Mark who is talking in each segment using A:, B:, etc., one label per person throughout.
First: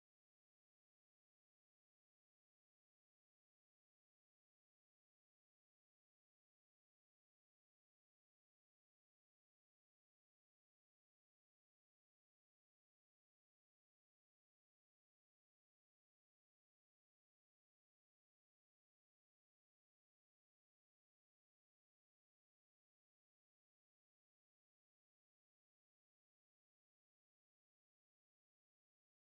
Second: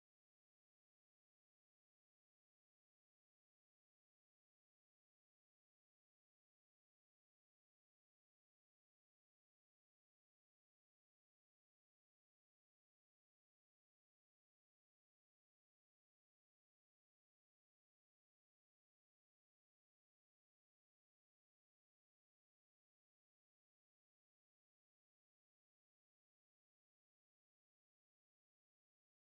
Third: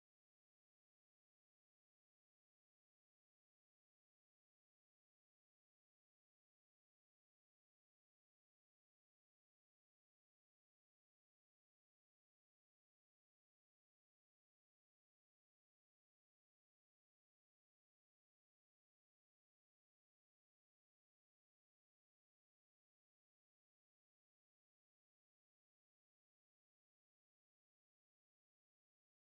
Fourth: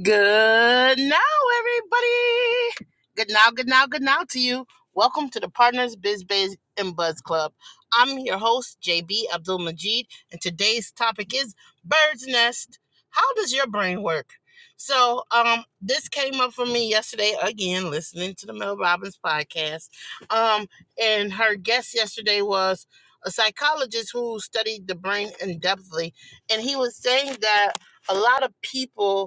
A: Good now, everybody. Good now, good now, good now to you. Welcome to the Partners Biz Biz and Buzz Club. I'm your host, JB Abdul Majid, and today's topic is Bird's Nest. How does your brain work? So, um, this came up for me yesterday again, listening to the Mel Robbins podcast. Um, and her guest yesterday was a psychologist who studied the brain in depthly, and he was saying that a lot of people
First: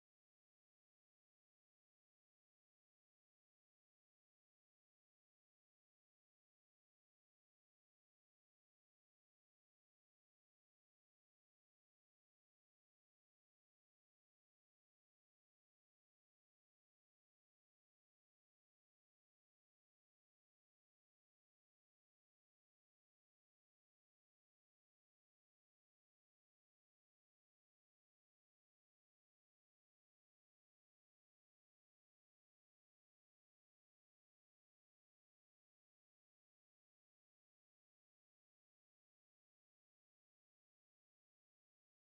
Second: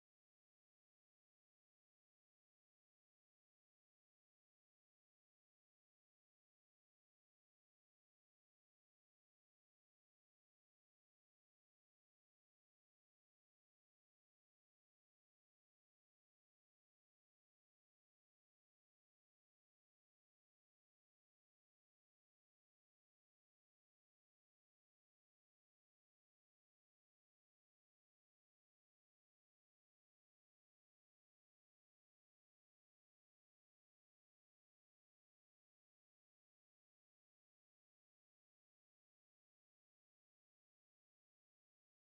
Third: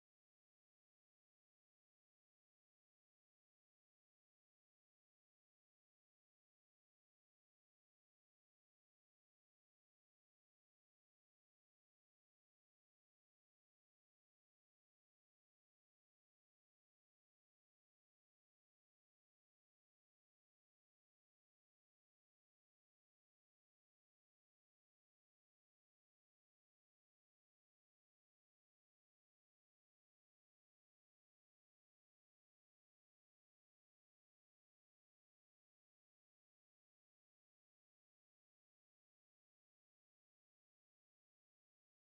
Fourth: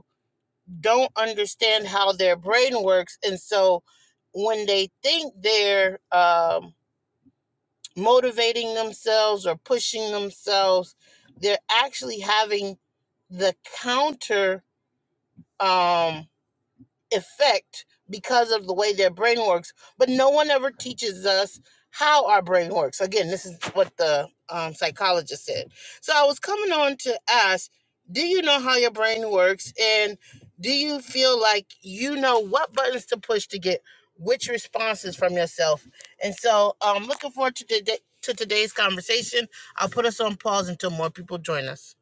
A: don't understand how their brain works and so when they think they're um, motivating themselves or pushing themselves they're actually having the counter um, effect because of the way their brain works but no one ever teaches us how our brain works again this is what the um, psychologist said so i was coming on to ask do you know how your brain works and do you feel like you know what buttons to push to get which responses from yourself and so i'm um, looking forward to today to today's conversation i'll put us on pause until more people join us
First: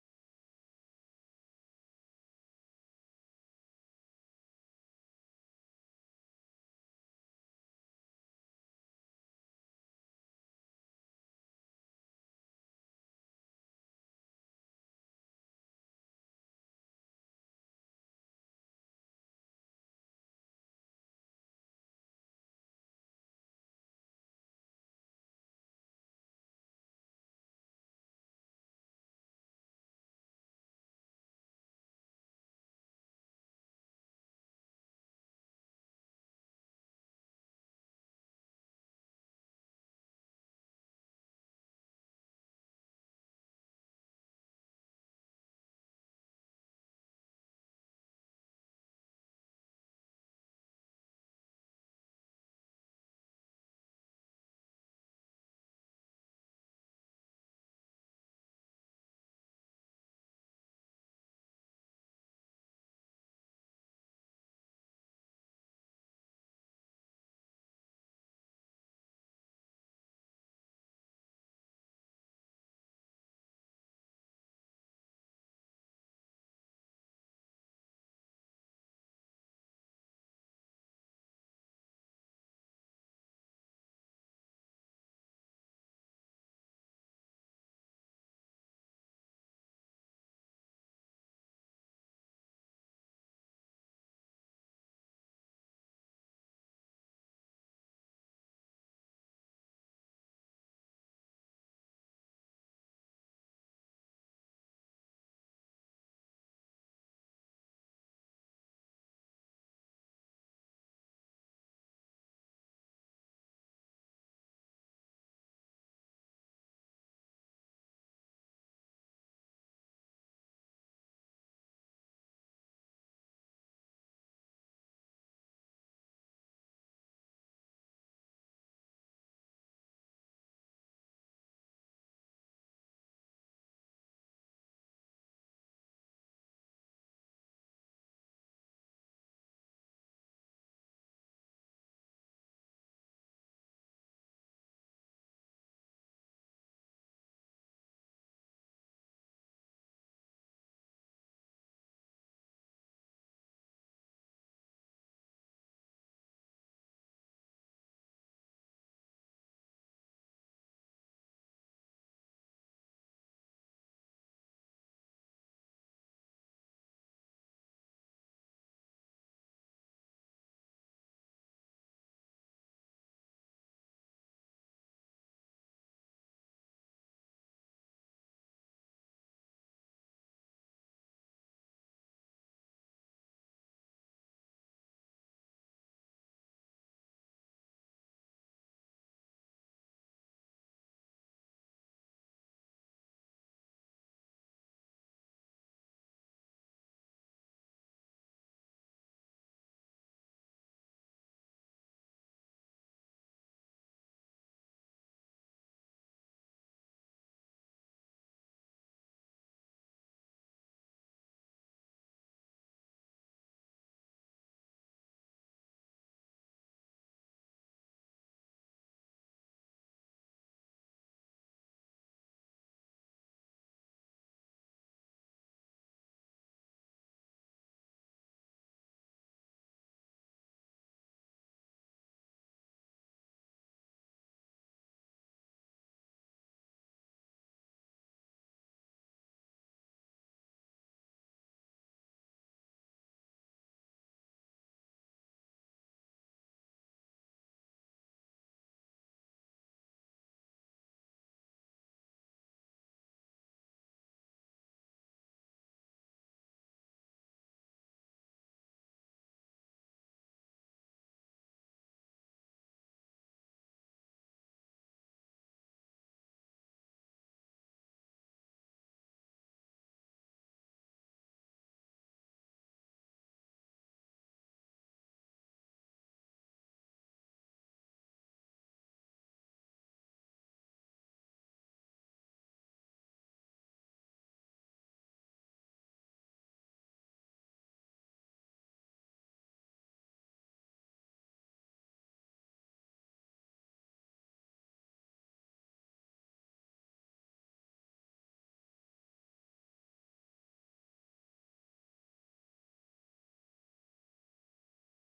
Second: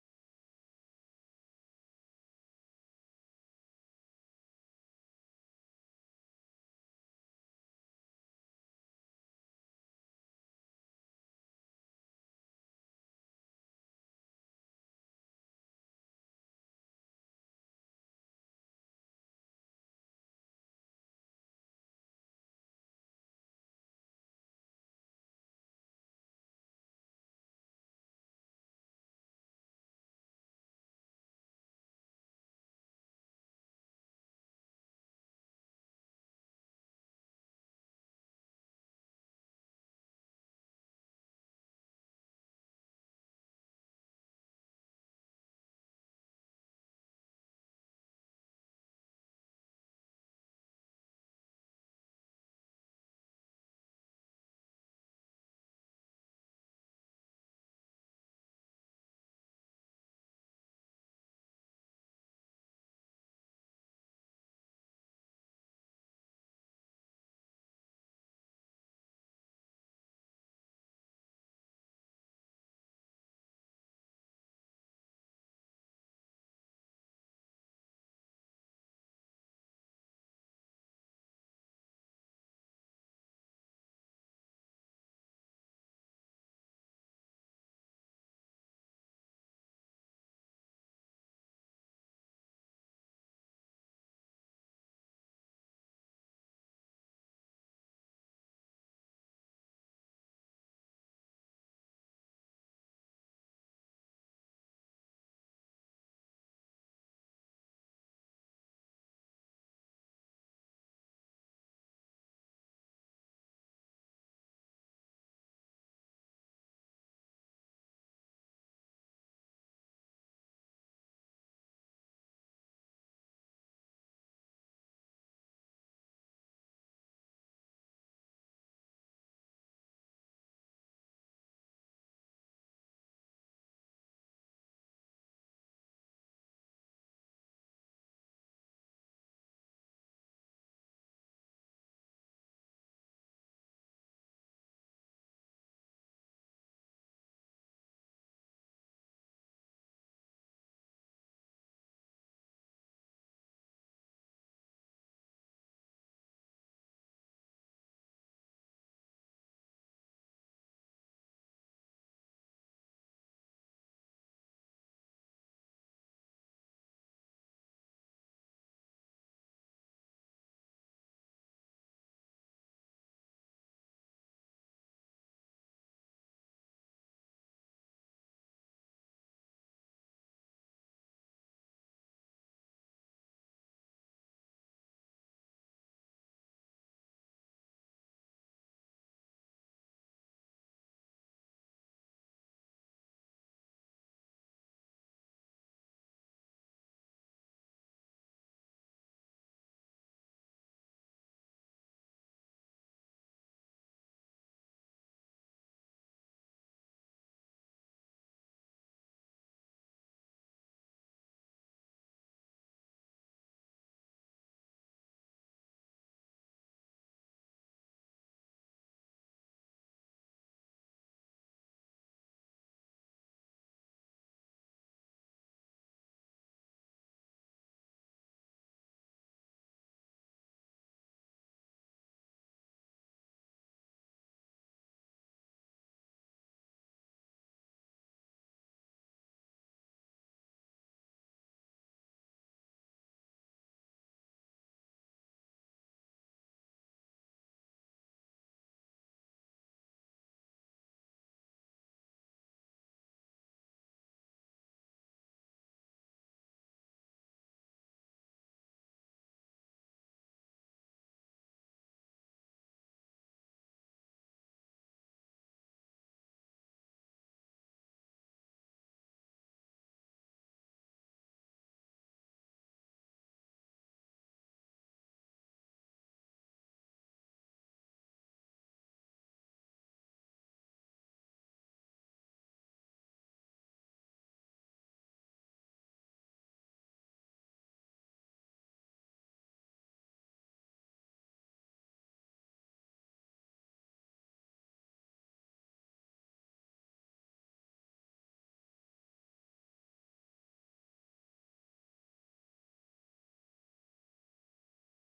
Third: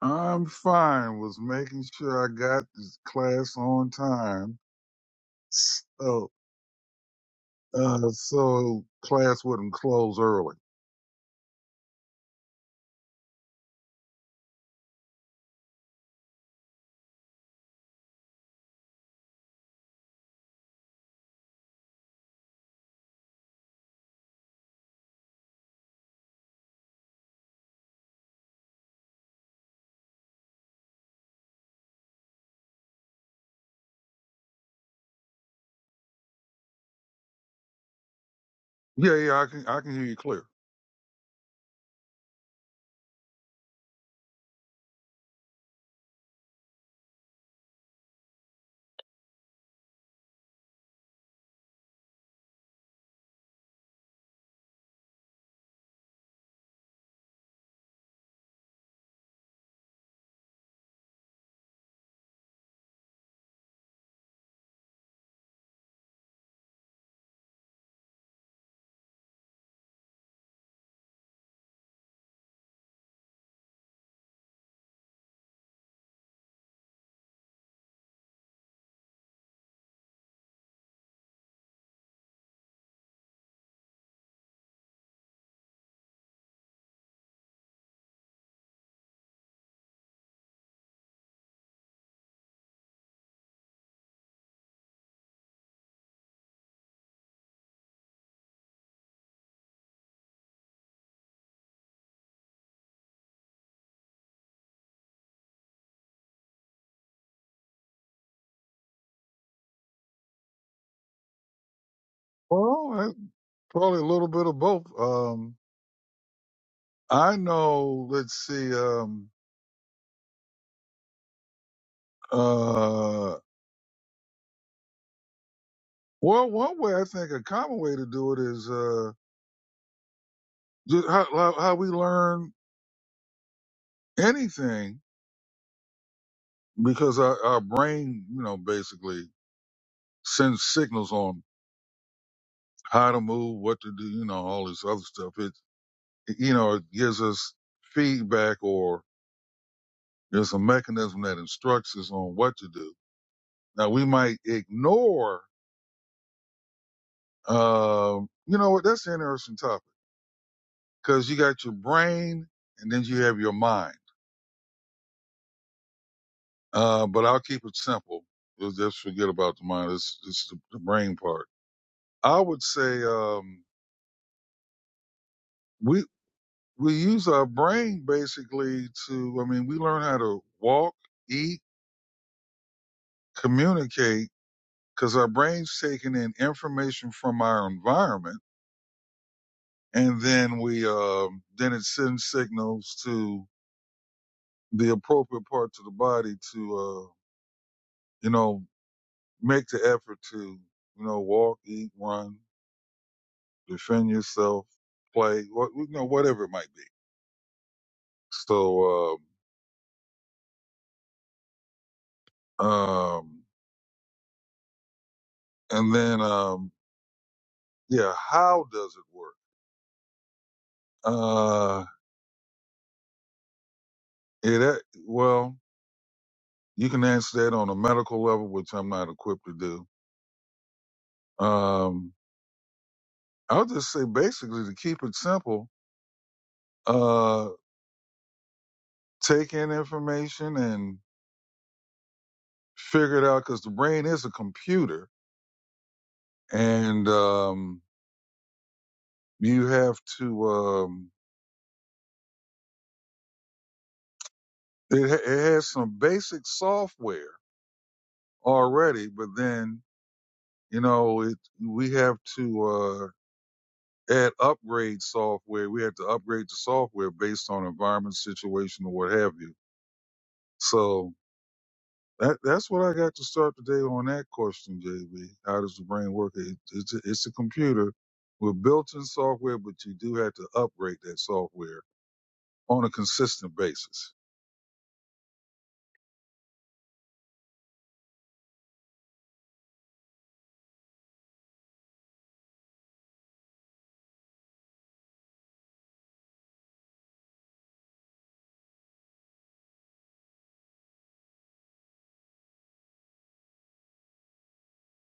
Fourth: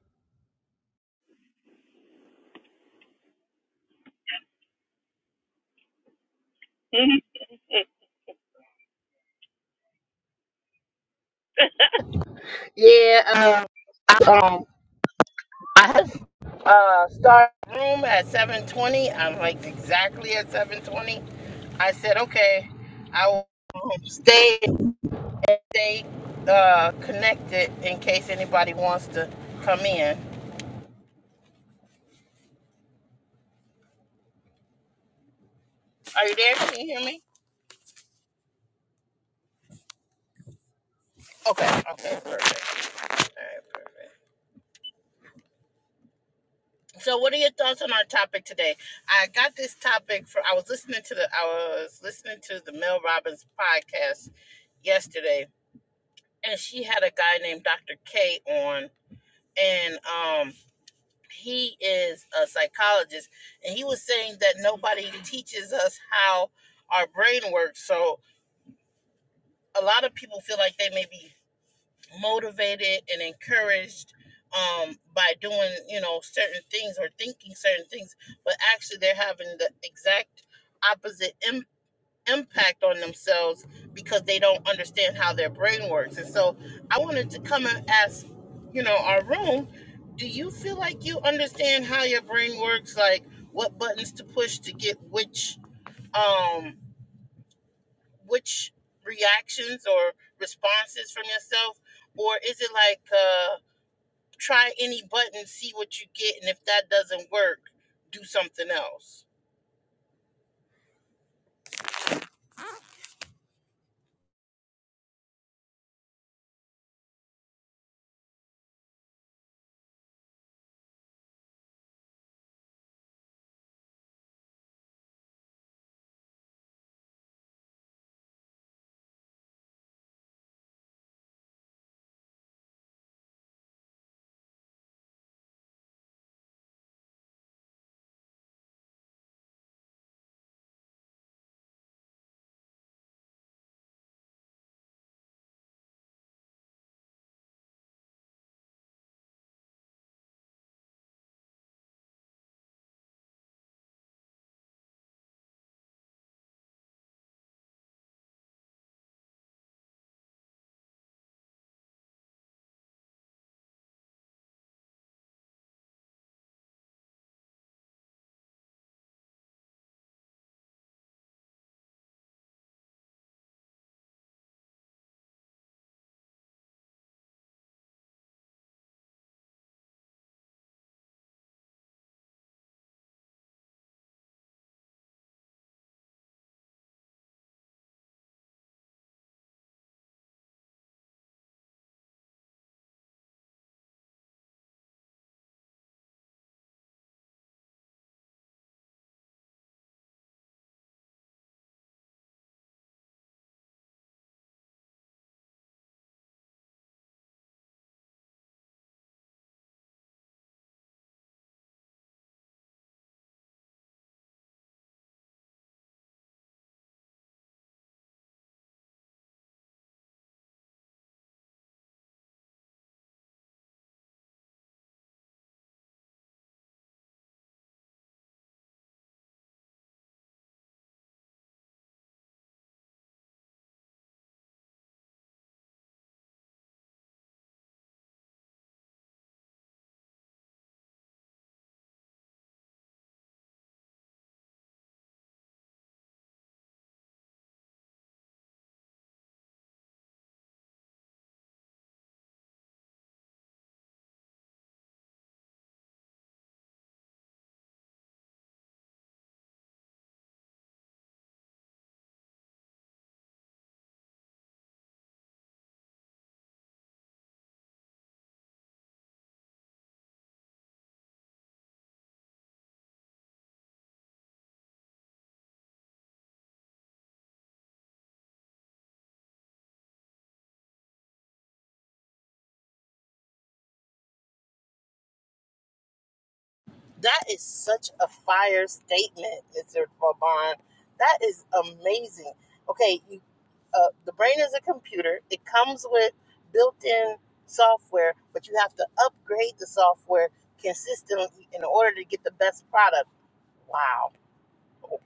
B: I'm fine. Was making sure I got this class on time. So, uh, so class wouldn't close early.
A: yeah um, I, um I have uh started room at 7:20. I'm like exactly at 7:20. I said, okay, I will stay stay uh connected in case anybody wants to come in. Are you there? Can you hear me?
B: Yeah, yeah, I can, I can hear you clear.
A: Okay. Okay. Perfect. All right. Perfect. So, what are your thoughts on our topic today? I got this topic for. I was listening to the. I was listening to the Mel Robbins podcast yesterday, and she had a guy named Dr. K on and um he is a psychologist and he was saying that nobody teaches us how our brain works so a lot of people feel like they may be motivated and encouraged um by doing you know certain things or thinking certain things but actually they're having the exact opposite impact impact on themselves because they don't understand how their brain works. And so I wanted to come and ask, you know, our room, do you feel like you understand how your brain works? Like what buttons to push to get which um which reactions or responses from yourself? Or is it like uh try any button, see what you get, and if that doesn't work, do something else?
B: Well, that's probably a little bit of both. Um, I know, let's see, um, uh, well, one way I think a common way to do it is, uh, just how, how, how we learn anything because our, our brain, you know, basically sends signals on how to move, what to do, you know, all this other stuff. It, you know, it gives us feedback or there's a mechanism that instructs us on what to do. Now we might ignore, um, you know what? That's an interesting topic because you got your brain and then you have your mind. Uh, but I'll keep it simple. Let's Just forget about the mind. It's, it's the, the brain part. I would say, um, we, we use our brain basically to, I mean, we learn how to walk, eat, communicate because our brain's taking in information from our environment and then we um then it sends signals to the appropriate parts of the body to uh you know make the effort to you know walk eat run defend yourself play what you know whatever it might be so um um and then um yeah how does it work uh it well You can answer that on a medical level, which I'm not equipped to do. Um, I'll just say basically to keep it simple, uh, take in information and figure it out because the brain is a computer and um, you have to, um, it, ha- it has some basic software already, but then, you know, it, we have to uh, add upgrade software. We have to upgrade the software based on environment, situation, or what have you. So That, that's what I got to start today on that question, JB. How does the brain work? It, it's, a, it's a computer with built-in software, but you do have to upgrade that software on a consistent basis.
A: That is such a fire statement, Mr. Vaughn. That is amazing. Okay, you, uh, the brain is a computer. It comes with built-in software, but you have to upgrade the software consistently in order to get the best product. Wow,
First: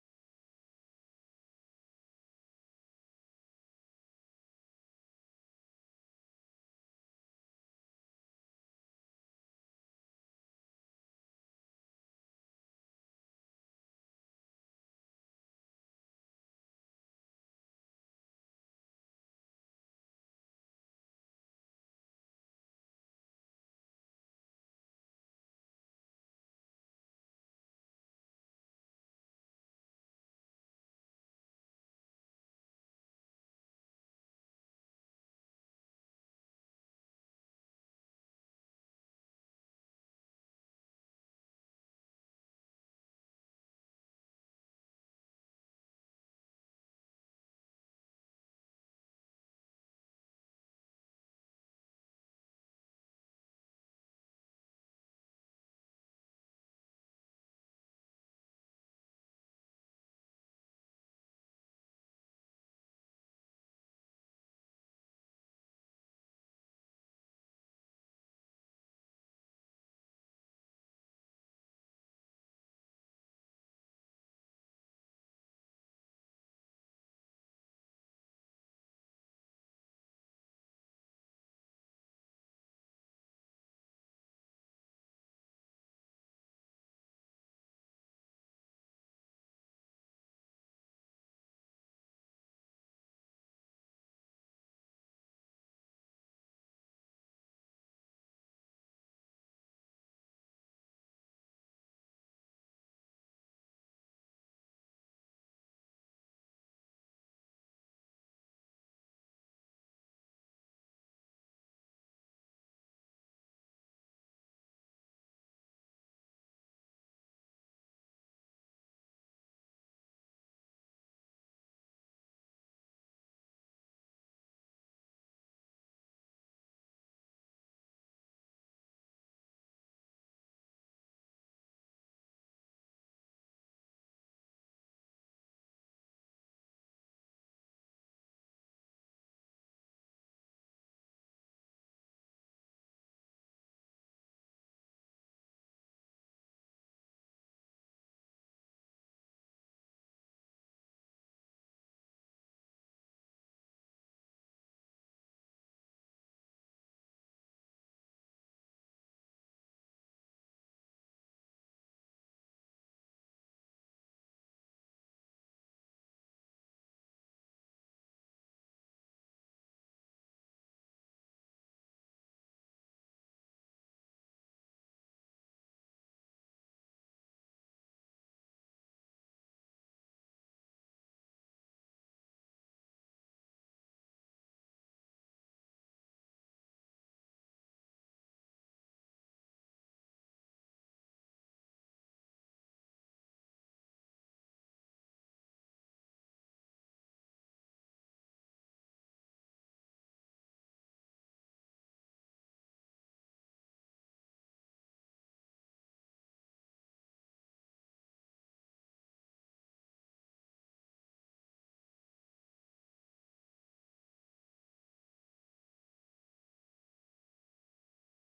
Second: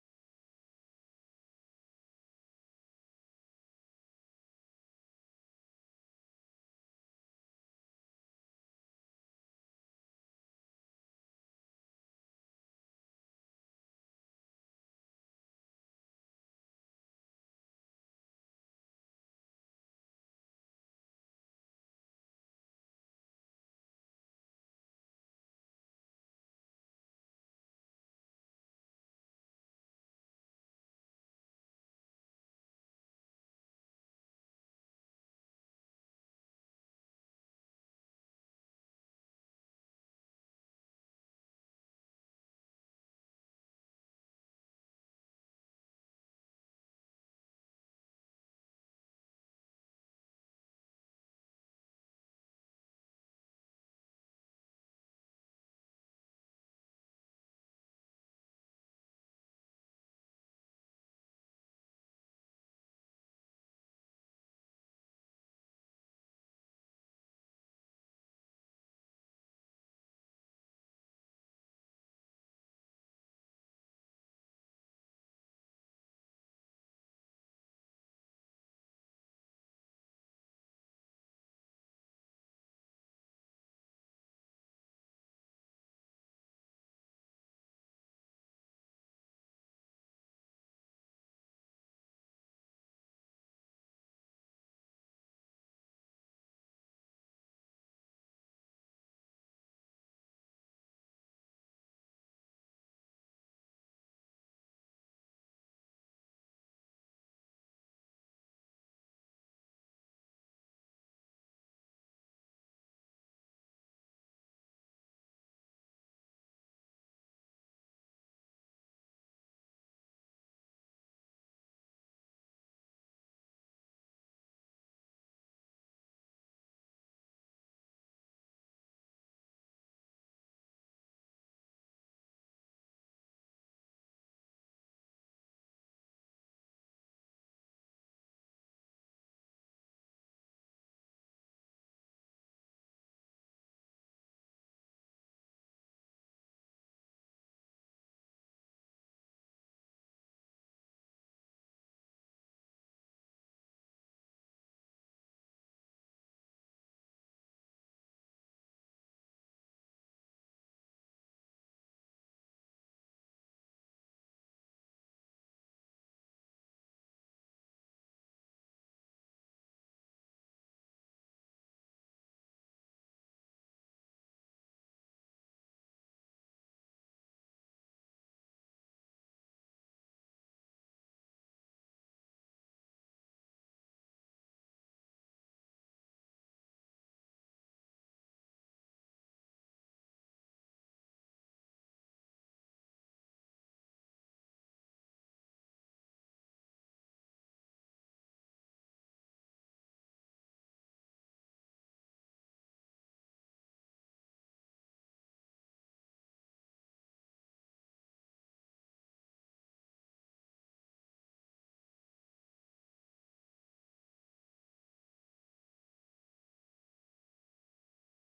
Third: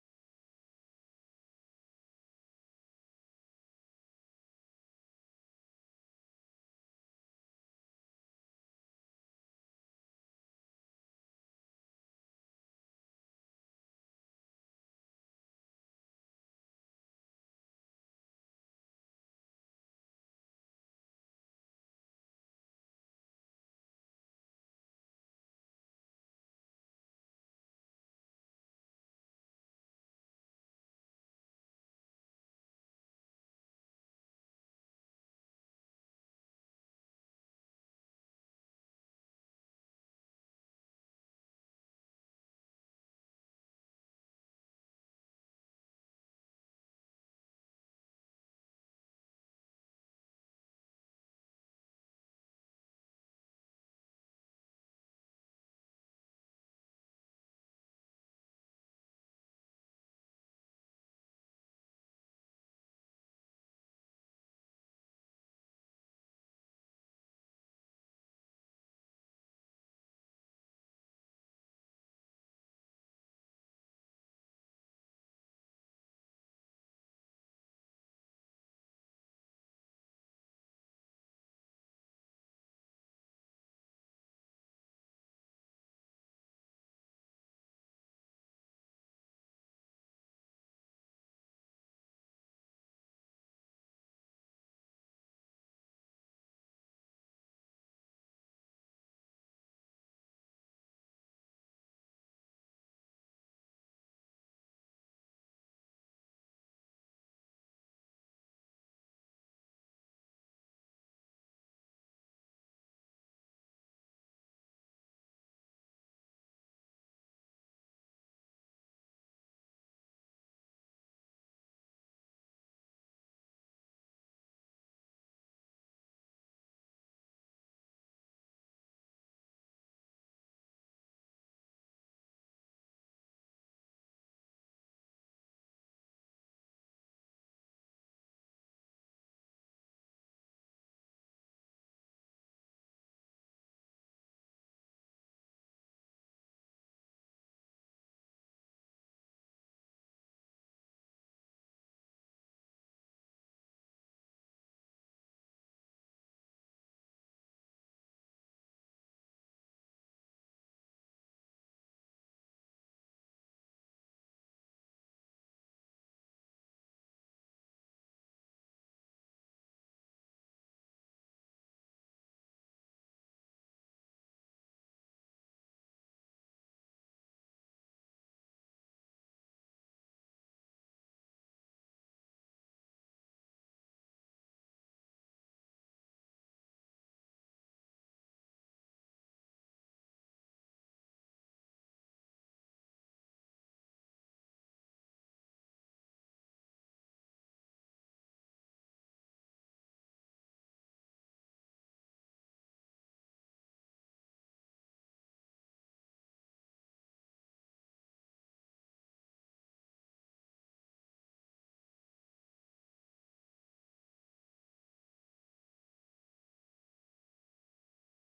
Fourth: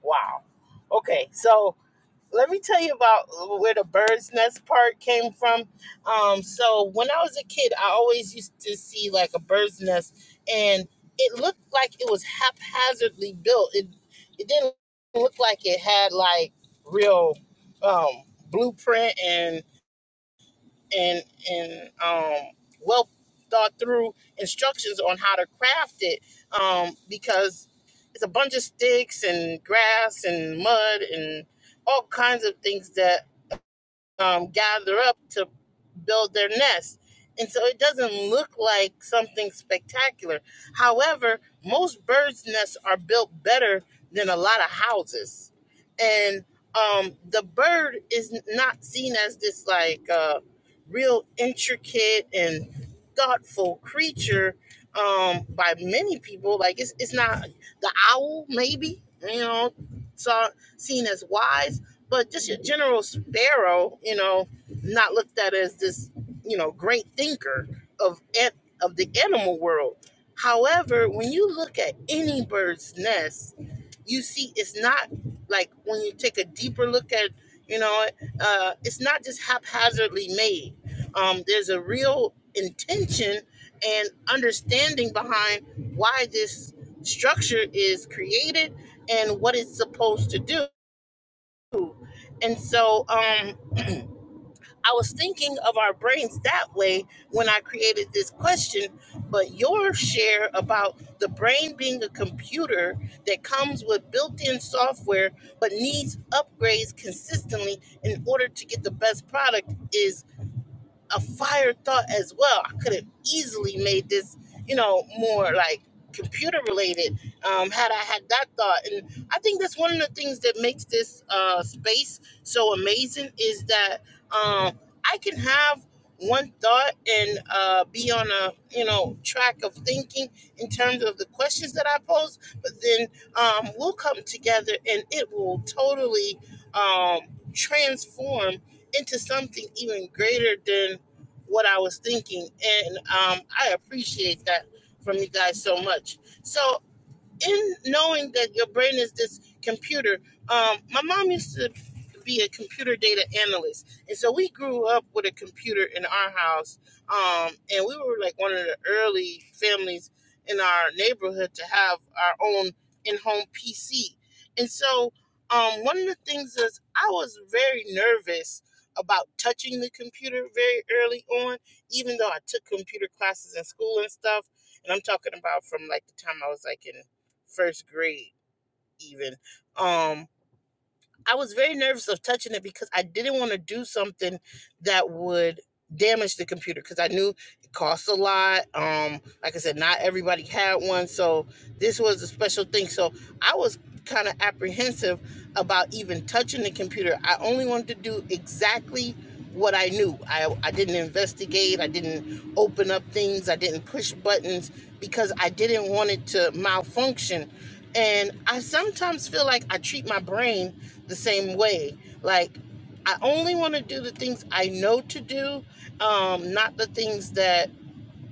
A: wow. Okay, so let me tell you about uh, where the bird's nest part came from. Um, so when I was a kid, I always used to see like a bird's nest, and it looked like it was haphazardly built. It it didn't look like it had like real um, blueprint and and and um, well thought through instructions on how to craft it um, because it's a bunch of sticks and grass and mud and all kinds of things that um, gather up to build their nest. And so it doesn't look like something spectacular. However, most birds' nests are built better than a lot of houses. And um, the bird is not seen as this like uh, real intricate and thoughtful creature um, by many people. Like it's, it's not the owl, maybe, you know, saw, seen as wise but just your general sparrow, you know, not looked at as this, you know, great thinker of of the animal world. However, when you look at any bird's nest, you see it's not like when you take a deeper look at, you know, uh, it's not just haphazardly made. Um, there's a real intention and understanding behind why this structure is created and what it's supposed to do and so um, I was thinking of our brains that way when I created this question, but your share about the brain being a computer that comes with built in software but needs upgrades consistently in order to get the best product is a fire thought as well. I could have easily made this, you know, more like computer related um, had I had that thought. And I think that's one of the things that makes this uh, space so amazing is that um, I can have one thought and uh, be on a you know track of thinking in terms of the questions that I pose, but then um, we'll come together and it will totally um, transform into something even greater than what I was thinking, and um, I appreciate that from you guys so much. So in knowing that your brain is this computer, um, my mom used to be a computer data analyst, and so we grew up with a computer in our house, um, and we were like one of the early families in our neighborhood to have our own in-home PC, and so um, one of the things is I was very nervous about touching the computer very early on, even though I took computer classes in school and stuff, and I'm talking about from like the time I was like in first grade even. Um I was very nervous of touching it because I didn't want to do something that would damage the computer because I knew it costs a lot. Um, like I said, not everybody had one, so this was a special thing. So I was kind of apprehensive about even touching the computer. I only wanted to do exactly what I knew. I, I didn't investigate, I didn't open up things, I didn't push buttons because I didn't want it to malfunction. And I sometimes feel like I treat my brain the same way. Like I only want to do the things I know to do, um, not the things that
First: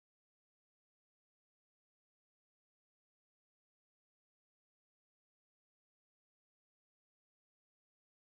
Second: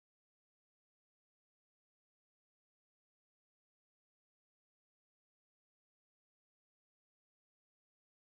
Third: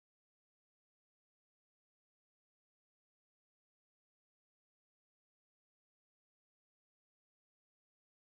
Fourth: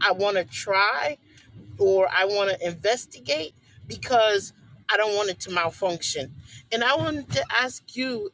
A: I want to try or I want to investigate because I don't want it to malfunction. And I wanted to ask you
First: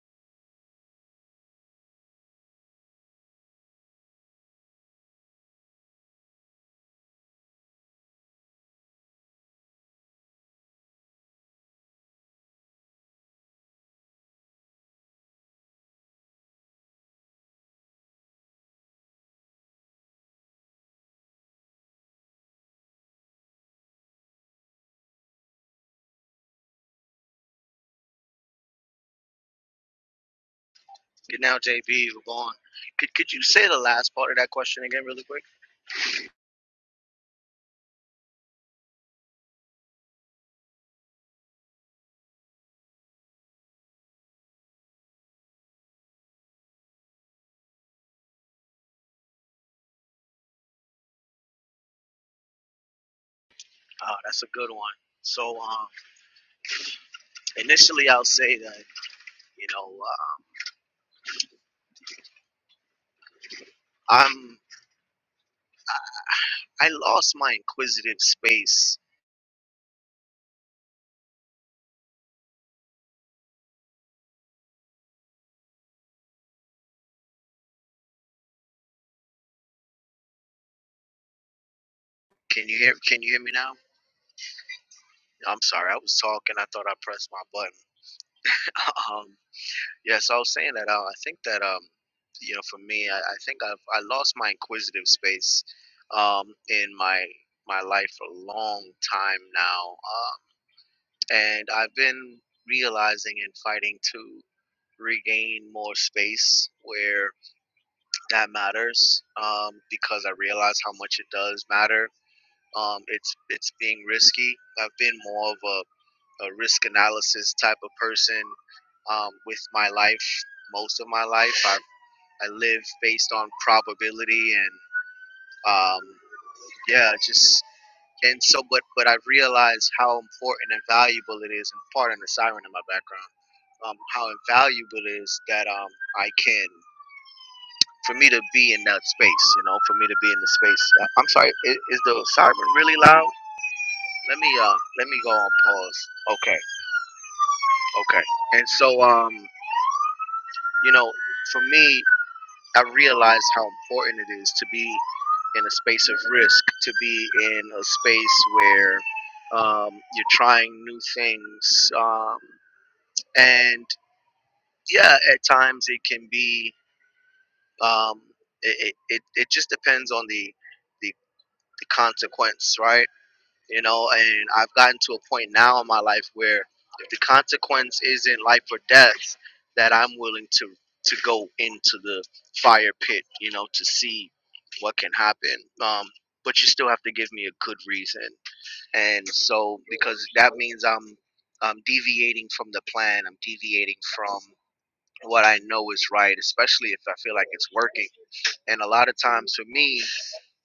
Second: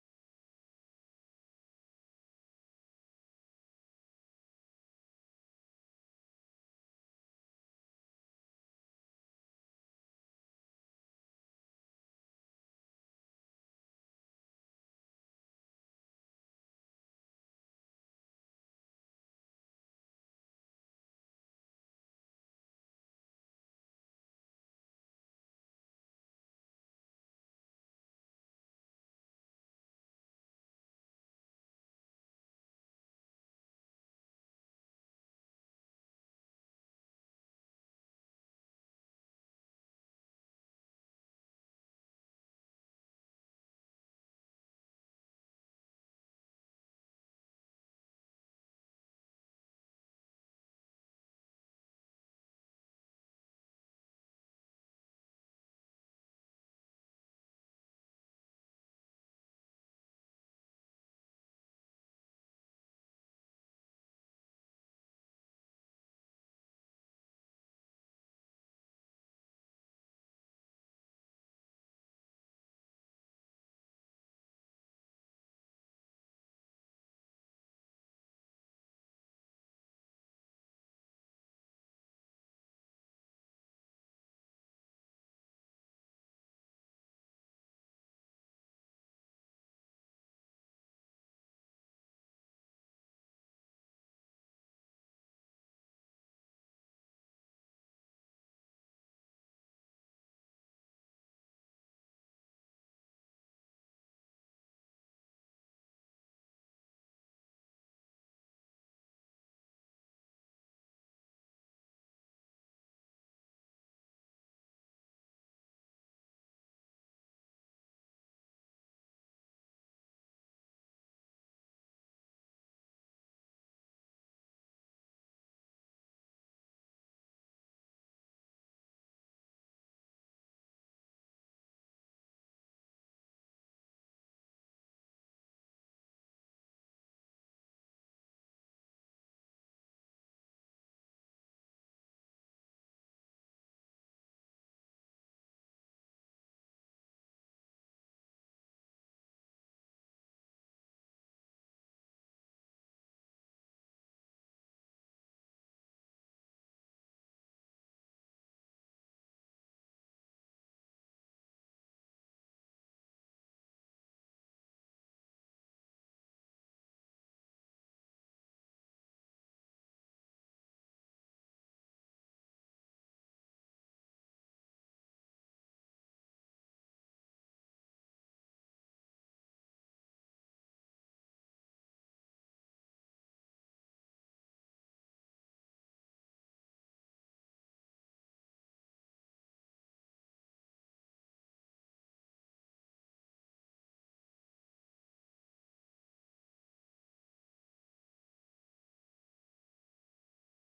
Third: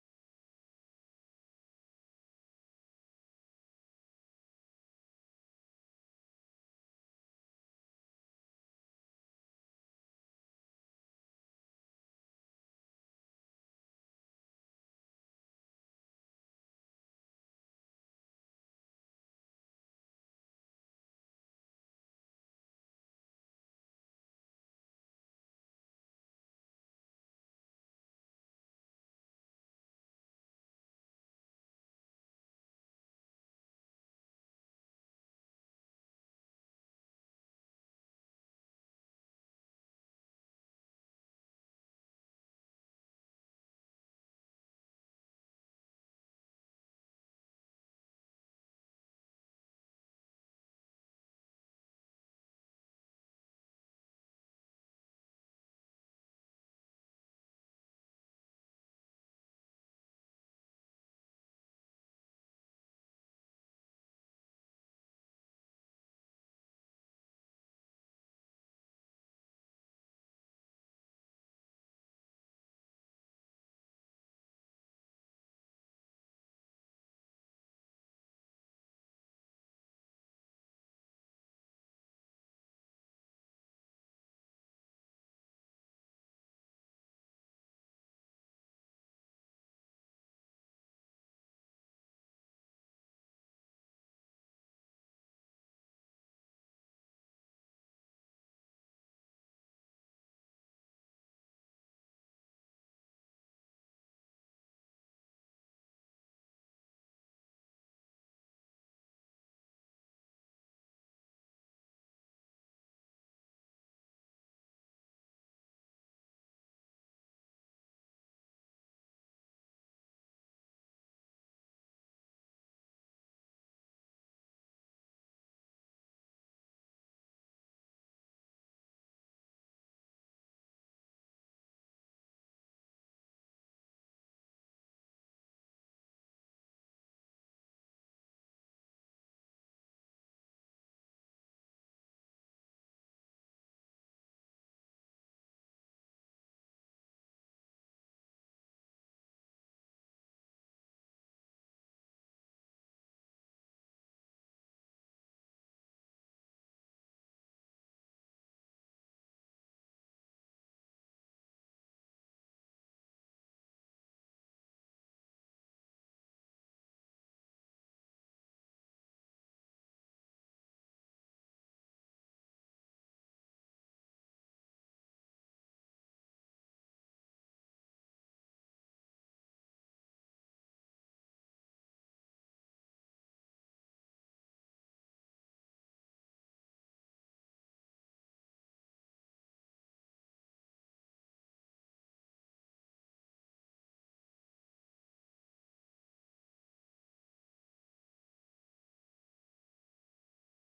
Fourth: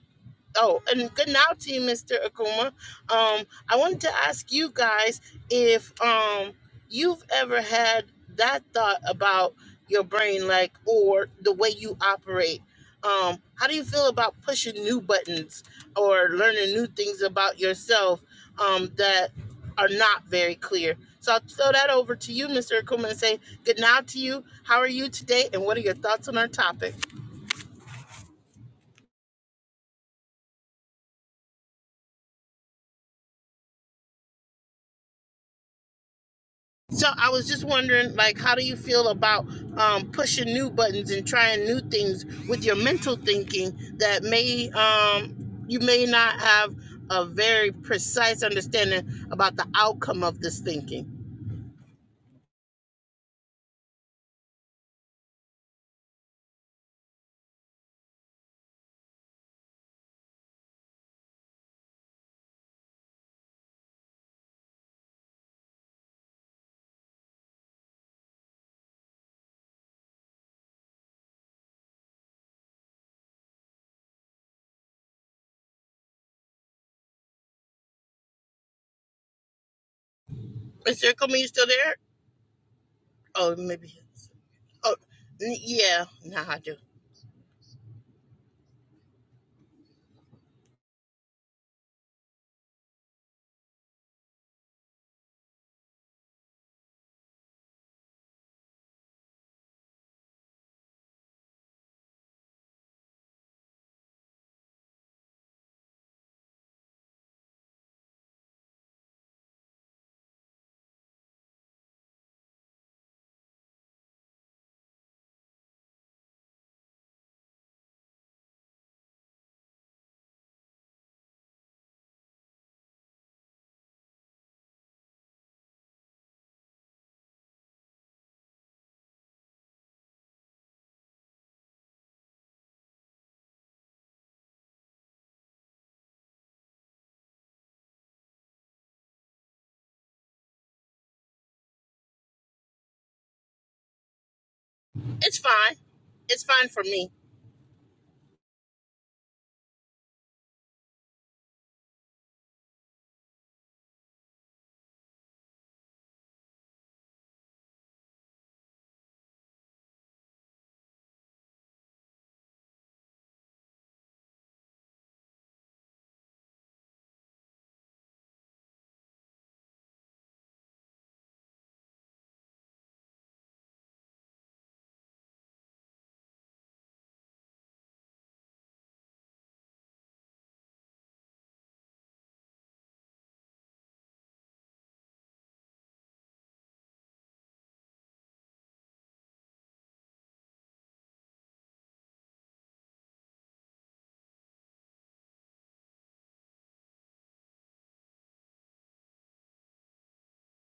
A: Oh, and good now to you, Mr. Akuma. Um, I wanted to ask you guys if um you've ever had that thought about your brain, like or the way you operate. Um, how do you feel about pushing new buttons or learning new things about yourself um, that are not very clear? So I'll throw that over to you, Mr. Akuma, and say good now to you. How are you today, and what are your thoughts on our topic?
C: Good now, JB, Vaughn. Could could you say the last part of that question again, really quick?
A: So I was just wondering, like, how do you feel about um, pushing new buttons and trying new things with your mental thinking that may um, you may not have a very precise understanding about the outcome of this thinking?
C: Uh, that's a good one. So um, initially, I'll say that you know uh, I'm I lost my inquisitive space.
A: Is there coming? You still there?
C: Can you hear Can you hear me
A: Oh,
C: now?
A: maybe. Oh, n-
C: I'm sorry, I
A: yeah.
C: was
A: Nah,
C: talking.
A: I
C: I
A: do.
C: thought I pressed my button. Um, yeah, so I was saying that uh, I think that um, you know, for me, I, I think I've I lost my inquisitive space um, in my my life for a long time now. Uh, And I've been realizing and fighting to regain more space where that matters um, because I realize how much it does matter. Um, it's it's being risky. I've been more of a, a risk analysis type of person um, with my life. Most of my life, i I live based on probability and um, yeah, just and so but but I've realized how important and valuable it is and pardon the siren in my background um, how invaluable it is that um, I can, for me to be in that space, you know, for me to be in the space. Uh, I'm sorry, is, is the siren really loud? Let me uh, let me go
A: It's
C: on
A: fine.
C: pause.
A: It's
C: Okay,
A: fine for me.
C: okay. And so um, you know, for me, I realize how important it is to be in a space of risk, to be in a space where um, you're trying new things, um, and yeah, at times it can be um, it, it, it just depends on the, the the consequence, right? You know, and I've gotten to a point now in my life where if the consequence isn't life or death, that I'm willing to to go into the fire pit, you know, to see what can happen. Um, but you still have to give me a good reason, and so because that means I'm I'm deviating from the plan. I'm deviating from what I know is right, especially if I feel like it's working and a lot of times for me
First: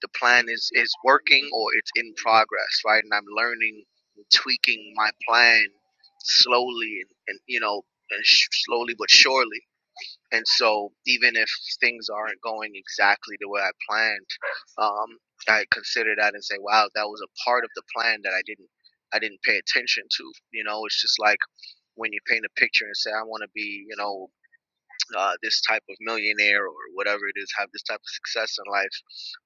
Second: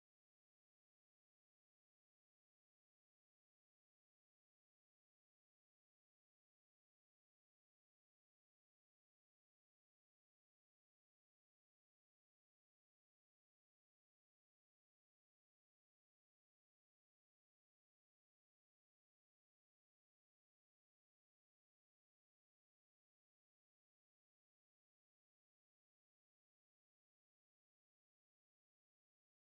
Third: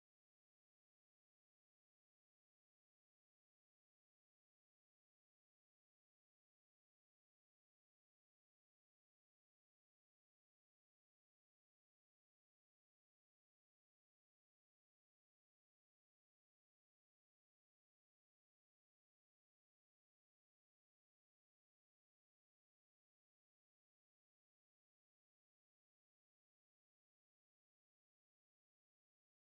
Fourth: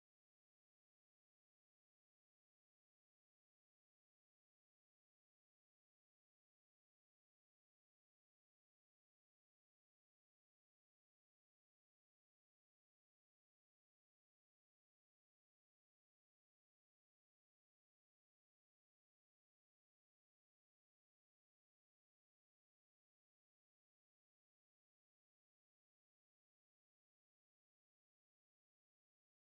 C: the plan is is working or it's in progress right and i'm learning and tweaking my plan slowly and, and you know and sh- slowly but surely and so even if things aren't going exactly the way i planned um, i consider that and say wow that was a part of the plan that i didn't i didn't pay attention to you know it's just like when you paint a picture and say i want to be you know uh, this type of millionaire or whatever it is, have this type of success in life,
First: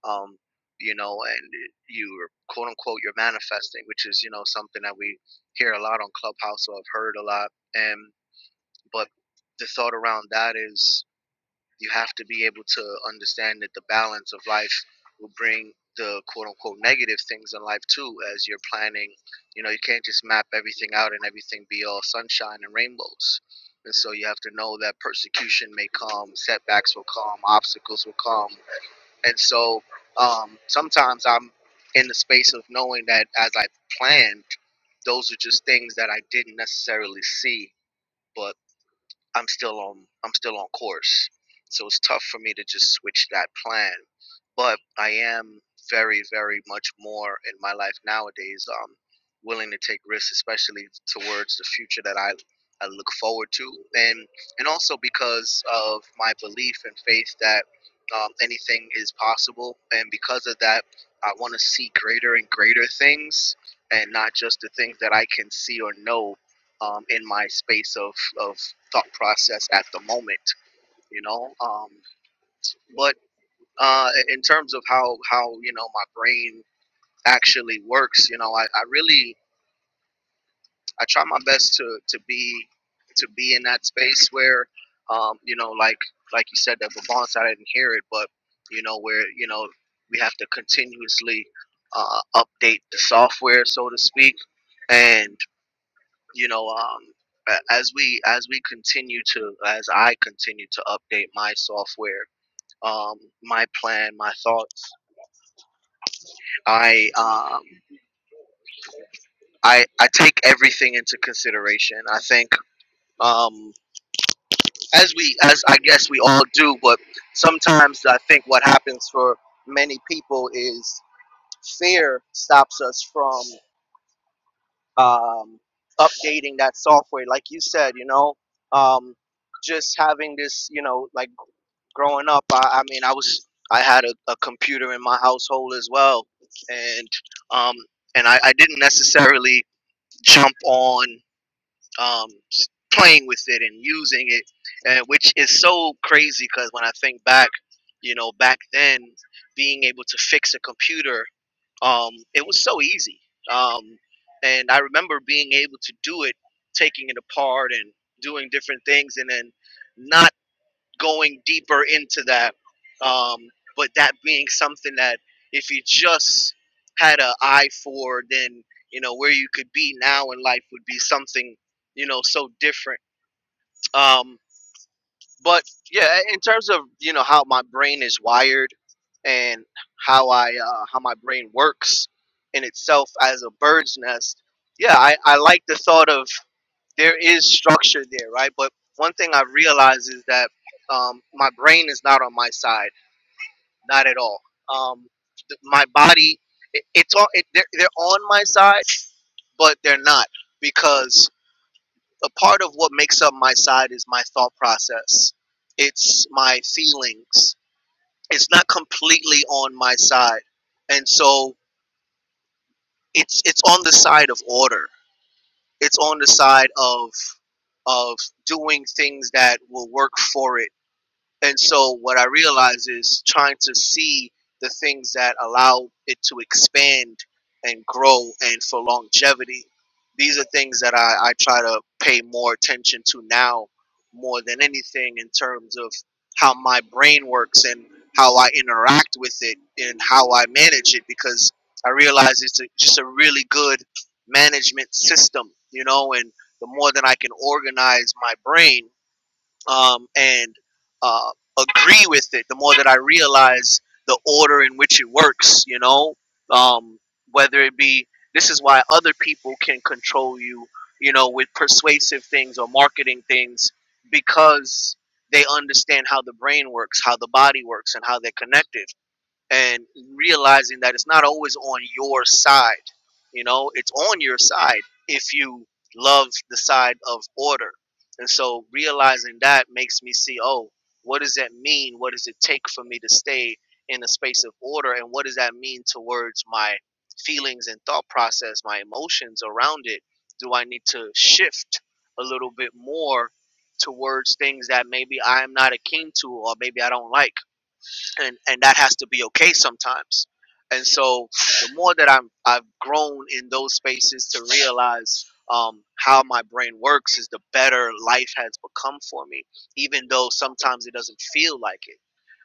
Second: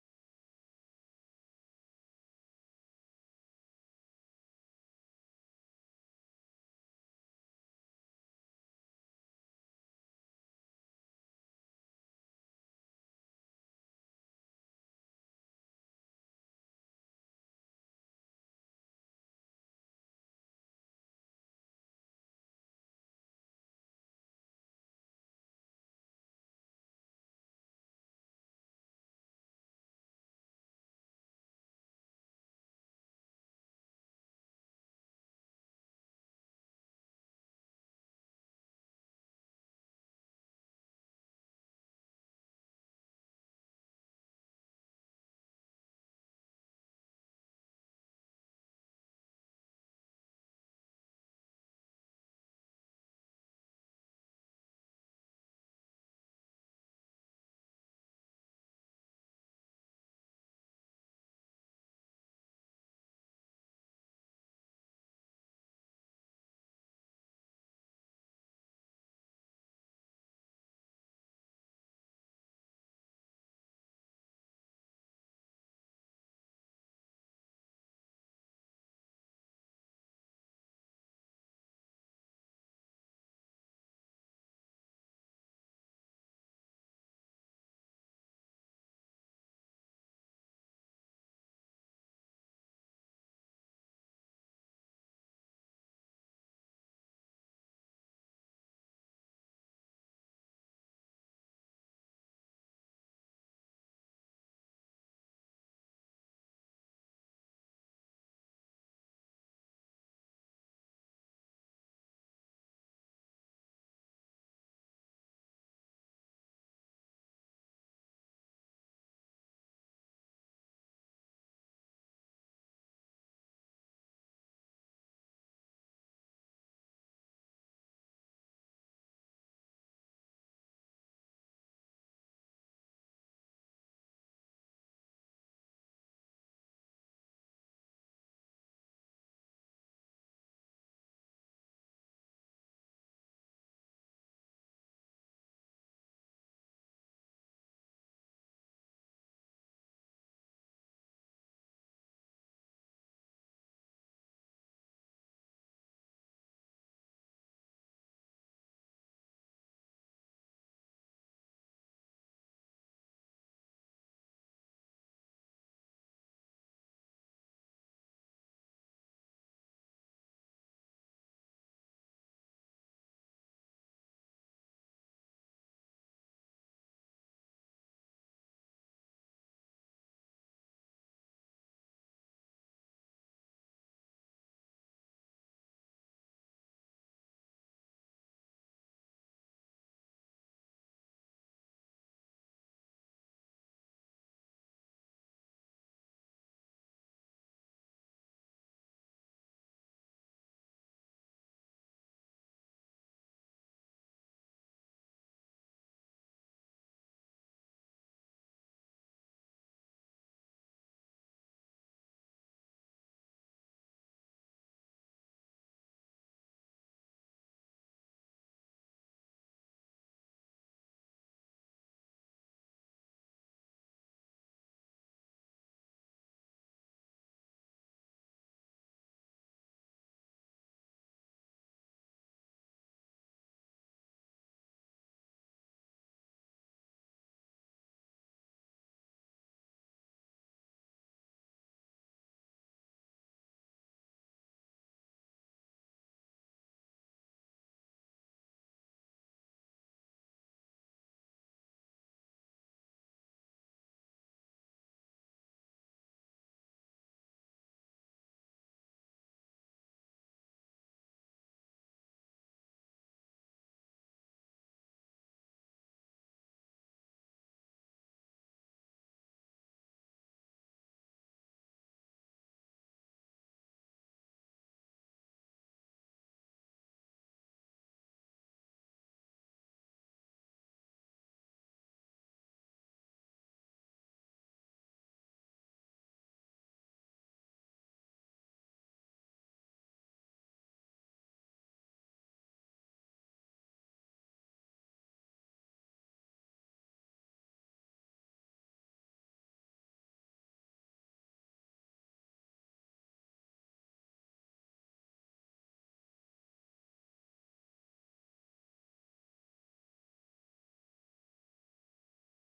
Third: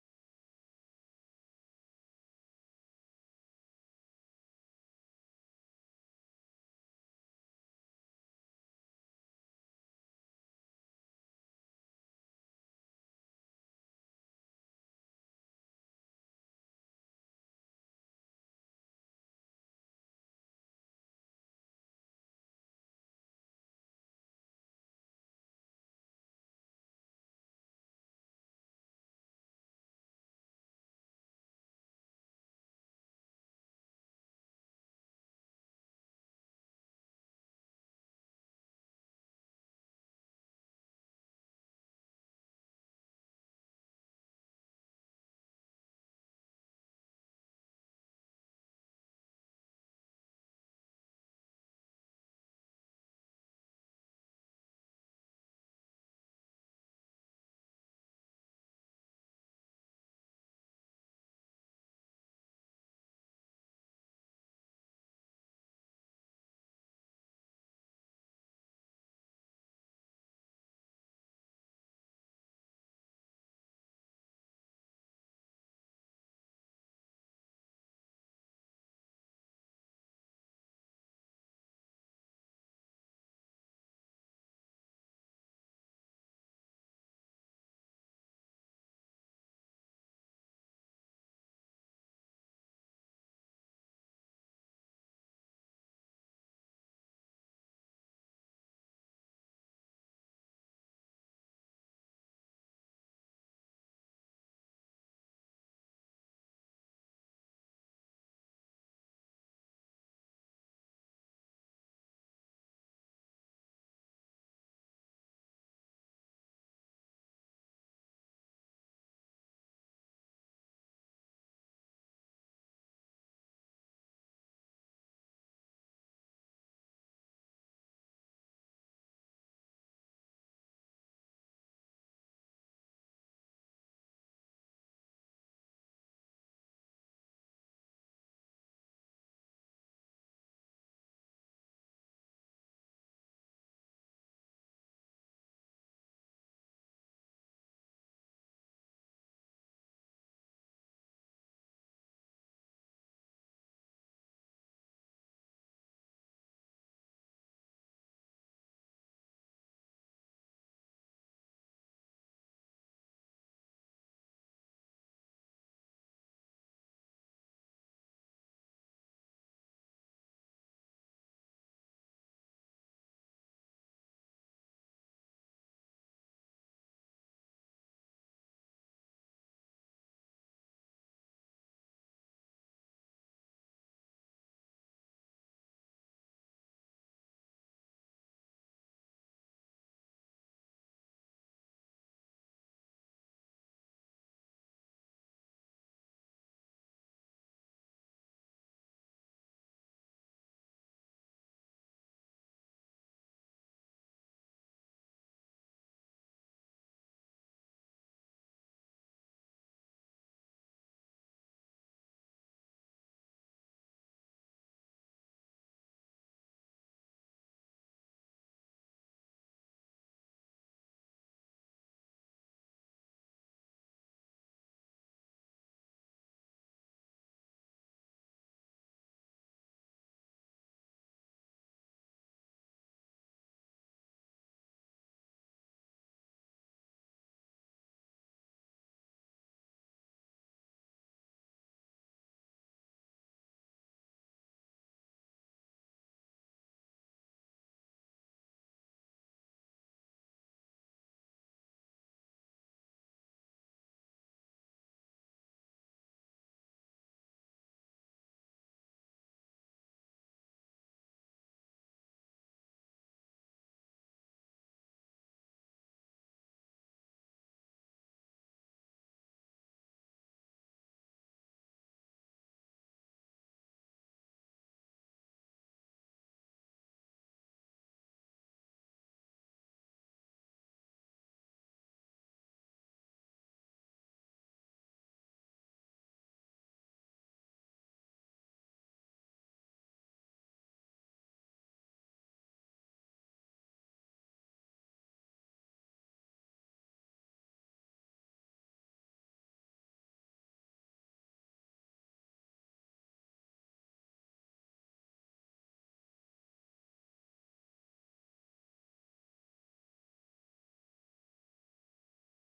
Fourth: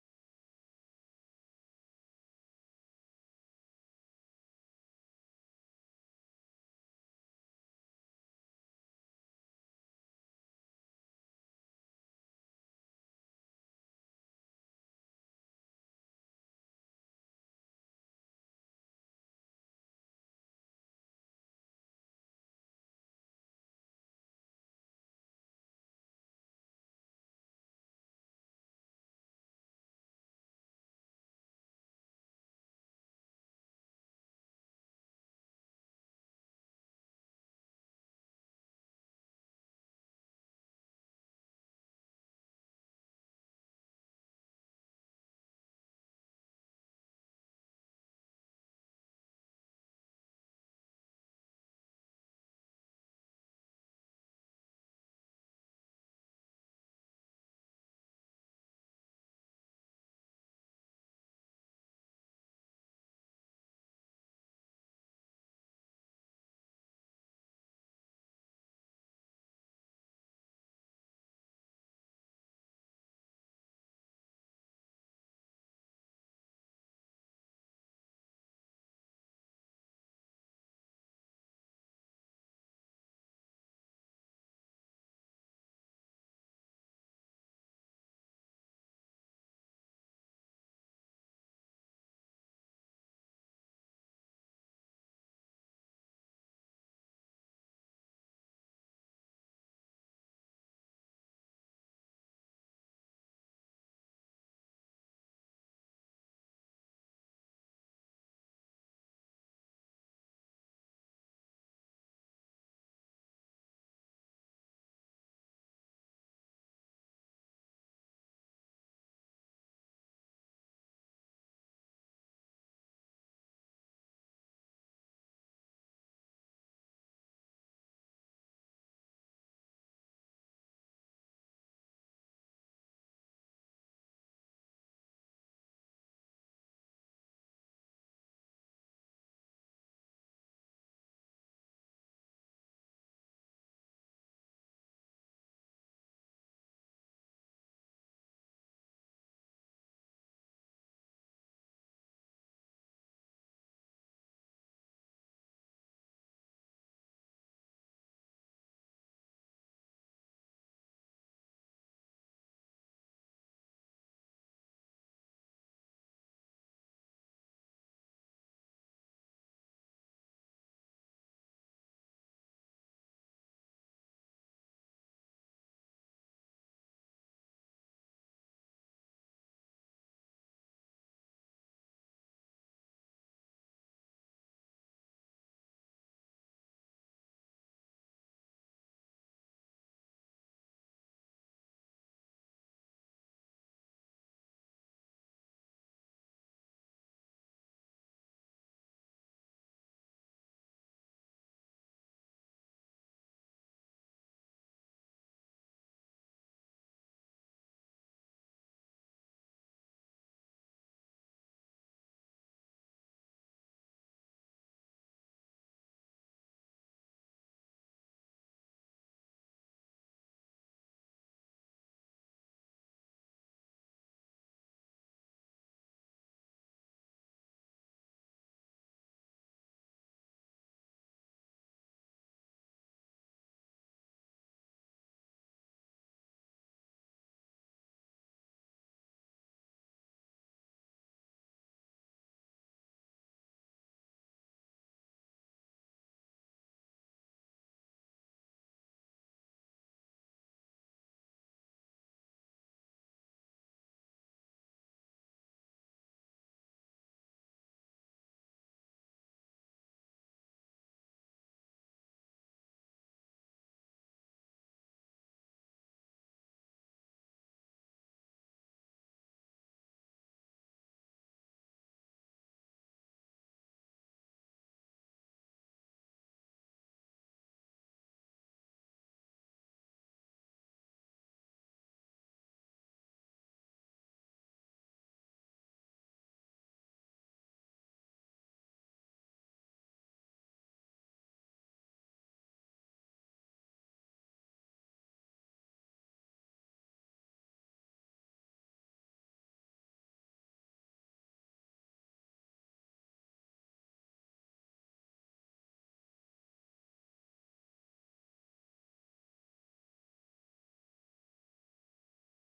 C: um, you know, and you're quote unquote you're manifesting, which is you know something that we hear a lot on Clubhouse or I've heard a lot, and but the thought around that is you have to be able to understand that the balance of life will bring the quote unquote negative things in life too as you're planning. You know, you can't just map everything out and everything be all sunshine and rainbows. And so you have to know that persecution may come, setbacks will come, obstacles will come. And so um, sometimes I'm in the space of knowing that as I planned, those are just things that I didn't necessarily see. But I'm still on I'm still on course. So it's tough for me to just switch that plan. But I am very, very much more in my life nowadays, um, willing to take risks, especially towards the future that I, I look forward to and and also because of my belief and faith that um, anything is possible and because of that I want to see greater and greater things and not just the things that I can see or know um, in my space of, of thought process at the moment, you know. Um, but uh, in terms of how, how you know my brain actually works, you know, I, I really I try my best to, to be to be in that space where um, you know like like you said that Vivance, I didn't hear it, but you know where you know we have to continuously uh, update the software, so to speak, and you know um a- as we as we continue to as i continue to update my software um my plan my thoughts i um i i take everything into consideration i think um as we as i guess we all do but sometimes i think what happens for many people is fear stops us from um updating that software like you said you know um just having this you know like growing up, I, I mean, I was I had a, a computer in my household as well, and um, and I, I didn't necessarily jump on um, s- playing with it and using it, and which is so crazy because when I think back, you know, back then being able to fix a computer, um, it was so easy, um, and I remember being able to do it, taking it apart and doing different things, and then not going deeper into that. Um, but that being something that if you just had an eye for, then you know where you could be now in life would be something you know so different. Um, but yeah, in terms of you know how my brain is wired and how I uh, how my brain works in itself as a bird's nest, yeah, I, I like the thought of there is structure there, right? But one thing I realize is that um, my brain is not on my side, not at all. Um, th- my body, it, it's all it, they're, they're on my side, but they're not because a part of what makes up my side is my thought process. It's my feelings. It's not completely on my side, and so it's it's on the side of order. It's on the side of of doing things that will work for it And so what I realize is trying to see the things that allow it to expand and grow and for longevity. These are things that I, I try to pay more attention to now more than anything in terms of how my brain works and how I interact with it and how I manage it because I realize it's a, just a really good management system, you know, and the more that I can organize my brain um, and uh, agree with it, the more that I realize the order in which it works, you know, um, whether it be this is why other people can control you, you know, with persuasive things or marketing things because they understand how the brain works, how the body works, and how they're connected and realizing that it's not always on your side. You know, it's on your side if you love the side of order. And so realizing that makes me see, oh, what does that mean? What does it take for me to stay in a space of order? And what does that mean towards my feelings and thought process, my emotions around it? Do I need to shift a little bit more towards things that maybe I'm not akin to or maybe I don't like? and and that has to be okay sometimes and so the more that i'm i've grown in those spaces to realize um, how my brain works is the better life has become for me even though sometimes it doesn't feel like it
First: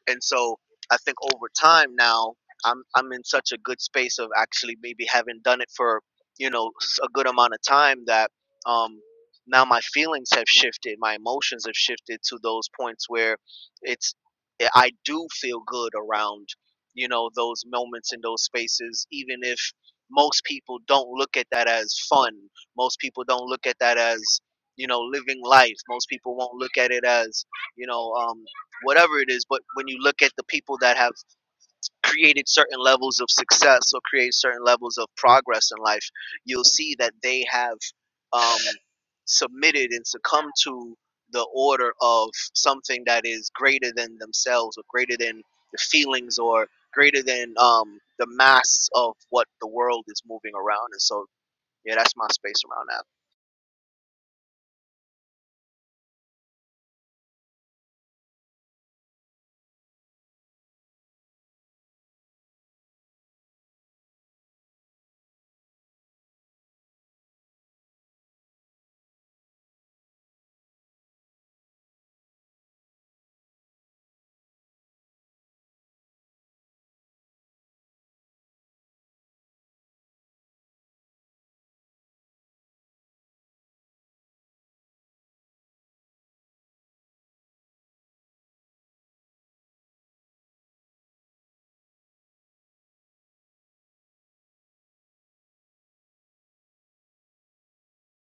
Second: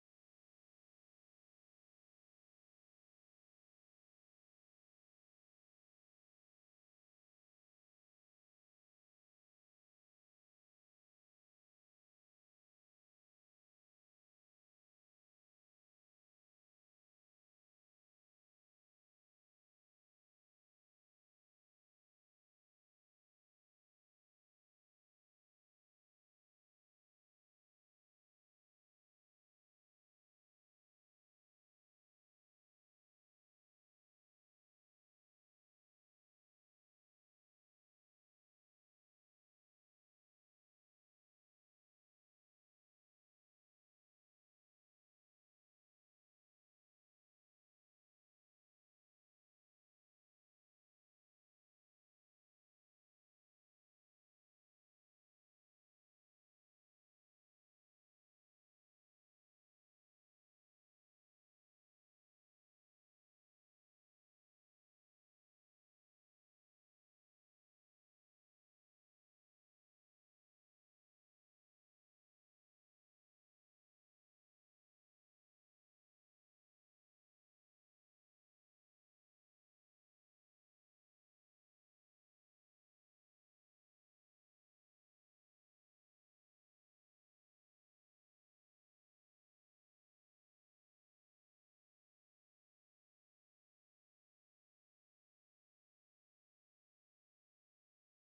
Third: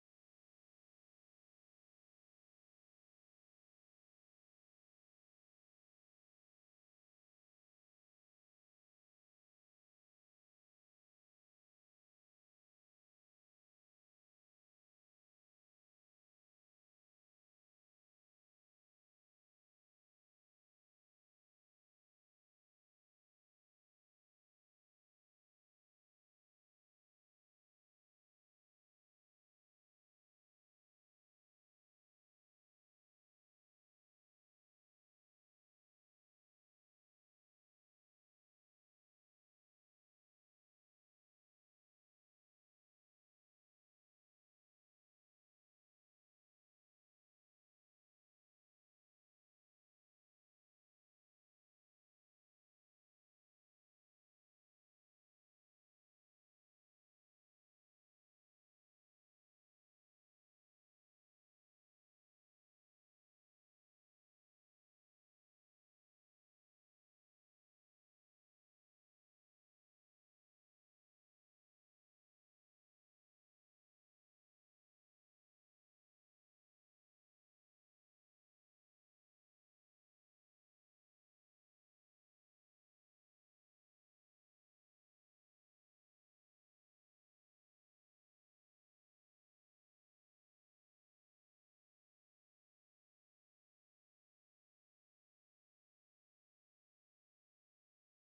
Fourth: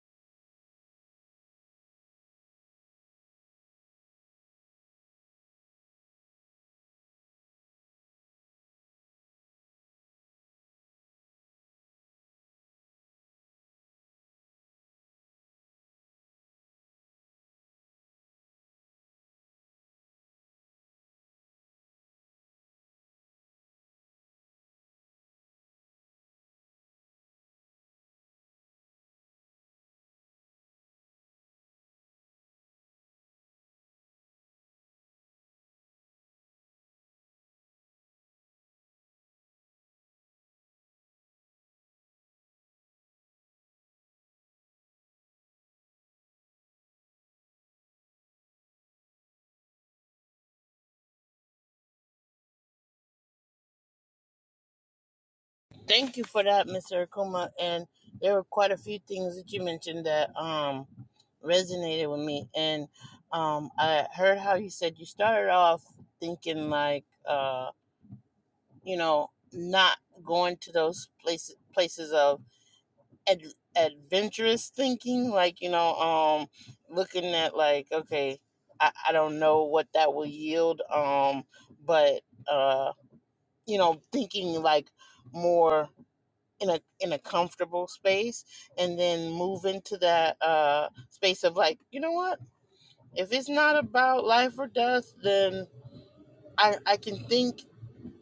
C: and so I think over time now, I'm I'm in such a good space of actually maybe having done it for you know s- a good amount of time that um, now my feelings have shifted, my emotions have shifted to those points where it's I I do feel good around you know those moments in those spaces, even if most people don't look at that as fun. Most people don't look at that as you know living life. Most people won't look at it as you know um whatever it is but when you look at the people that have created certain levels of success or create certain levels of progress in life you'll see that they have um, submitted and succumbed to the order of something that is greater than themselves or greater than the feelings or greater than um, the mass of what the world is moving around and so yeah that's my space around that
A: Thank you for that, Mr. Akuma. And there were quite a few things that you mentioned that um, resonated with me. And um, I heard how you said you started off thinking like, uh, you know, not going to those places places of ad- adventurous thinking, like you know, um, looking at like, okay, I, I don't know what that will yield, um, but uh, you know, thinking like more in a in a comfortable space and then move into that uh space of like you know what if it's not about life or death then i i can think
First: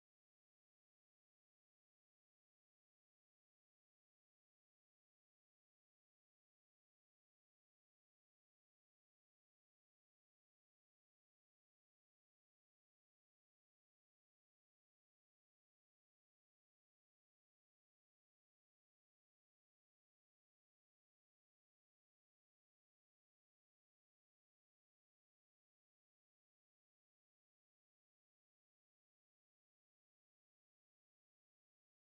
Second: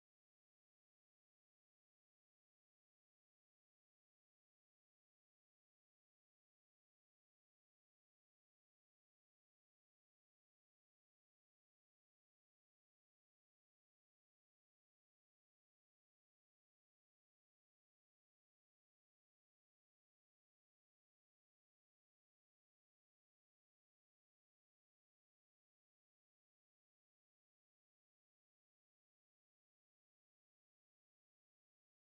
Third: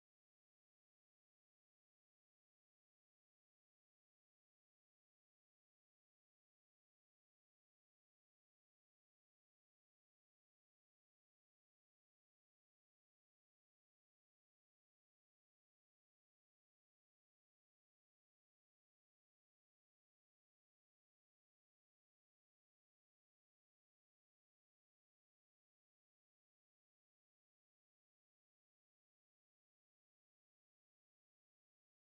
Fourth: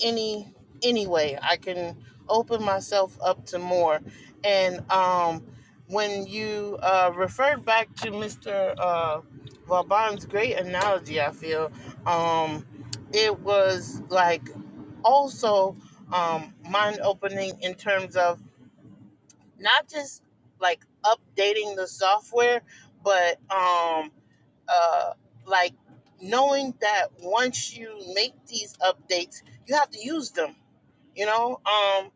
A: any anyway i can open myself up to more and um when you uh referred back to mr uh vaban's great analogy i feel um it was like also um mind opening in terms of not just like updating the software, but um uh like knowing that once you make these updates, you have to use them you know um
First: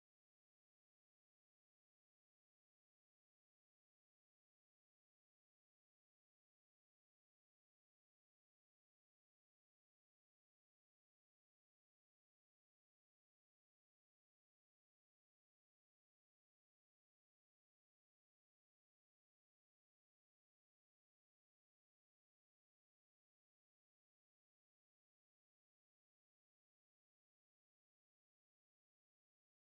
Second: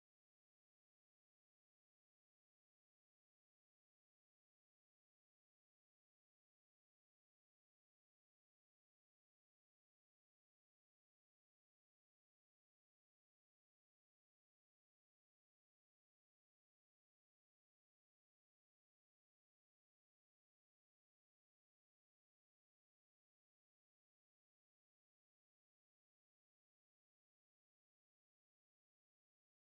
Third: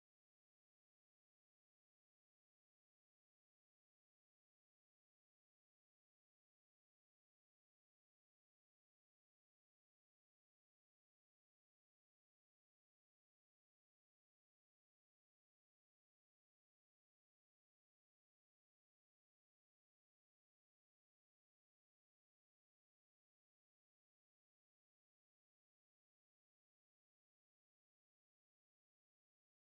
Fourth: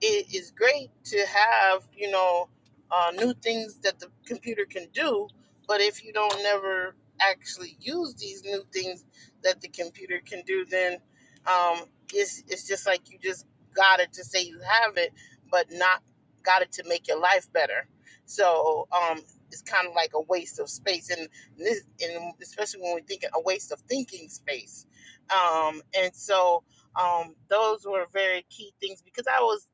A: it is great to have you know uh, new things that the computer can do but if you don't never actually use these new things that the computer can do then um it's it's just like you just got it to say you have it but not got it to make your life better so um it's kind of like a waste of space and this and especially when we're thinking a waste of thinking space um and so um, those were very key things because I was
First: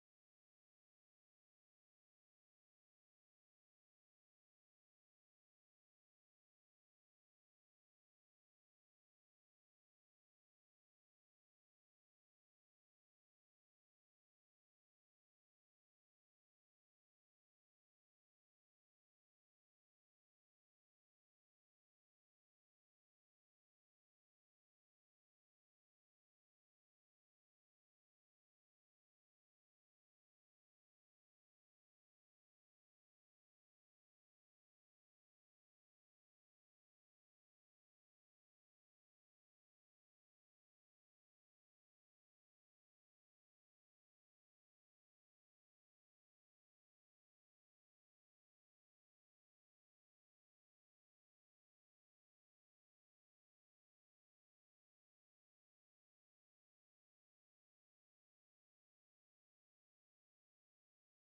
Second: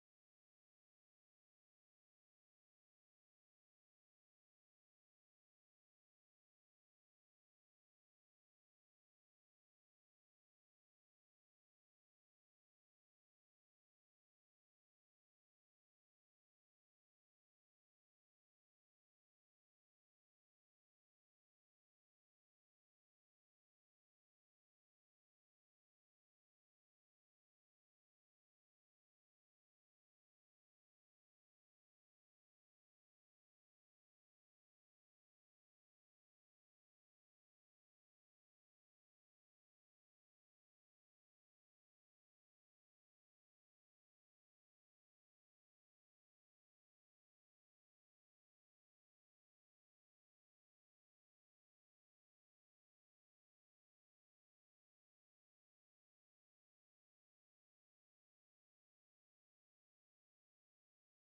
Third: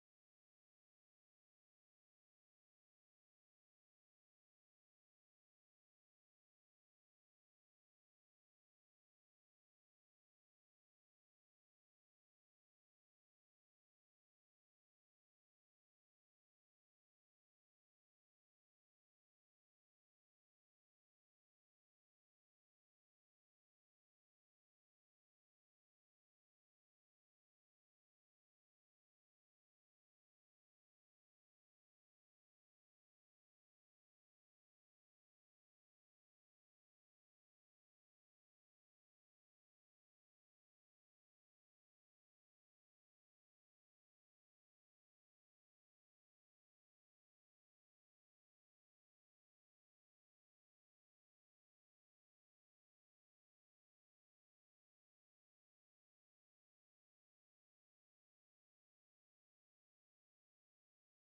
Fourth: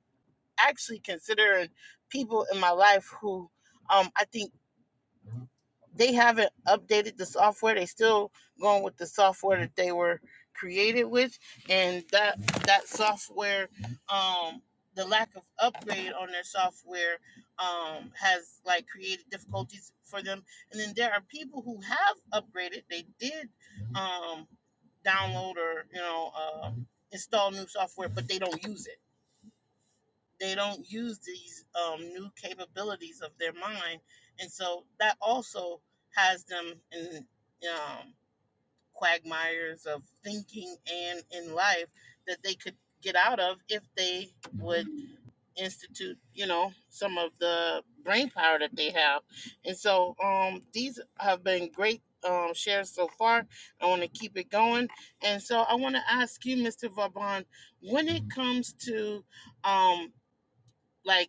A: actually considering people in my life who um, I think they haven't updated the software. They still going with the software that they were created with, and that that software, um, the lack of upgrade on their software, um, has like created difficulties for them. And then there are people who have upgraded. They did, um, download or you know, uh, install new software, but they don't use it they don't use these um, new capabilities of their mind and so that also has them in um, quagmires of thinking and in life that they could get out of if they would institute you know some of the brain power that they have and so um, these have been great um, shares so far i want to keep it going and so i want to ask you mr vaban when it comes to um, like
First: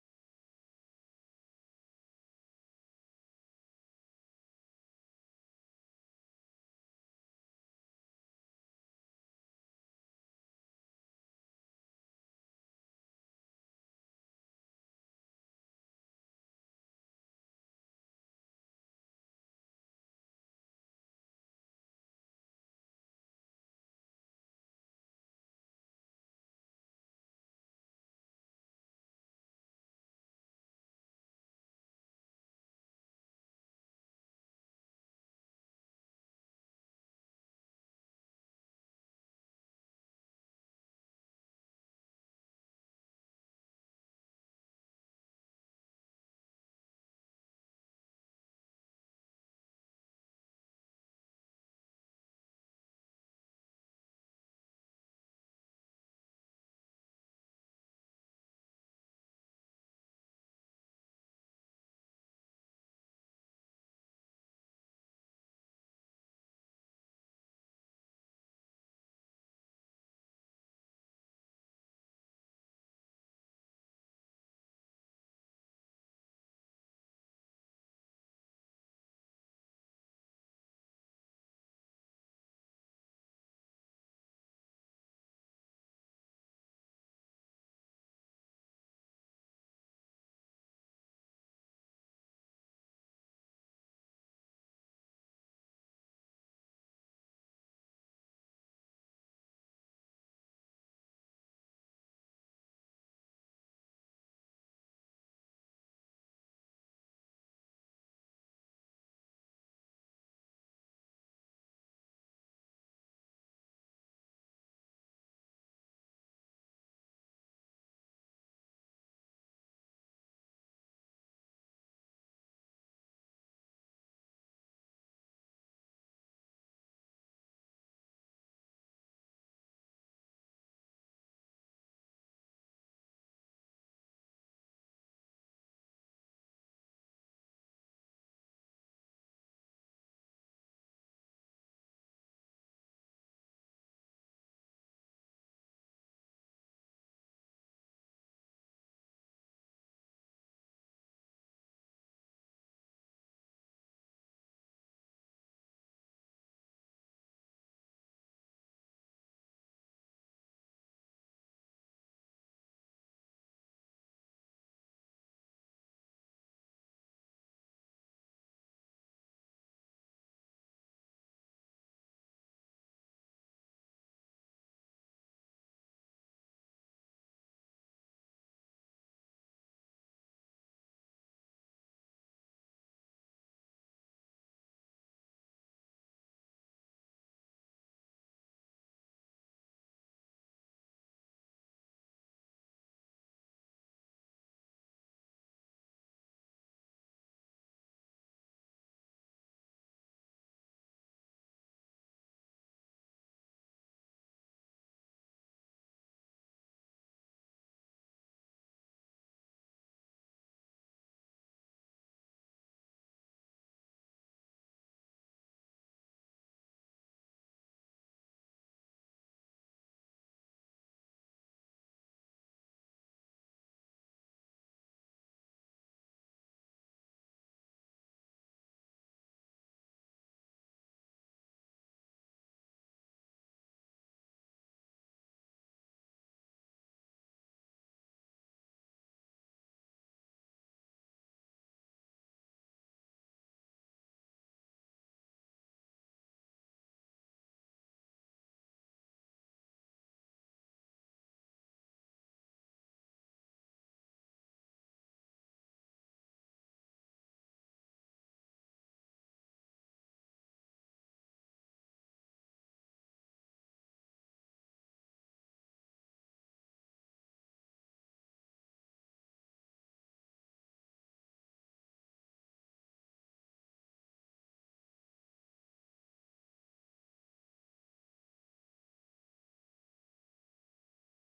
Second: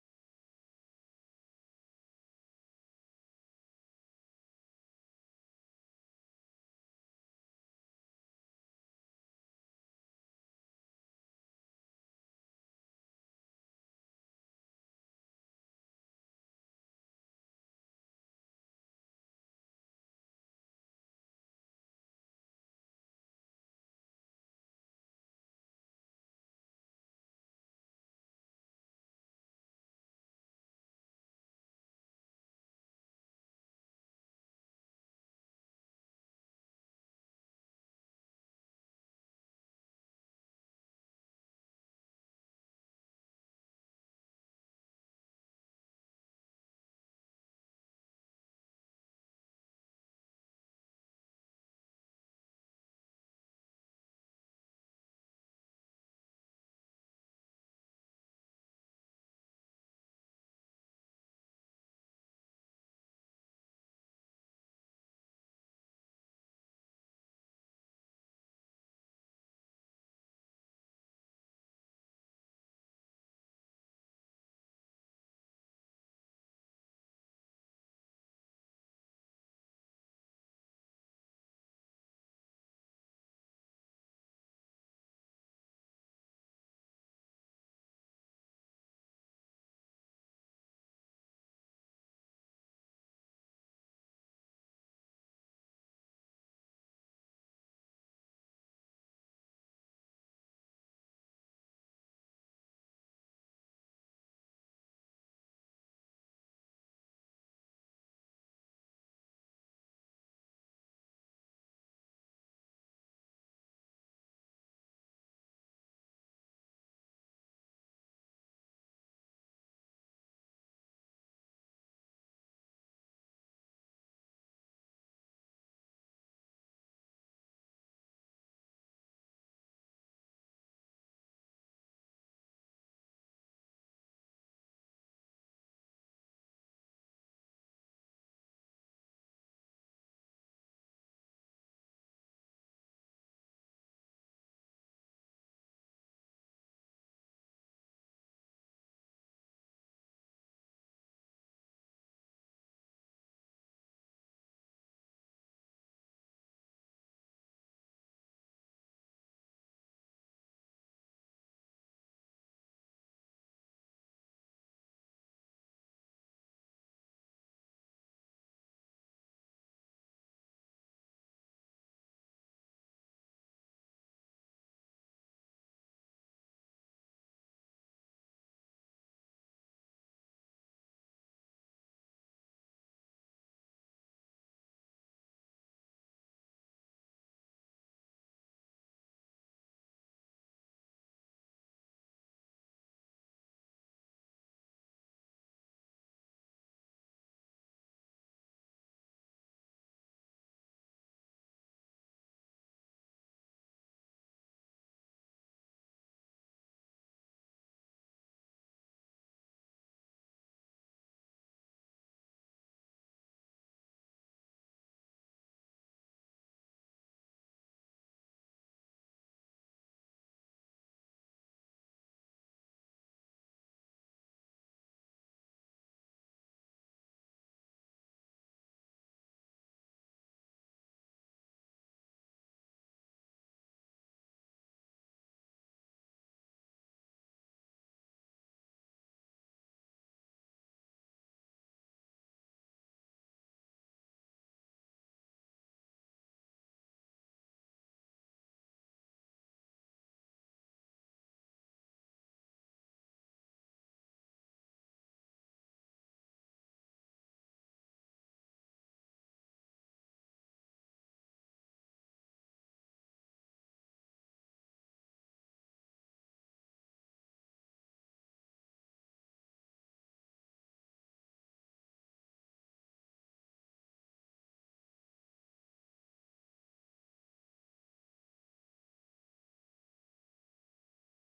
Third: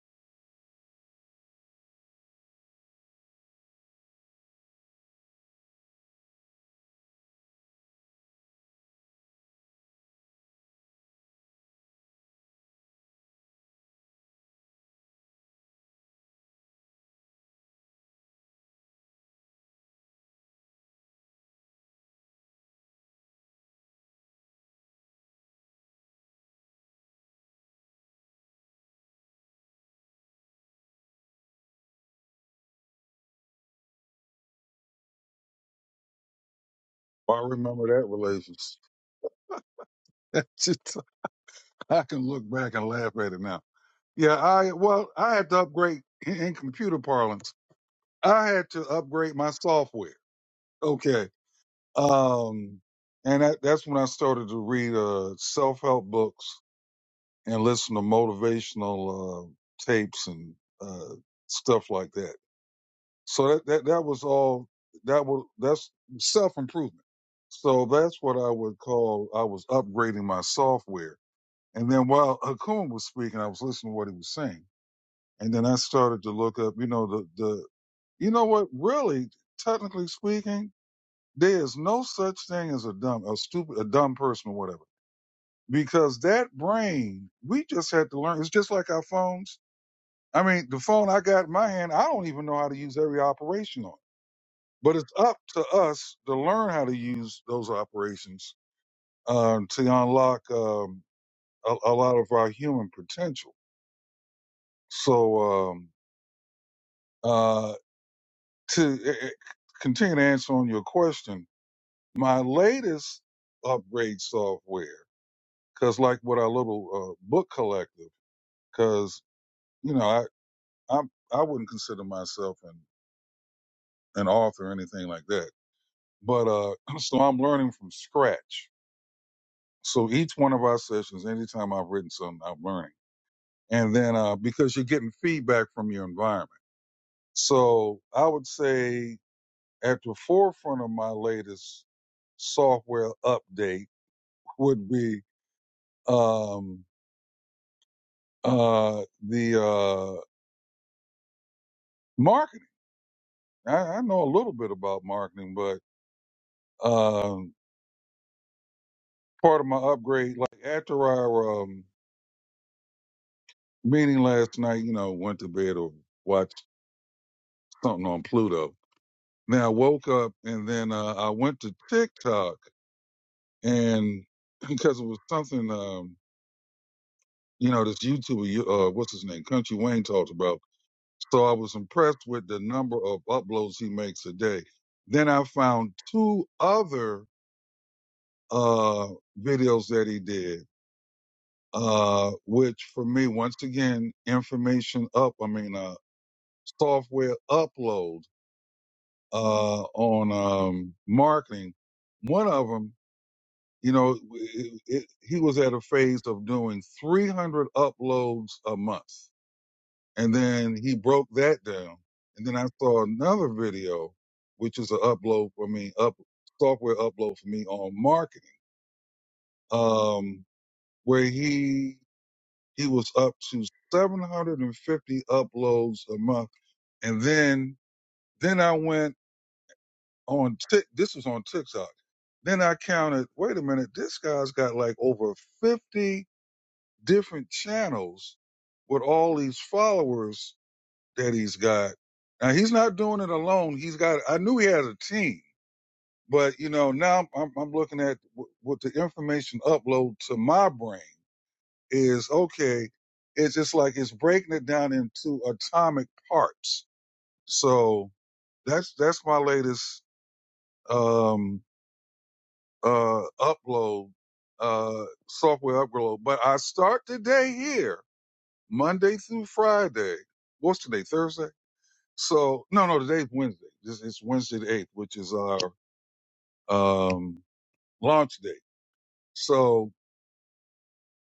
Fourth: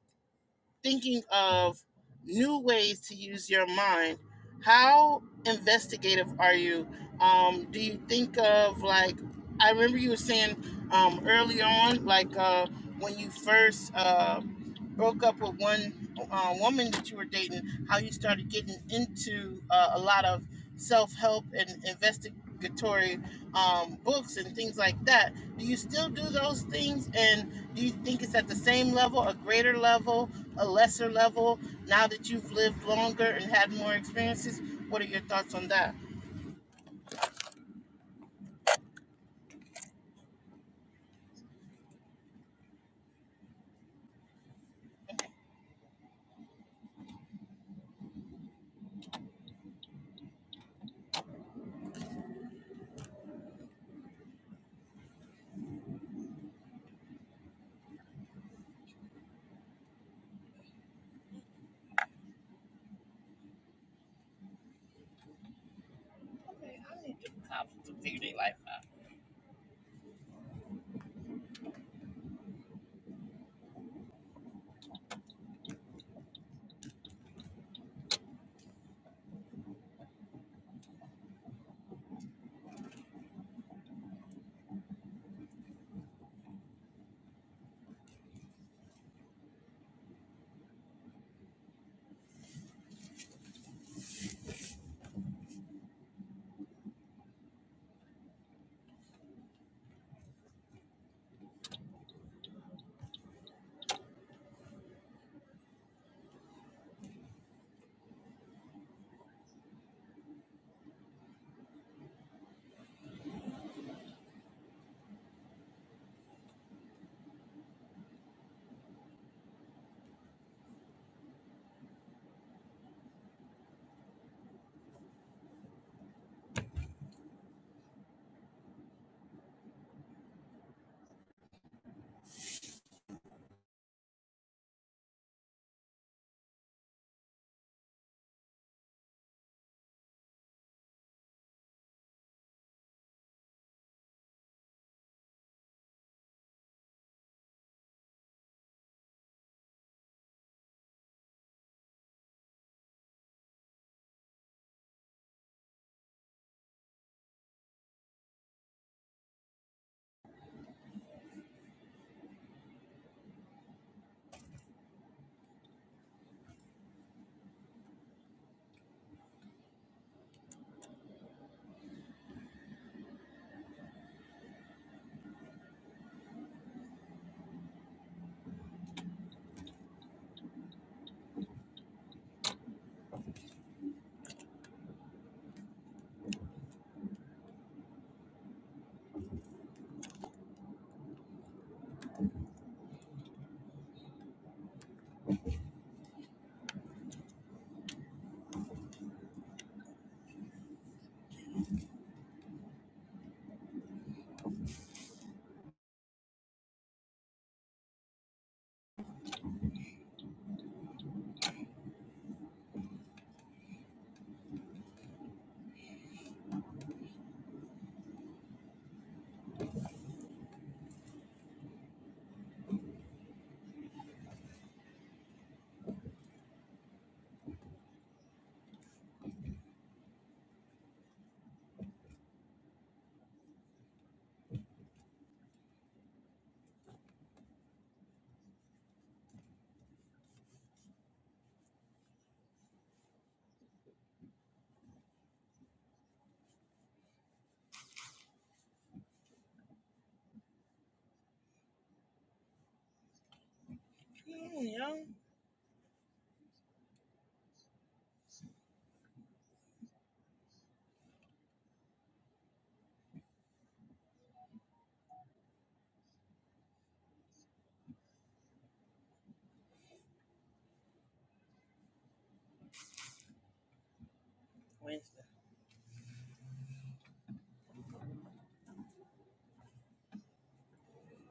A: thinking of new ways to use your mind. How investigative are you? Um, do you think of like I remember you were saying um, early on, like uh, when you first. Uh, broke up with one uh, woman that you were dating, how you started getting into uh, a lot of self help and investigatory um, books and things like that. Do you still do those things? And do you think it's at the same level, a greater level, a lesser level, now that you've lived longer and had more experiences? What are your thoughts on that?
B: I remember that relationship. That's Just- I can look back and laugh at it now. Yeah, I well, I had to upgrade in, in computer parlance. I had to upgrade my software. Okay, um, and that, that's when I started to read uh, self-help books and listen to motivational uh, tapes and uh, stuff like that. So that, that that was all. That was that's self improvement. So that's what I would call I was upgrading my software. And then while Hakum was speaking, I was listening to what he was saying. And then I started to look up. You know the the you know what really technically speaking, there is no such thing as a dumb a stupid a dumb person or whatever because that brain we just had to learn. It's just like our phones I mean, the phone I got in my hand, I don't even know how to use every operation on. it. But it's up to us to learn how to use those operations um, to unlock um, a, a lot of our human potential. So um, uh, to eh, eh, continue to answer on your question, my latest upgrade software, because like with our little uh, book collective, because you know I, I I wouldn't consider myself an an author or anything like that But uh, so I'm learning from scratch. So each one of our sessions, anytime I've written something, I'm learning. And then uh, because you're getting feedback from your environment. So I would say at the forefront of my latest software update would be um, uh, the uh, marketing. I, I know a little bit about marketing, but um, part of my upgrade, like after our um, meeting last night, you know, went to bed or watched. something on Pluto. Now I woke up and then uh, I went to TikTok and because it was something, um, you know, this YouTuber, uh, what's his name, Country Wayne talked about. So I was impressed with the number of uploads he makes a day. Then I found two other uh, videos that he did, uh, which for me, once again, information up. I mean, uh, software upload uh, on um, marketing. One of them. You know, it, it, he was at a phase of doing 300 uploads a month. And then he broke that down. And then I saw another video, which is an upload for me, up software upload for me on marketing, um, where he, he was up to 750 uploads a month. And then then I went on Tik. This was on TikTok. Then I counted. Wait a minute, this guy's got like over fifty different channels with all these followers that he's got. Now he's not doing it alone. He's got. I knew he had a team, but you know now I'm I'm, looking at what the information upload to my brain is. Okay, it's just like it's breaking it
A: Mm,
B: down into atomic parts. So that's that's my latest um uh upload uh software upload. But I start the day here Monday through Friday. What's today? Thursday? So no, no, today's Wednesday. This is Wednesday the eighth,
A: yeah.
B: which is our um launch day. So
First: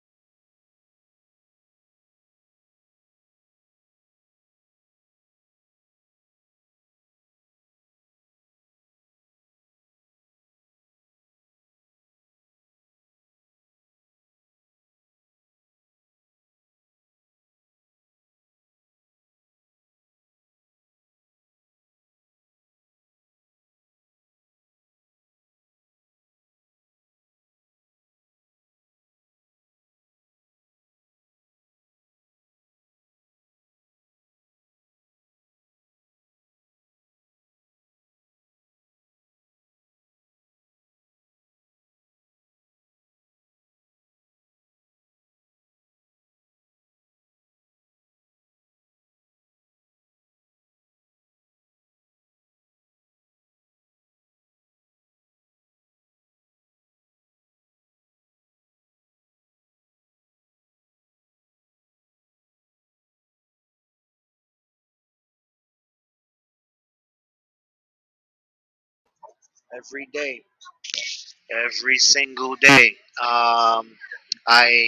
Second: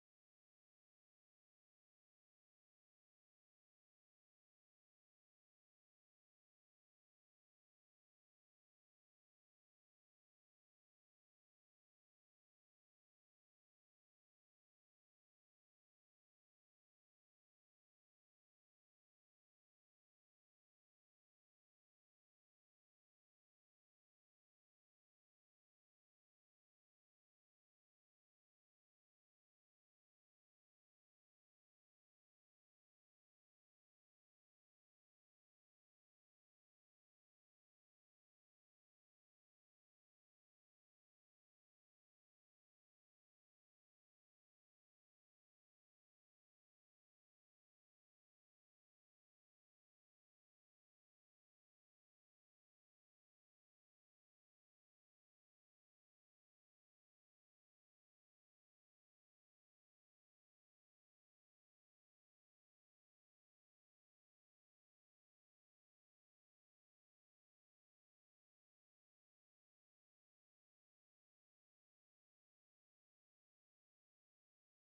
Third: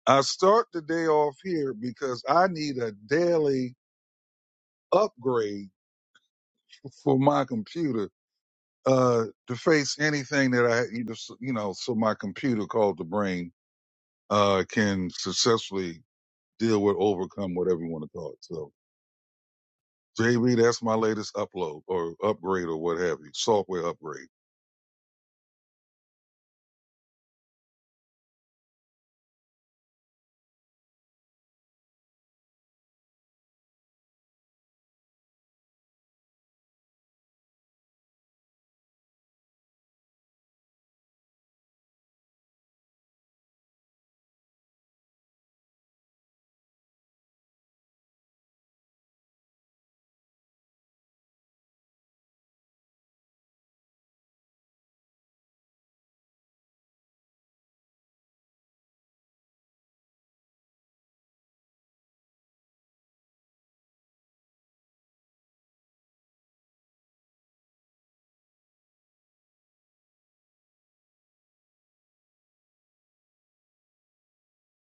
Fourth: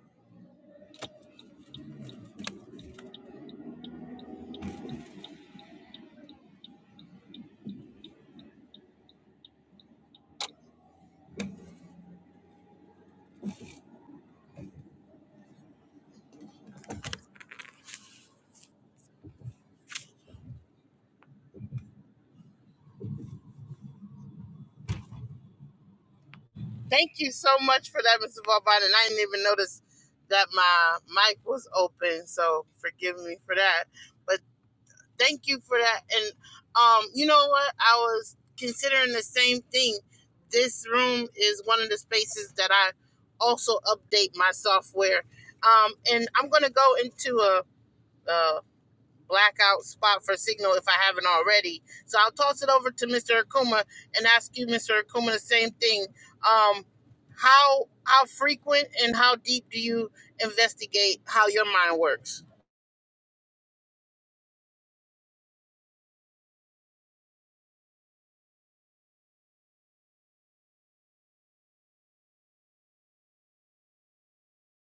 B: I start the day off here because I need a daily upgrade for my computer uh to face anything that I you know so you know, so my computer called the brain uh can successfully deal with overcome whatever you want to call it. So JB, that's my latest upload or upgrade or what have you, software upgrade.
A: Thank you so much for that, Mr. Vauban. And I didn't even notice that my mic was open, so forgive me for that. But thank you for that. And um, you know what? I was considering the same thing. This room is one of the spaces that I also update my software. Um, and I'm gonna go into a, a blackout spot for signal if I haven't already. So I'll toss it over to Mr. Akuma and ask you, Mr. Akuma, the same thing. Um, how how frequent and how deep do you investigate how your mind works?
C: every day every single day um, I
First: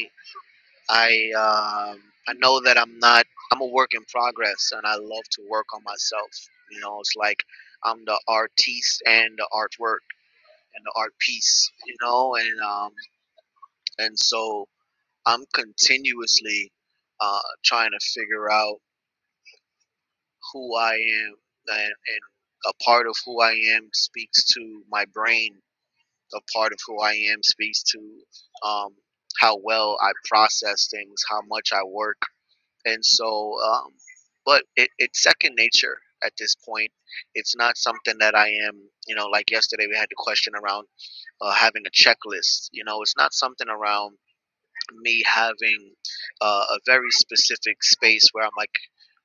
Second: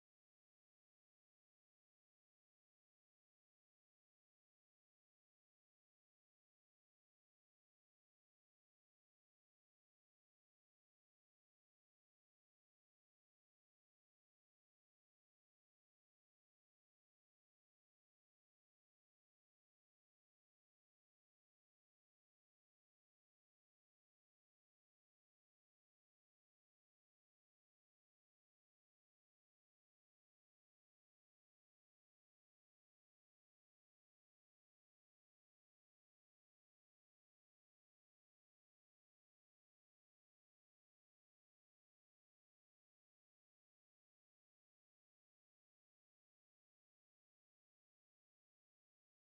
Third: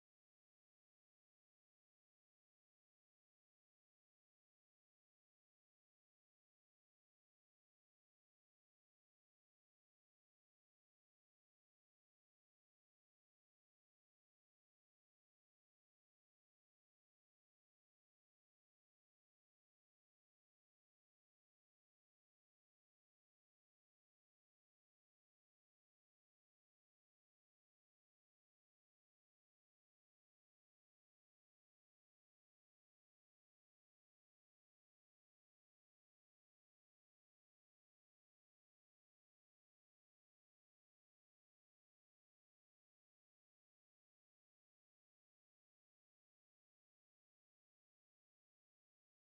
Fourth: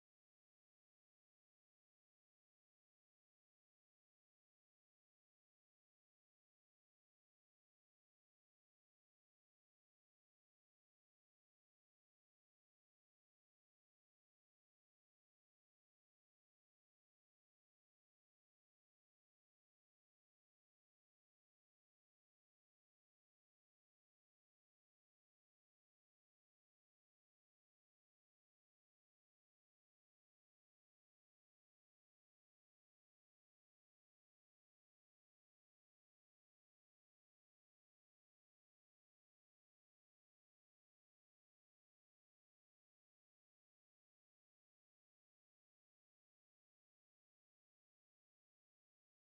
C: I um I know that I'm not. I'm a work in progress, and I love to work on myself. You know, it's like I'm the artiste and the artwork and the art piece. You know, and um and so I'm continuously uh, trying to figure out who I am, and, and a part of who I am speaks to my brain. A part of who I am speaks to um, how well I process things, how much I work and so um, but it, it's second nature at this point it's not something that i am you know like yesterday we had the question around uh, having a checklist you know it's not something around me having uh, a very specific space where i'm like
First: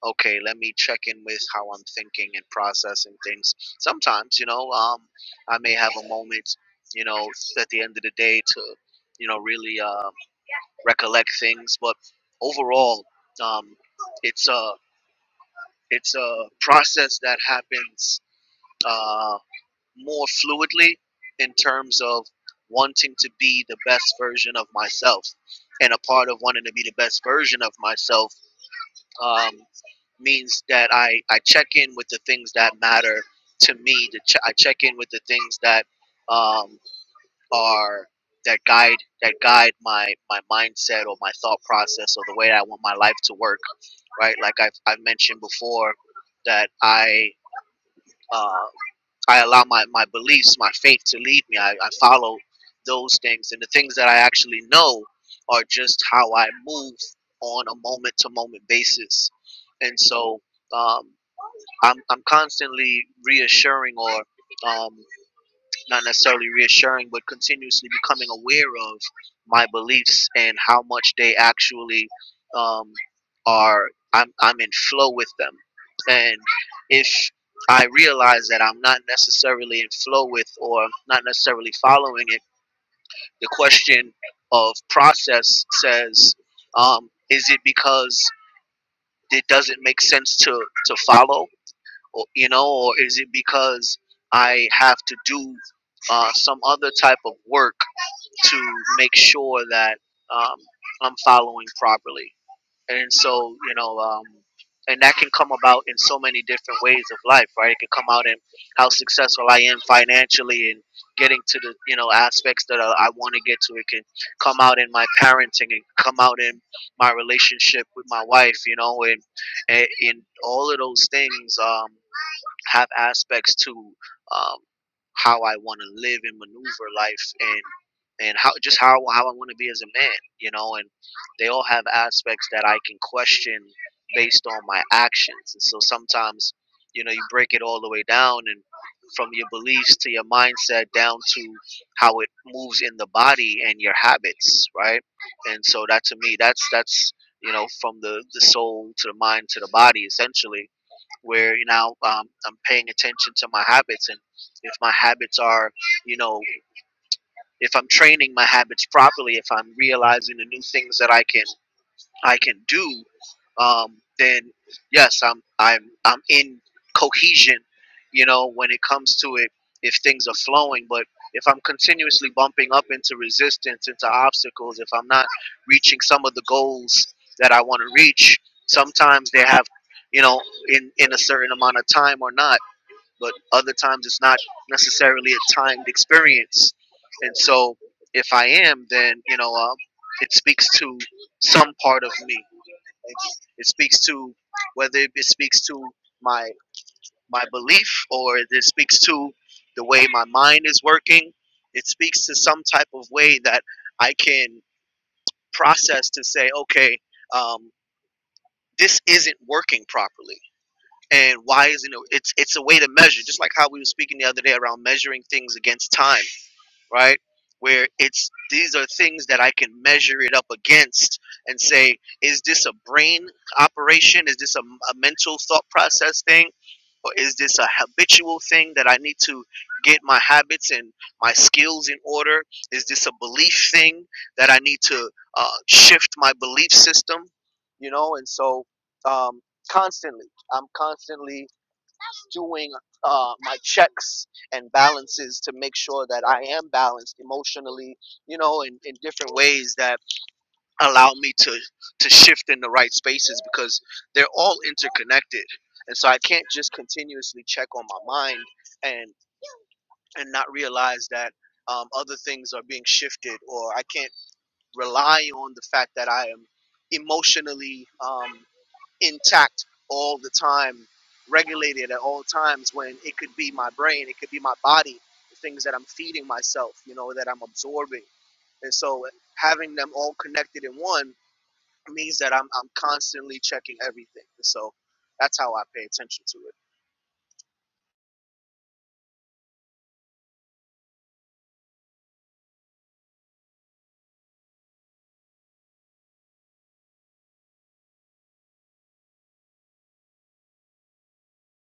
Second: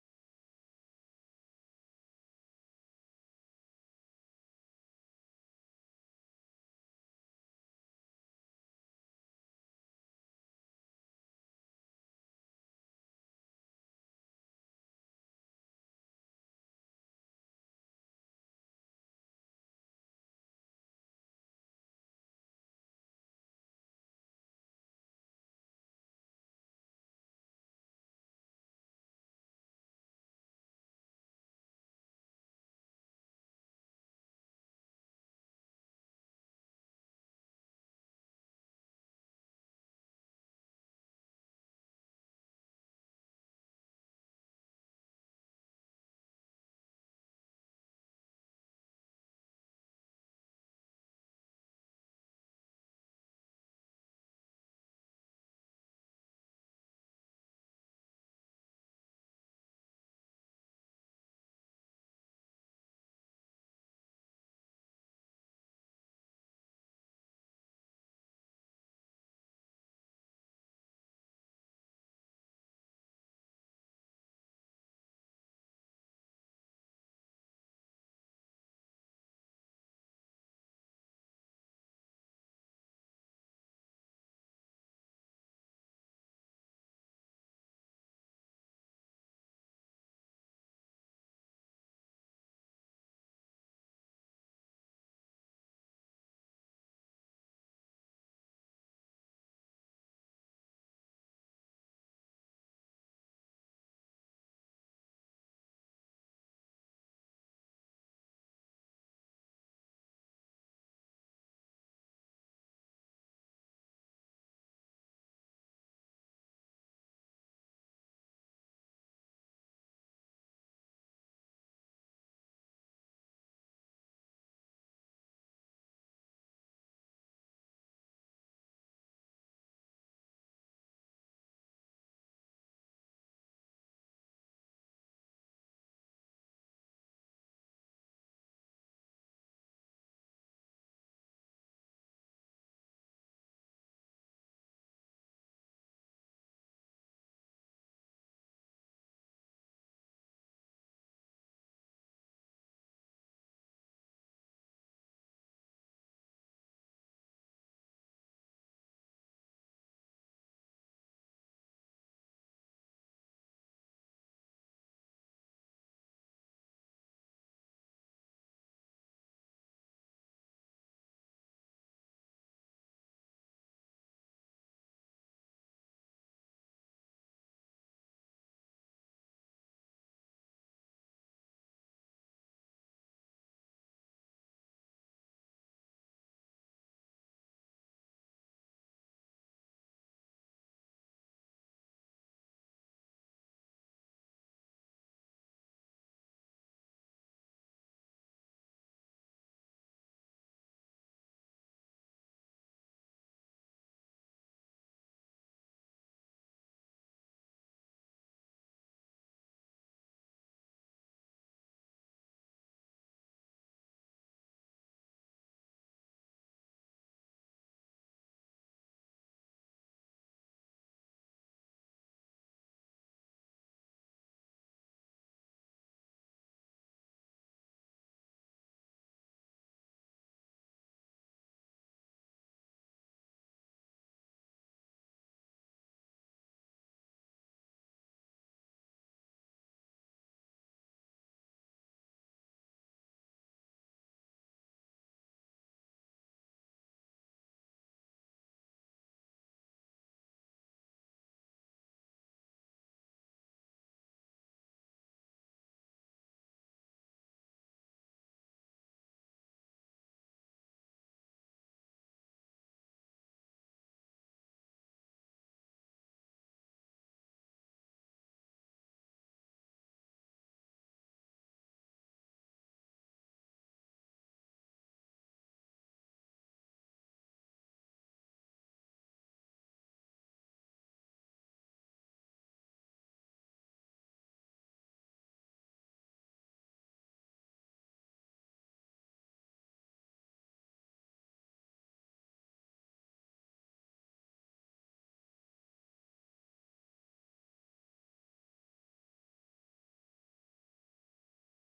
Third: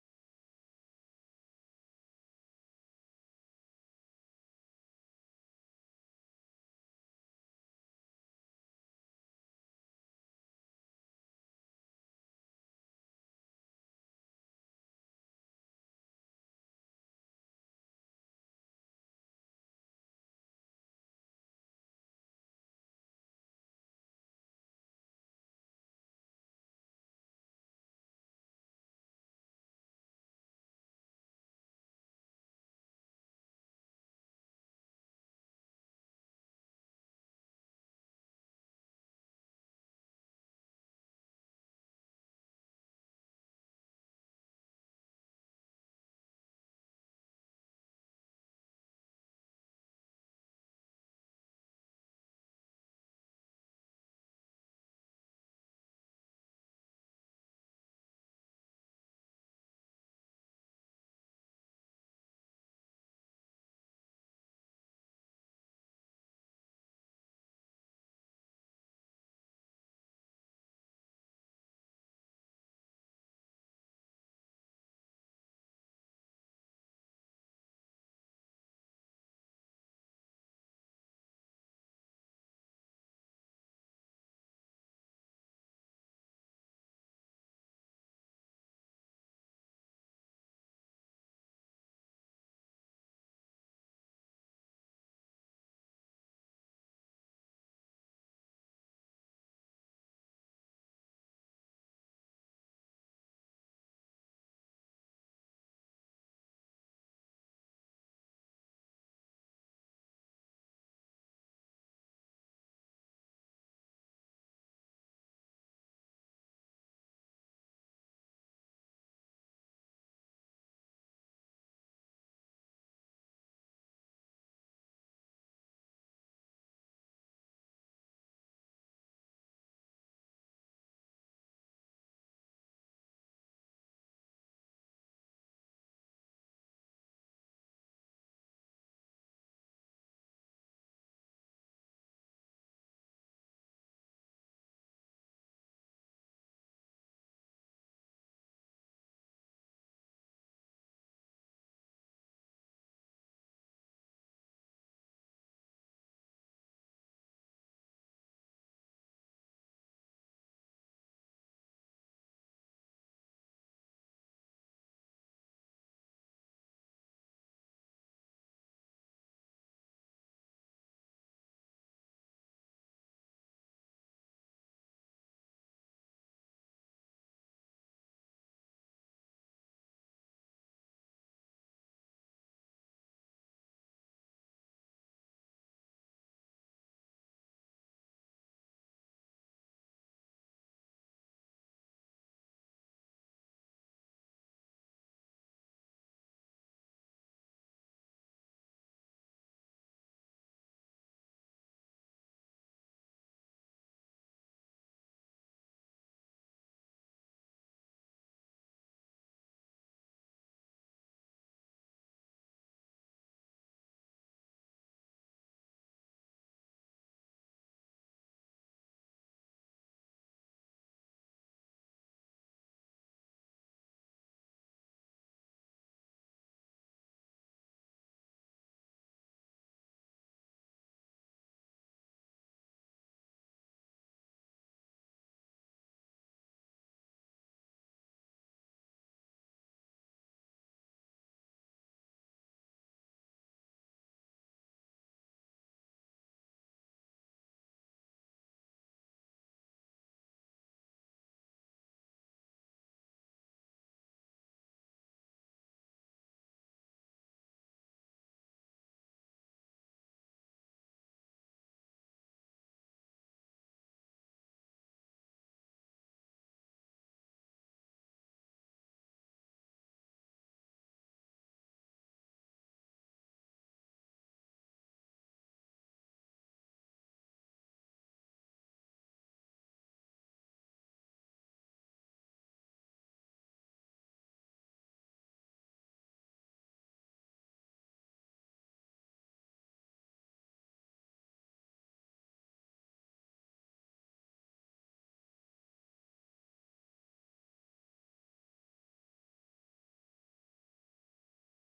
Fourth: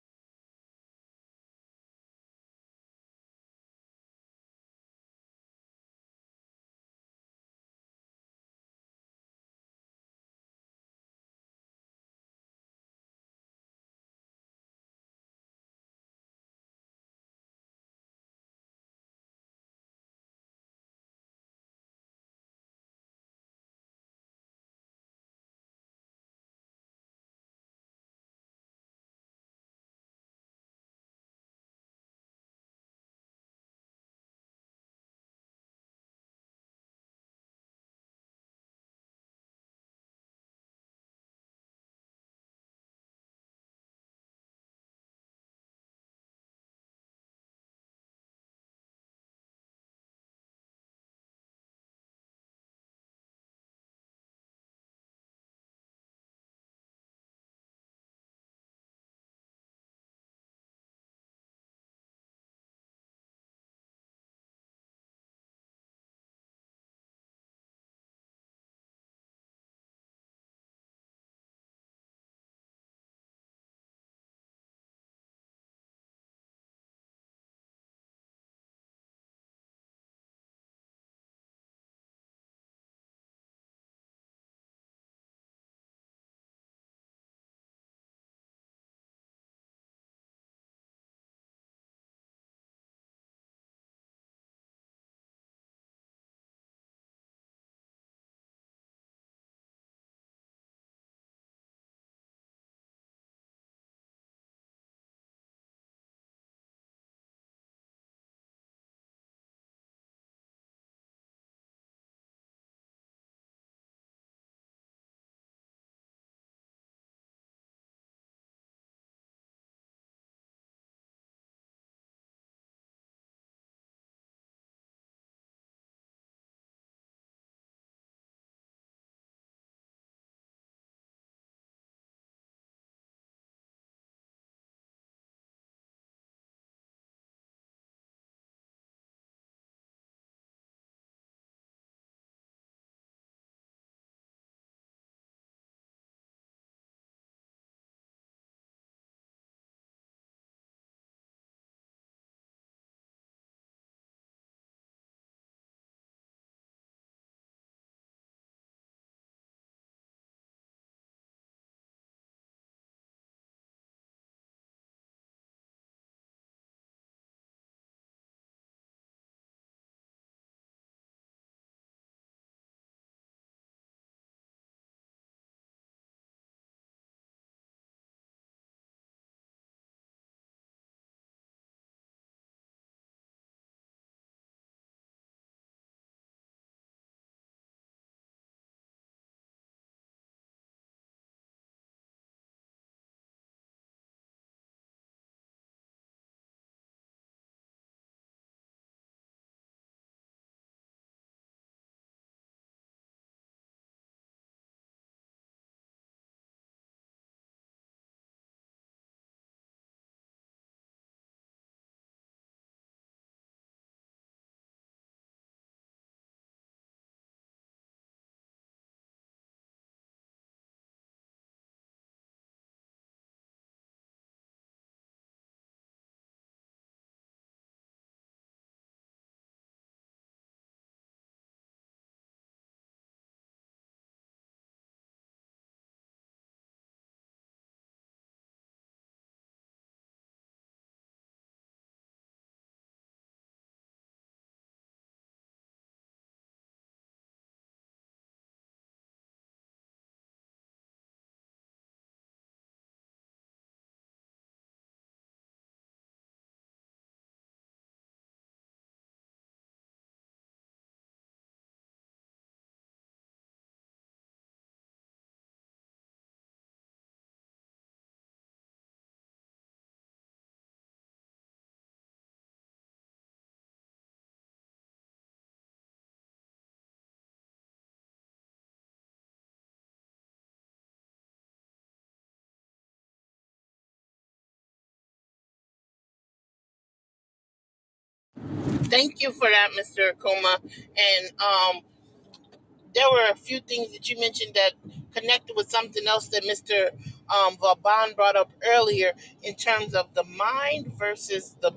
C: okay let me check in with how i'm thinking and processing things sometimes you know um, i may have a moment you know at the end of the day to you know really uh, recollect things. But overall, um, it's a it's a process that happens uh, more fluidly in terms of wanting to be the best version of myself. And a part of wanting to be the best version of myself um, means that I, I check in with the things that matter to me. To ch- I check in with the things that um, are that guide that guide my my mindset or my thought process or the way I want my life to work. Right, like I've I've mentioned before that I uh, I allow my my beliefs, my faith to lead me. I, I follow those things, and the things that I actually know are just how I move on a moment to moment basis. And so um, I'm I'm constantly reassuring or um, not necessarily reassuring, but continuously becoming aware of my beliefs and how much they actually um, are. I'm I'm in flow with them, and if I realize that I'm not necessarily in flow with or not necessarily following it, the question of process says, um, is it because it doesn't make sense to to follow? or, you know, or is it because I have to do uh, some other type of work to make sure that um, I'm following properly? And so, you know, um, and that can come about in so many different ways of life, right? It can come out in how successful I am financially and getting to the, you know, aspects that I, I want to get to. It can come out in my parenting and come out in my relationship with my wife, you know, and, and, and all of those things. Um, have aspects to um, how I want to live and maneuver life and and how just how how I want to be as a man, you know, and they all have aspects that I can question based on my actions. And so sometimes, you know, you break it all the way down and from your beliefs to your mindset down to how it moves in the body and your habits, right? And so that to me that's that's you know, from the, the soul to the mind to the body essentially where you know um, I'm paying attention to my habits and if my habits are you know if I'm training my habits properly if I'm realizing the new things that I can I can do, um, then yes, I'm I'm I'm in cohesion. You know, when it comes to it, if things are flowing, but if I'm continuously bumping up into resistance, into obstacles, if I'm not reaching some of the goals that I want to reach, sometimes they have, you know, in in a certain amount of time or not but other times it's not necessarily a timed experience. And so if I am, then you know, um, it speaks to some part of me. It, it speaks to whether it speaks to my my belief or it speaks to the way my mind is working. It speaks to some type of way that I can process to say, okay, um, this isn't working properly and why isn't it it's it's a way to measure just like how we were speaking the other day around measuring things against time right? Where it's these are things that I can measure it up against and say, is this a brain operation? Is this a, a mental thought process thing? Or is this a habitual thing that I need to get my habits and my skills in order? Is this a belief thing that I need to uh, shift my belief system? You know, and so um, constantly, I'm constantly doing uh, my checks and balances to make sure that I am balanced emotionally, you know, in, in different ways that allow me to, to shift in the right spaces because they're all interconnected. And so I can't just continuously check on my mind and, and not realize that um, other things are being shifted or I can't rely on the fact that I am emotionally um, intact all the time, regulated at all times when it could be my brain, it could be my body, the things that I'm feeding myself, you know, that I'm absorbing. And so having them all connected in one means that I'm, I'm constantly checking everything. And so that's how I pay attention to it.
A: Thank you for that, Mr. Akuma. And um, there were a few things that you mentioned that connected with something else that Mr. Um, Vaban brought up earlier in terms of the mind versus the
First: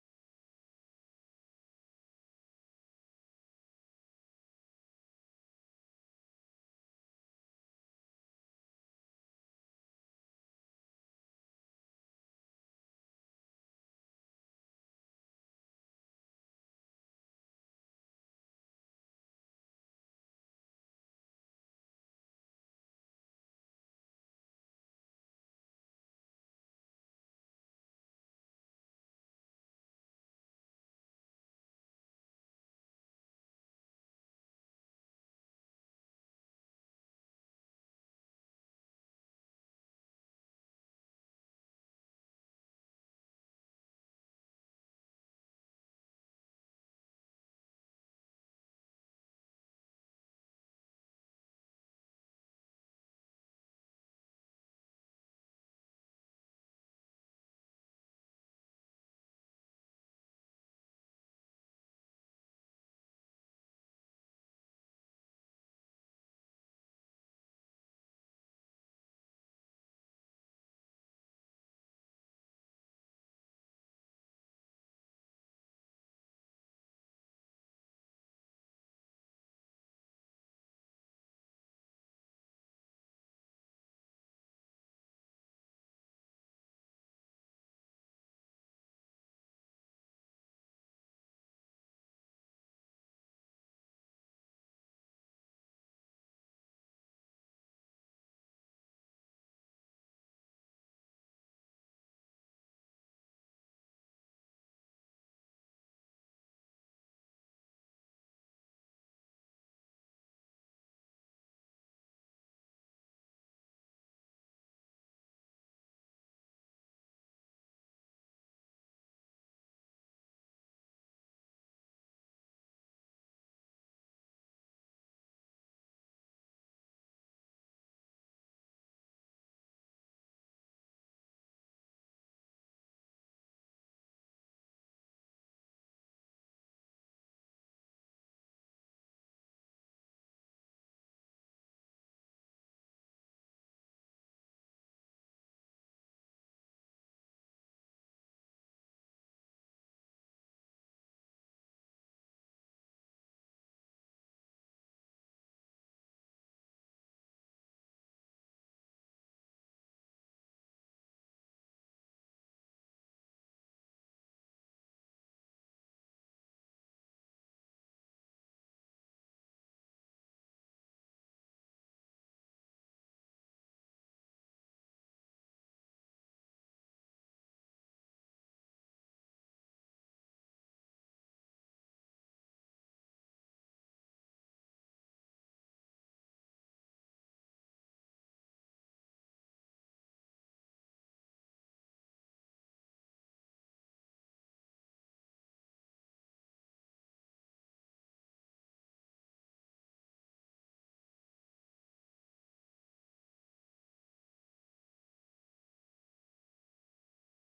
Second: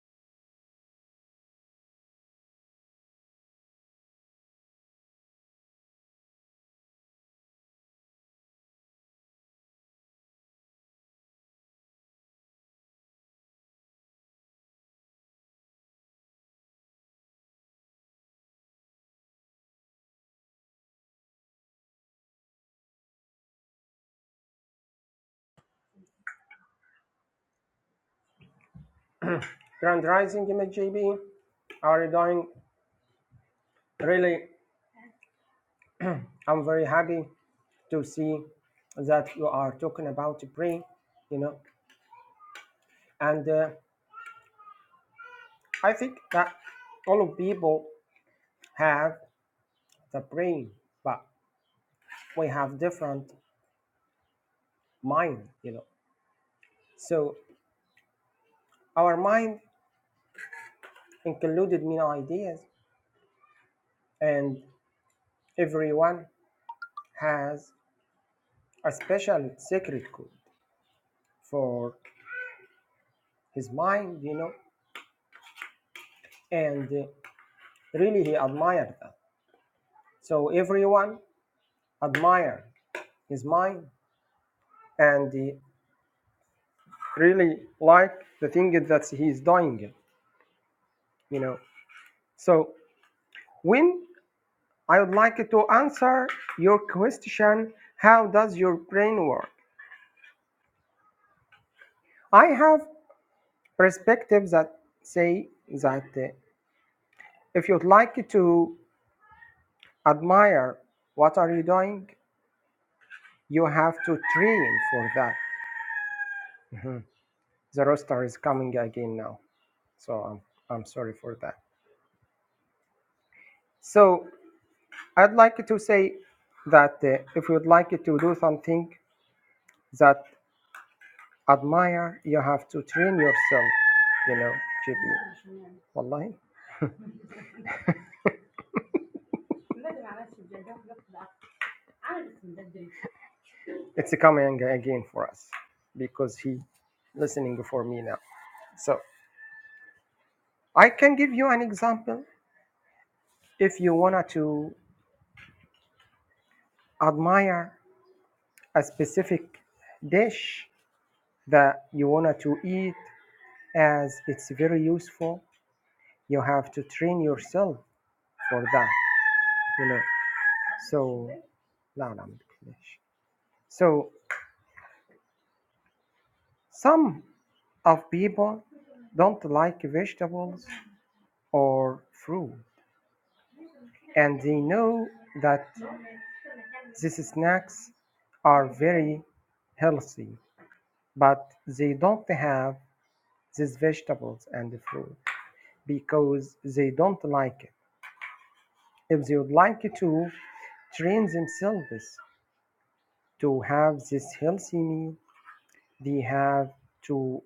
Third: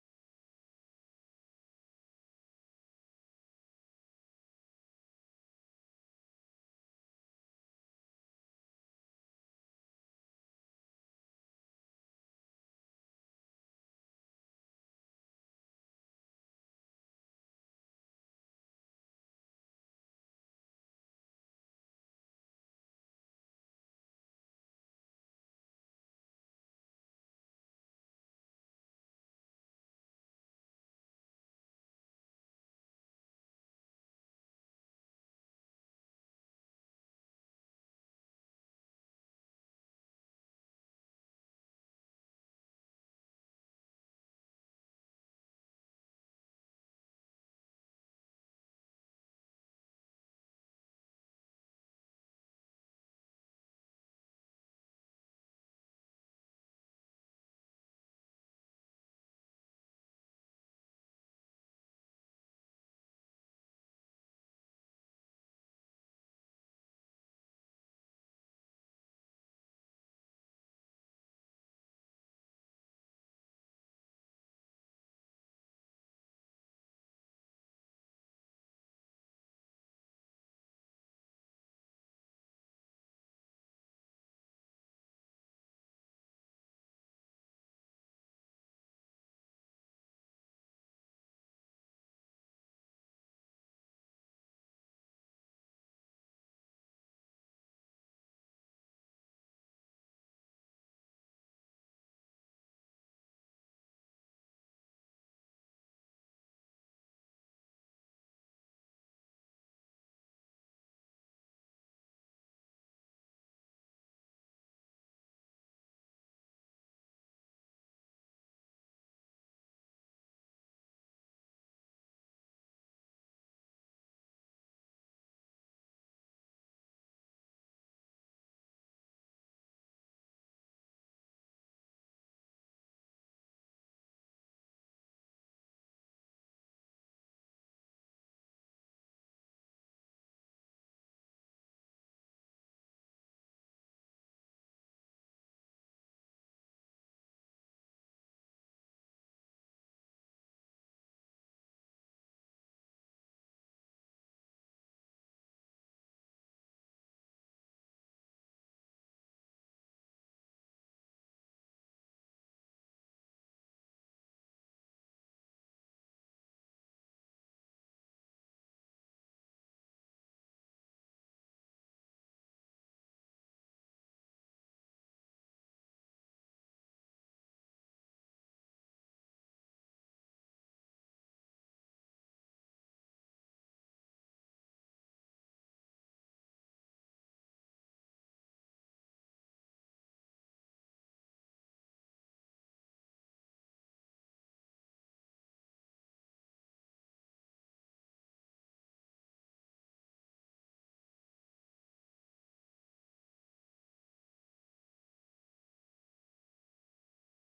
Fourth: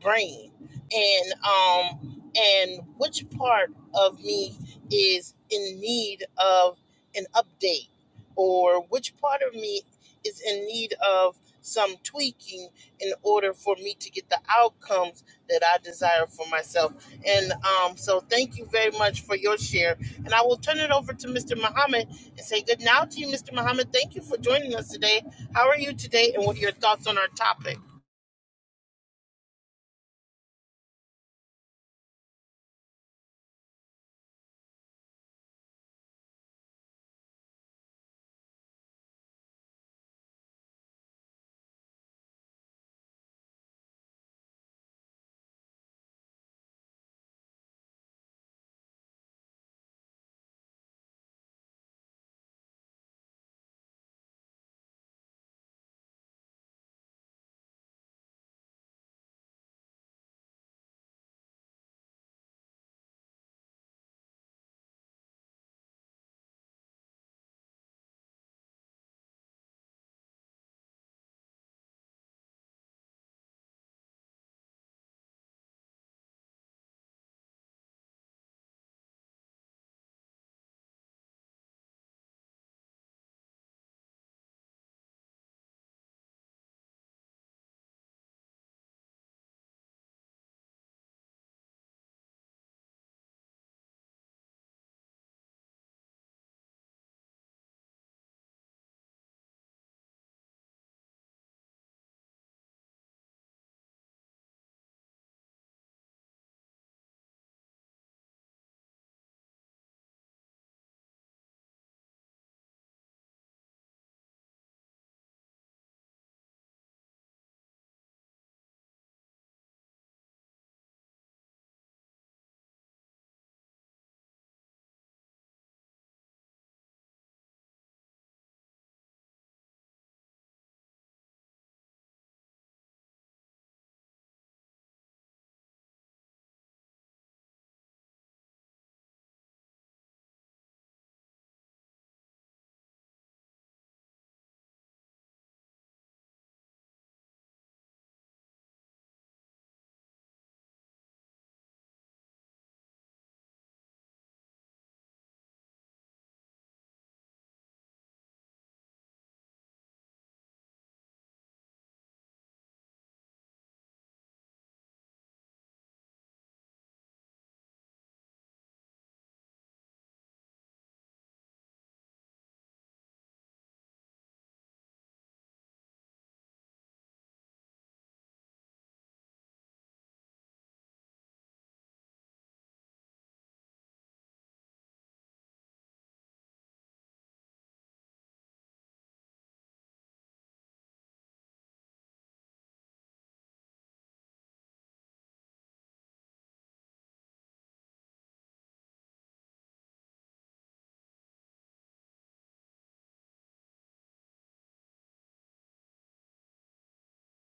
A: brain and um and which part of me is in need of an update or which part of me is in need of some tweaking in order for me to get the outcomes that I desire for myself. And um, so, thank you very much for your share. And I will turn it over to Mr. Muhammad and say good now to you, Mr. Muhammad. Thank you for joining us today. How are you today, and what are your thoughts on our topic?
D: Grand Rising MJB, how are doing? Really, I'm very happy to see that you are talking about brain, you know. And uh, I think that all of people have the brain, but we have different mind, you know. So our mind included many ideas, and everyone has a special secret code for his mind, you know, and uh, really he admired that So everyone admire his mind and he really like the thing that he's doing, you know. So when I would like to answer your question, how does your brain work? I have perspectives that say that uh, if you'd like to admire what are you doing, you have to train for that. Mhm. The roster is coming again now, so I'm, I'm sorry for that. So I'd like to say that uh, if you'd like to do something that admire, you have to train yourself, you know, GB. Wallahi. It's coming again for us because he listening for me now. So I can give you an example. If you wanted to admire a specific dish that you wanted to eat as it's very useful, you have to train yourself for that, you know. So, لا لا ما تقلقش. So some of people don't like vegetables or fruit, and they know that these snacks are very healthy, but they don't have these vegetables and fruit because they don't like it. If they would like to train themselves to have this healthy meal, they have to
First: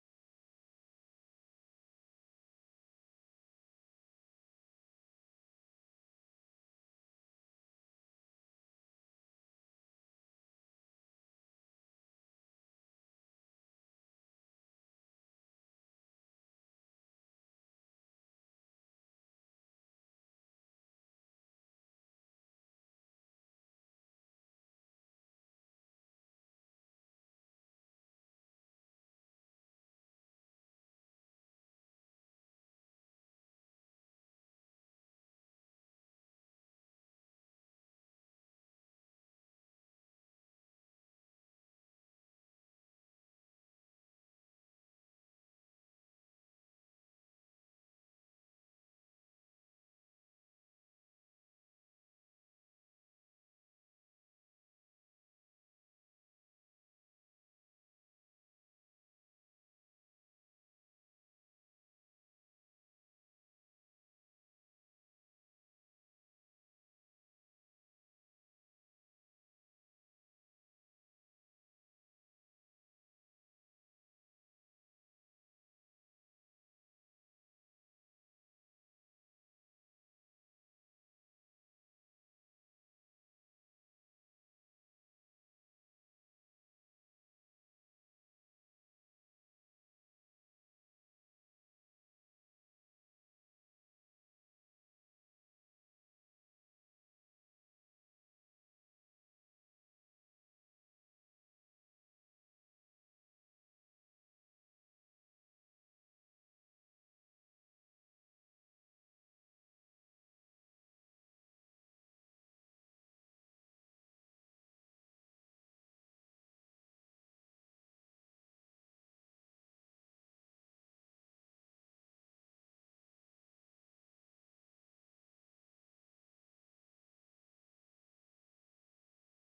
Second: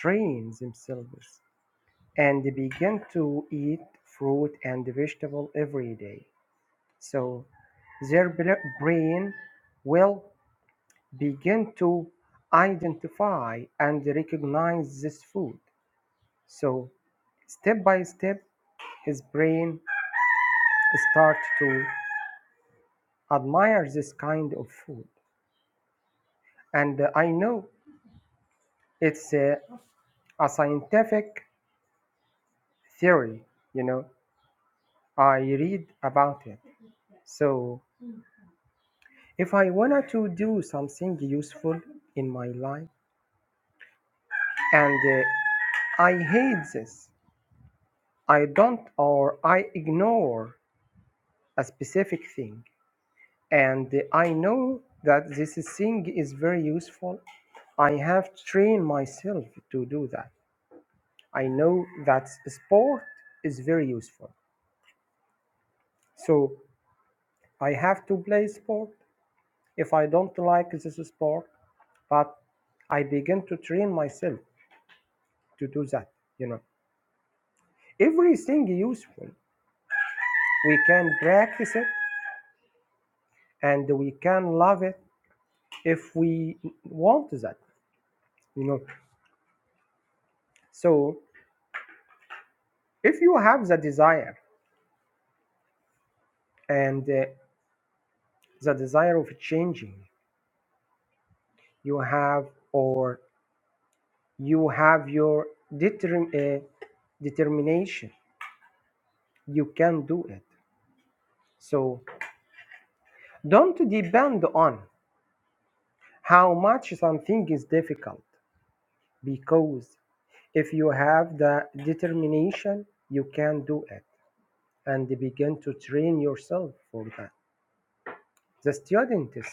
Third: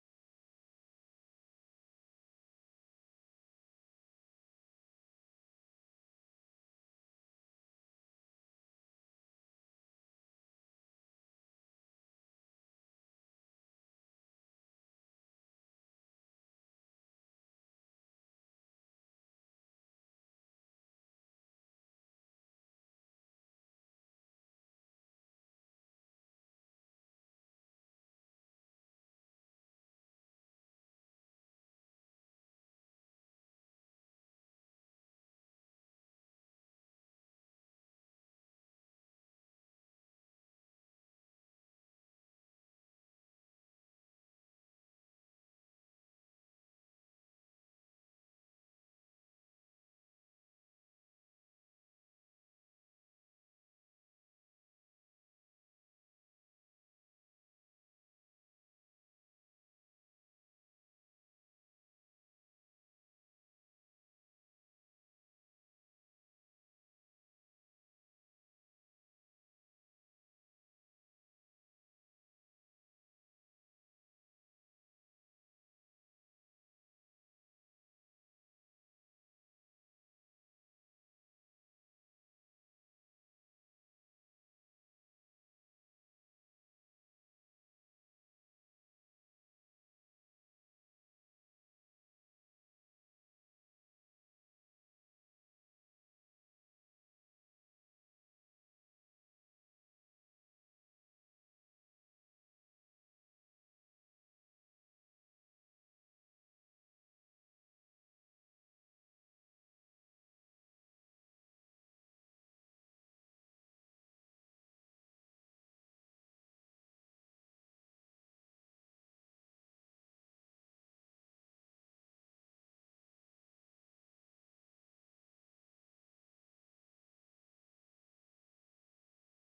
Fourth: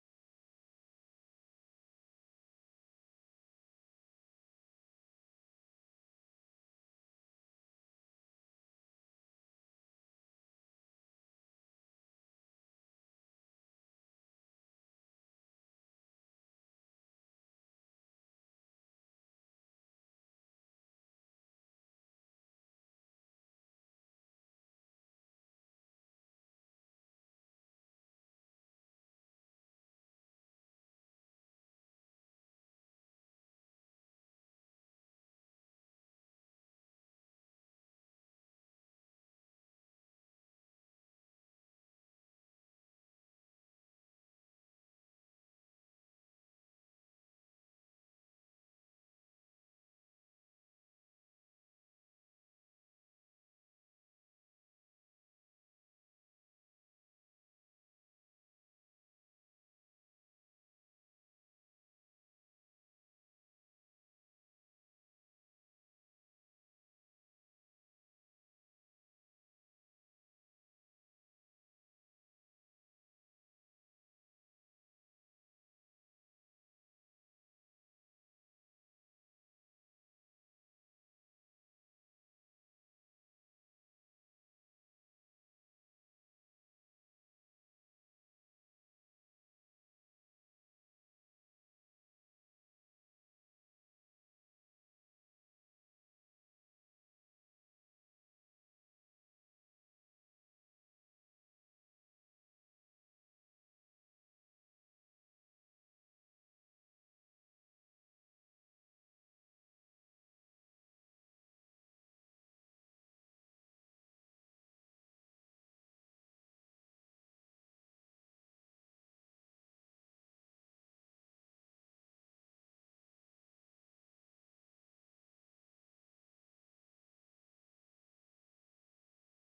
D: train themselves and they began to eat fruit and vegetable every day. So their bra- brain will begin to identify and recognize this food. So step by step, his brain start to admire this kind of food. And uh, I know it's a, a scientific theory, you know, I read about it. So If I wanted to do something useful in my life and uh, I hate this, I don't or I ignore a specific thing and I know that this thing is very useful. I have trained myself to do that. I know that sport is very useful. So I have to play sport if I don't like this sport, but I begin to train myself to do that, you know. Everything useful. We can practice it and we can love it if we want that, you know. So if you have the desire and uh, the desire of changing, you have or you have your determ- uh, determination, you can do it. So don't depend on how much something is difficult because if you have the determination, you can do it. and begin to train yourself for that. The students,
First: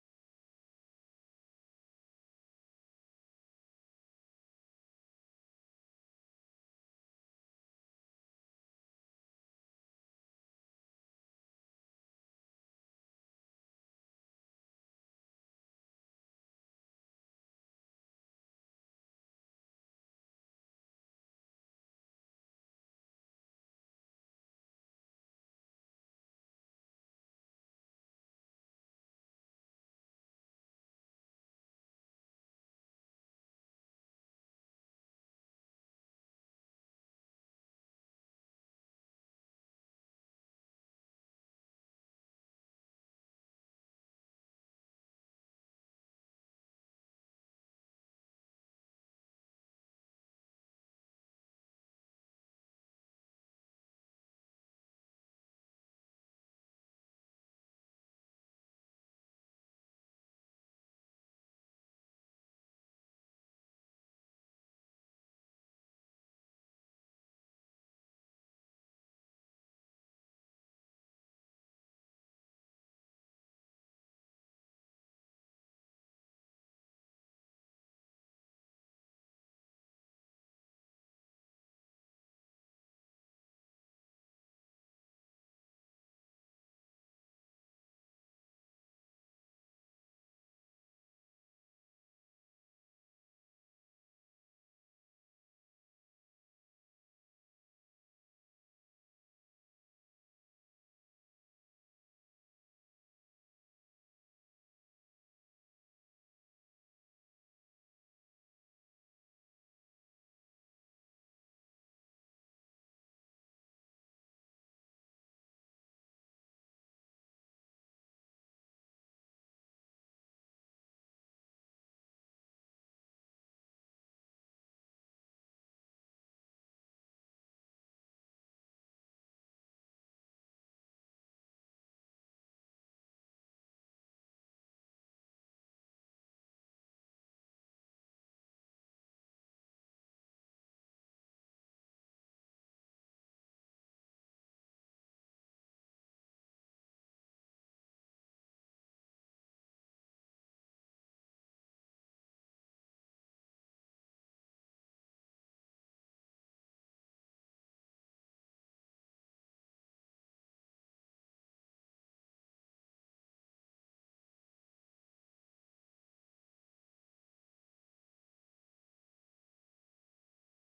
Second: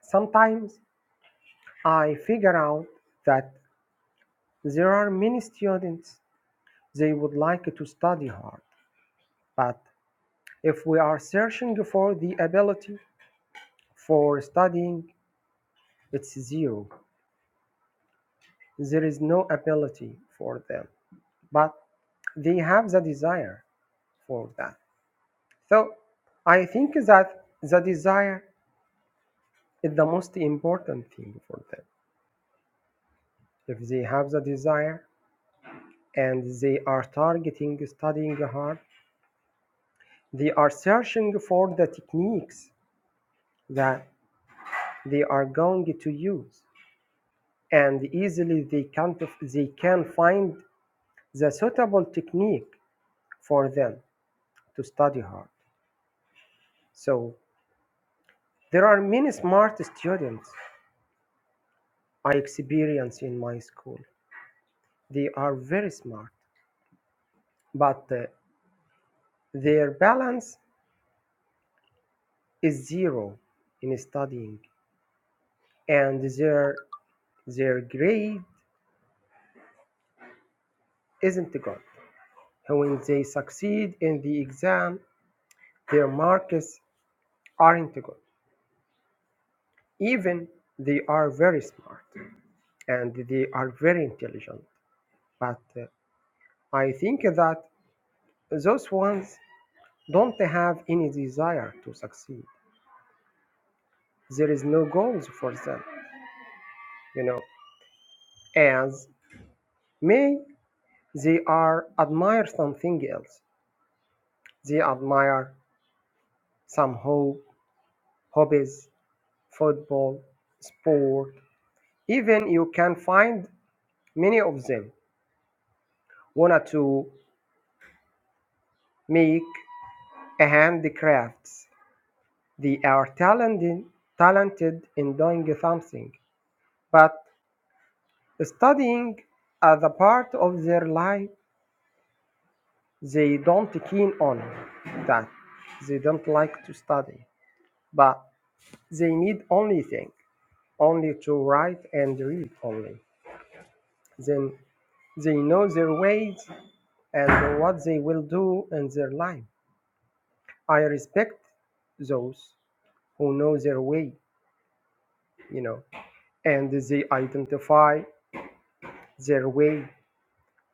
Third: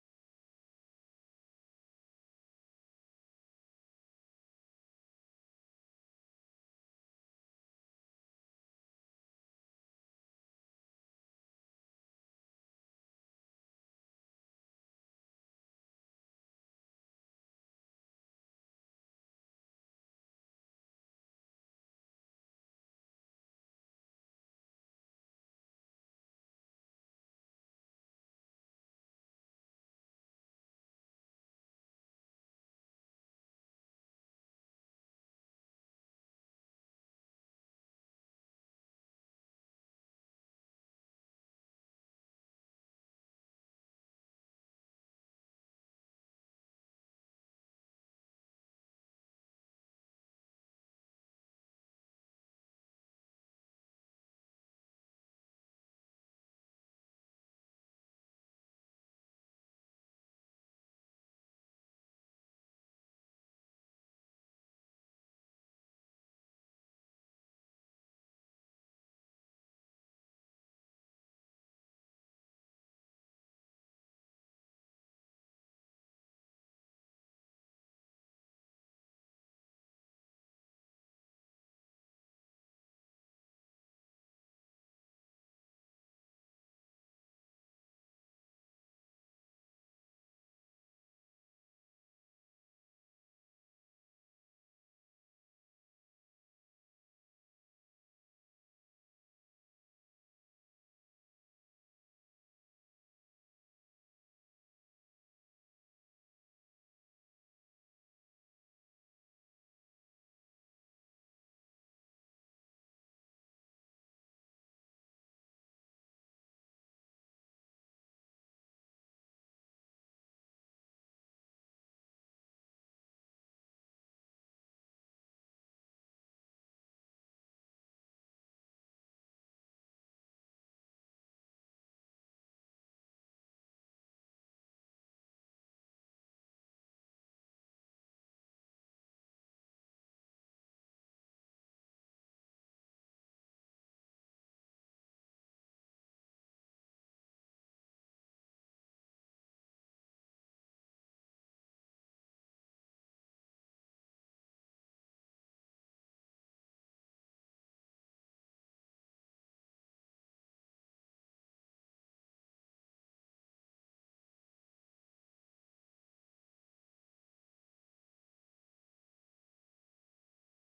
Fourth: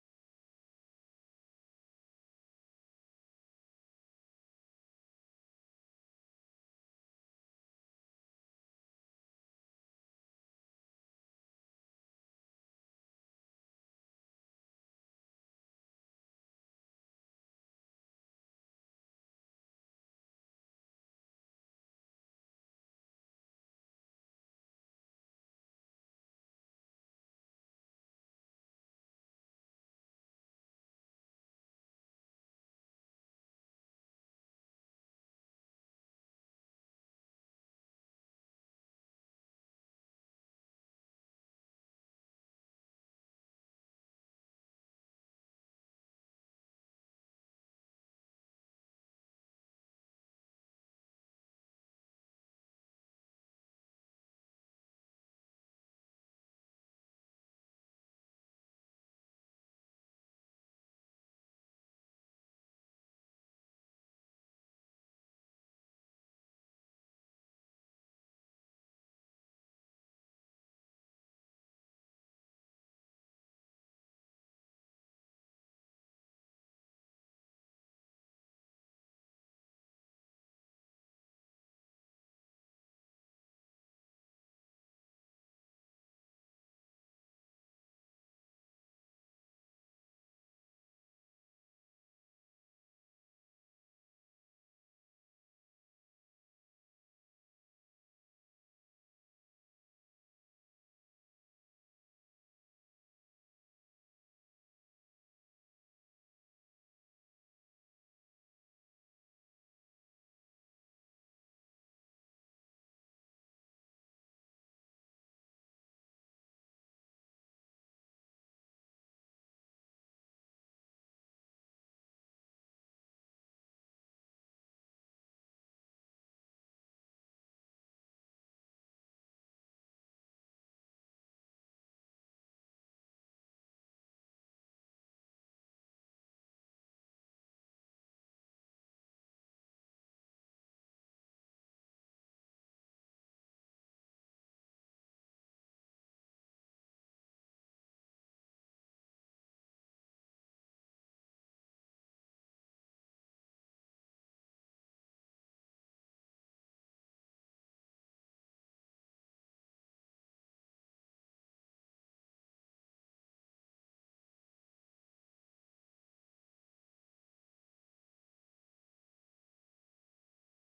D: sometimes I figure out that there are many students, they would like to study hard, but if we are searching for the ability for studying, it's zero. There is no ability for them, but they have the desire for that. So I think that the desire is the most important thing for them. If they have the desire, and they are targeting studying hard. They are searching for the techniques that they are going to use, and easily they can they can find the suitable technique for them to study hard. So there are many smart students I experience in my school. They are very smart, but uh, their balance is zero in studying, and their their grade isn't good. When they succeed in the exam, their marks aren't good. Even they are very smart and they are very intelligent. But uh, I think that those ones don't have any desire to succeed. There is no goals for them, you know, as may they are admire something else. They admire some hope, hobbies, football, sport. Even you can find many of them wanted to make handicrafts. They are talented, talented in doing something, but studying as a part of their life, they don't keen on that. They don't like to study, but they need only thing, only to write and read only. Then they know their ways and what they will do in their life. I respect those who know their way, you know. and they identify their way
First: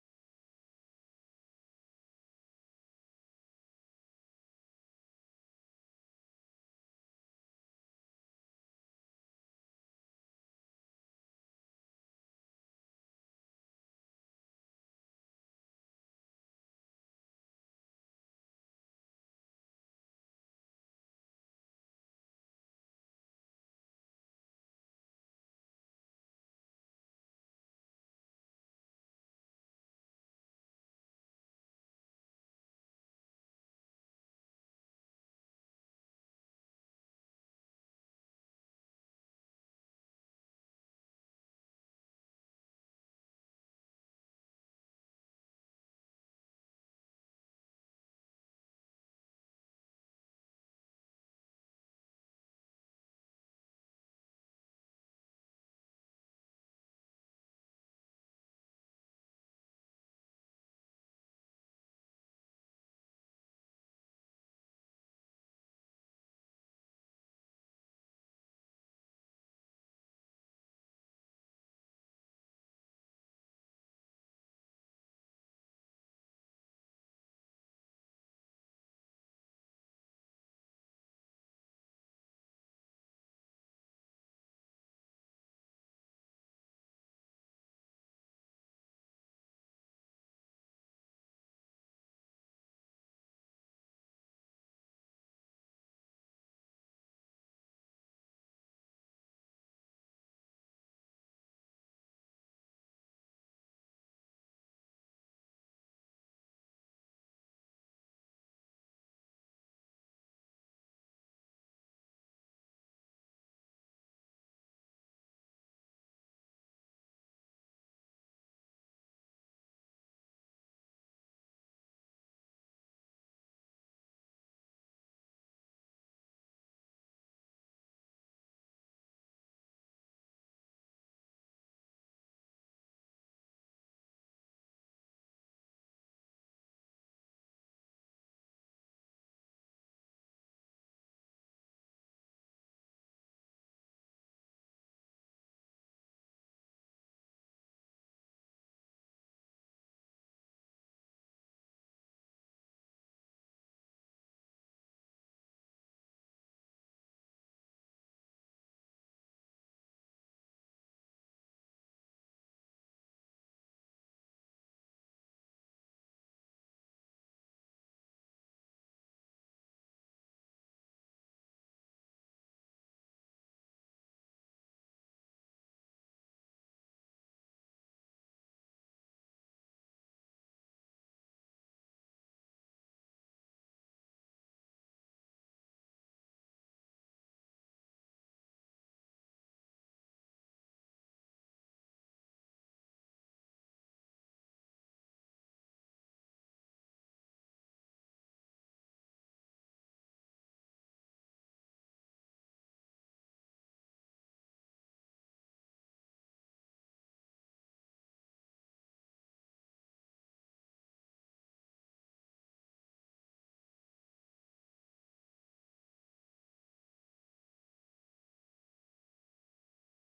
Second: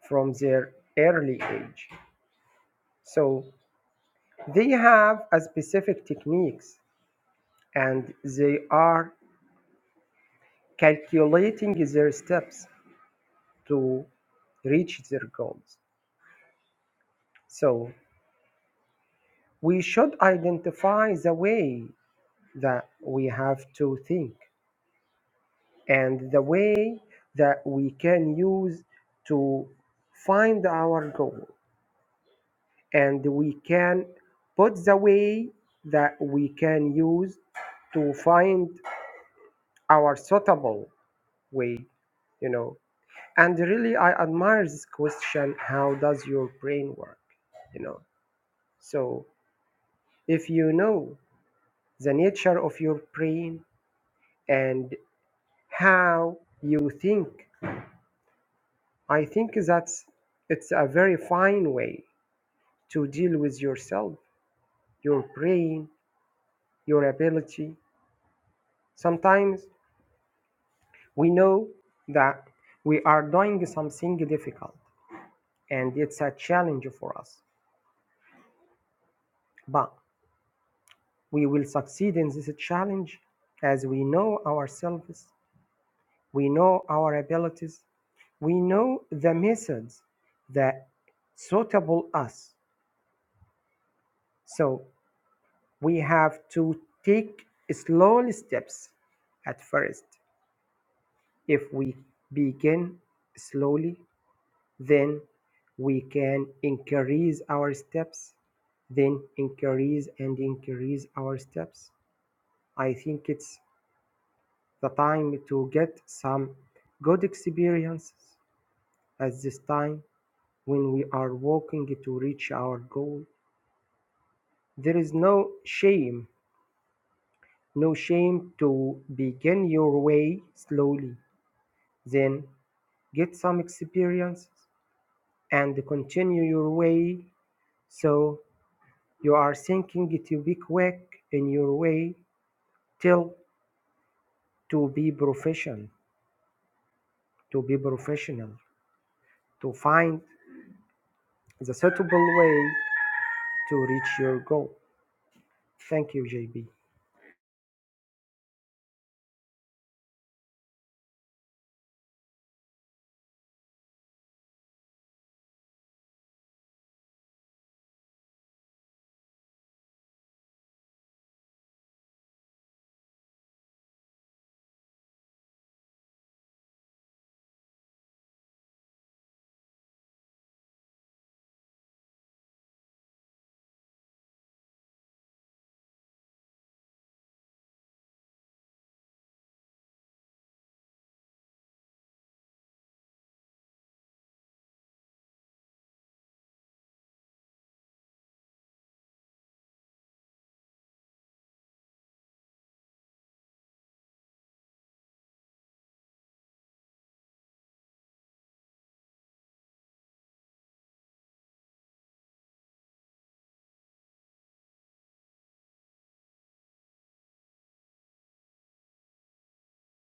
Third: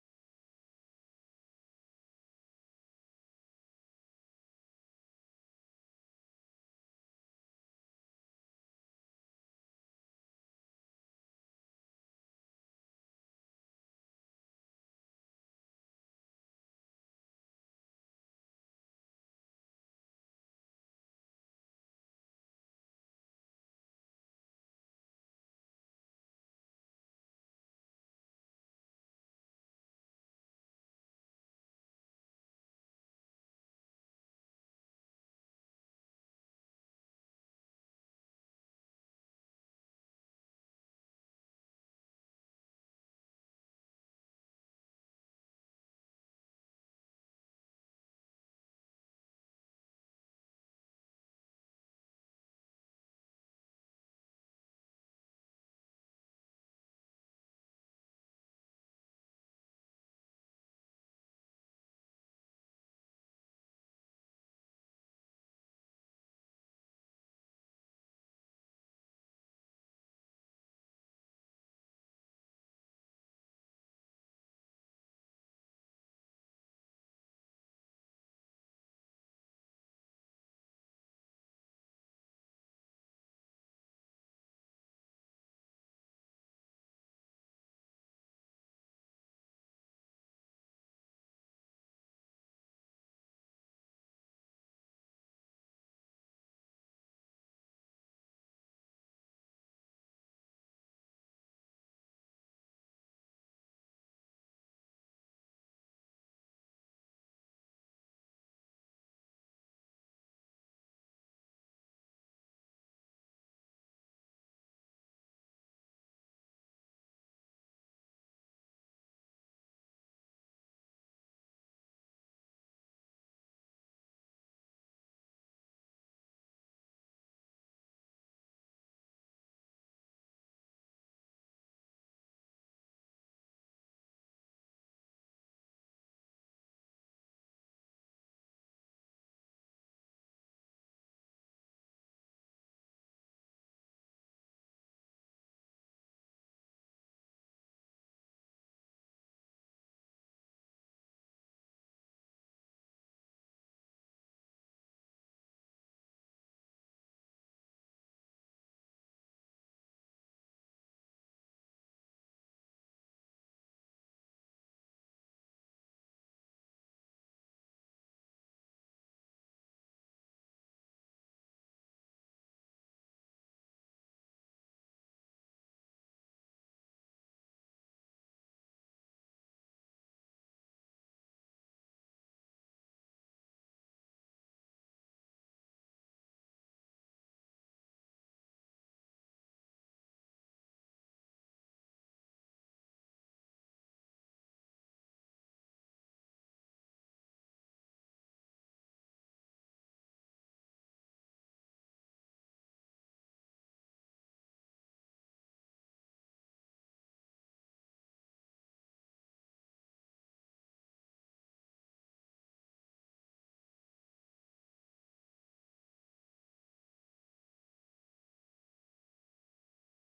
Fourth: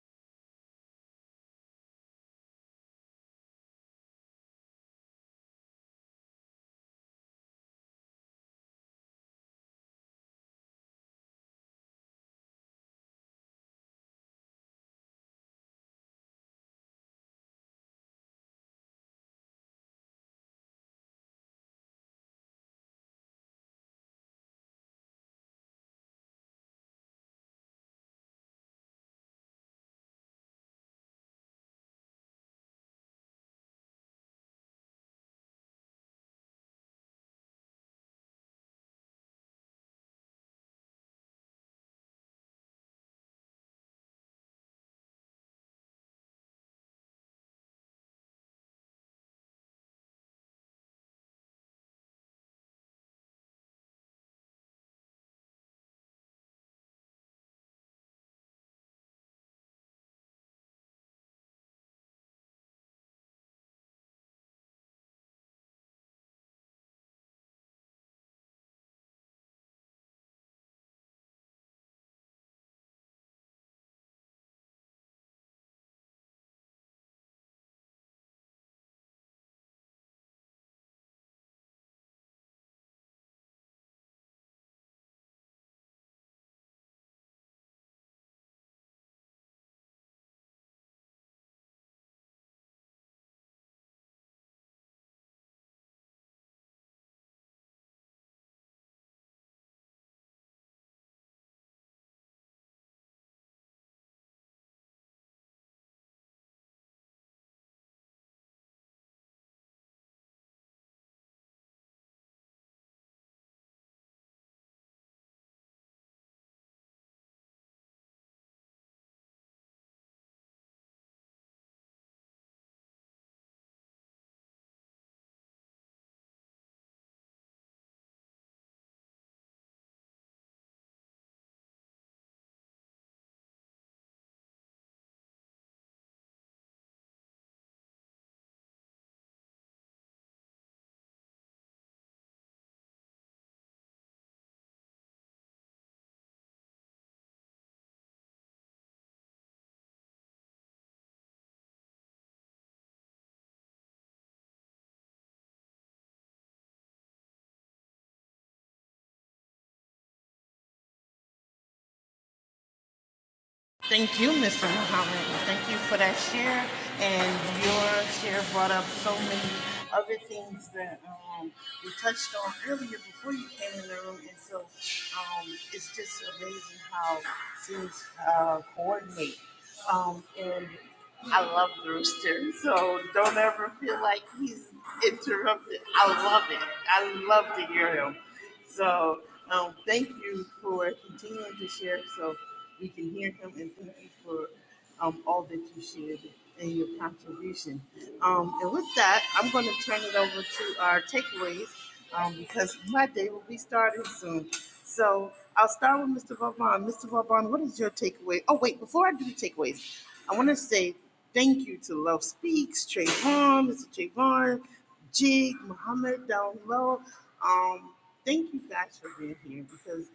D: from their early age. So they have a specific techniques and they are calculating their steps to reach their goals. So we should identify the way that we have to think and the way that we can use to find our goal and we can put the way that we can use to find our suitable way you know and really i admire this question how does your brain work you know so if you know the nature of your brain and how you think i think that's it's a very fine way to deal with yourself your brain your ability sometimes We know that we are doing something difficult and it's a challenge for us, but we will succeed in this challenge as we know ourselves, we know our abilities, we know the methods that suitable us. So we have to take slowly steps at first. If we begin slowly, then we can increase our steps then increase and increase our steps i think it's the time to get some good experiences at this time when we are walking to reach our goal there is no shame no shame to begin your way slowly then get some experiences and continue your way so You are thinking to be quick in your way till to be profession, to be professional, to find the suitable way to reach your goal. Thank you, JB.
A: Thank you, Mr. Muhammad. Thank you for that share. And your share brought up so many other things that um, we touched on earlier before you came in the room. And so um, it's just amazing how things uh, coordinate. Um, and I love the rooster, so don't ever feel like he's interrupted. I love it. I love to hear him. So um, thank you for continuing to share. So we can hear him and thank you for um, all that you shared and your contribution. Um, and with that, I'm going to turn it over to our takeaways um, because my day will be starting soon. So I'll start with Mr. Vaughn. Mr. Vaughn, what is your takeaway? Oh, wait, before I do the takeaways, I want to say thank you to Love Speaks, Trayvon, Mr. Trayvon, Jig, Muhammad down low. Um, thank you guys for being here because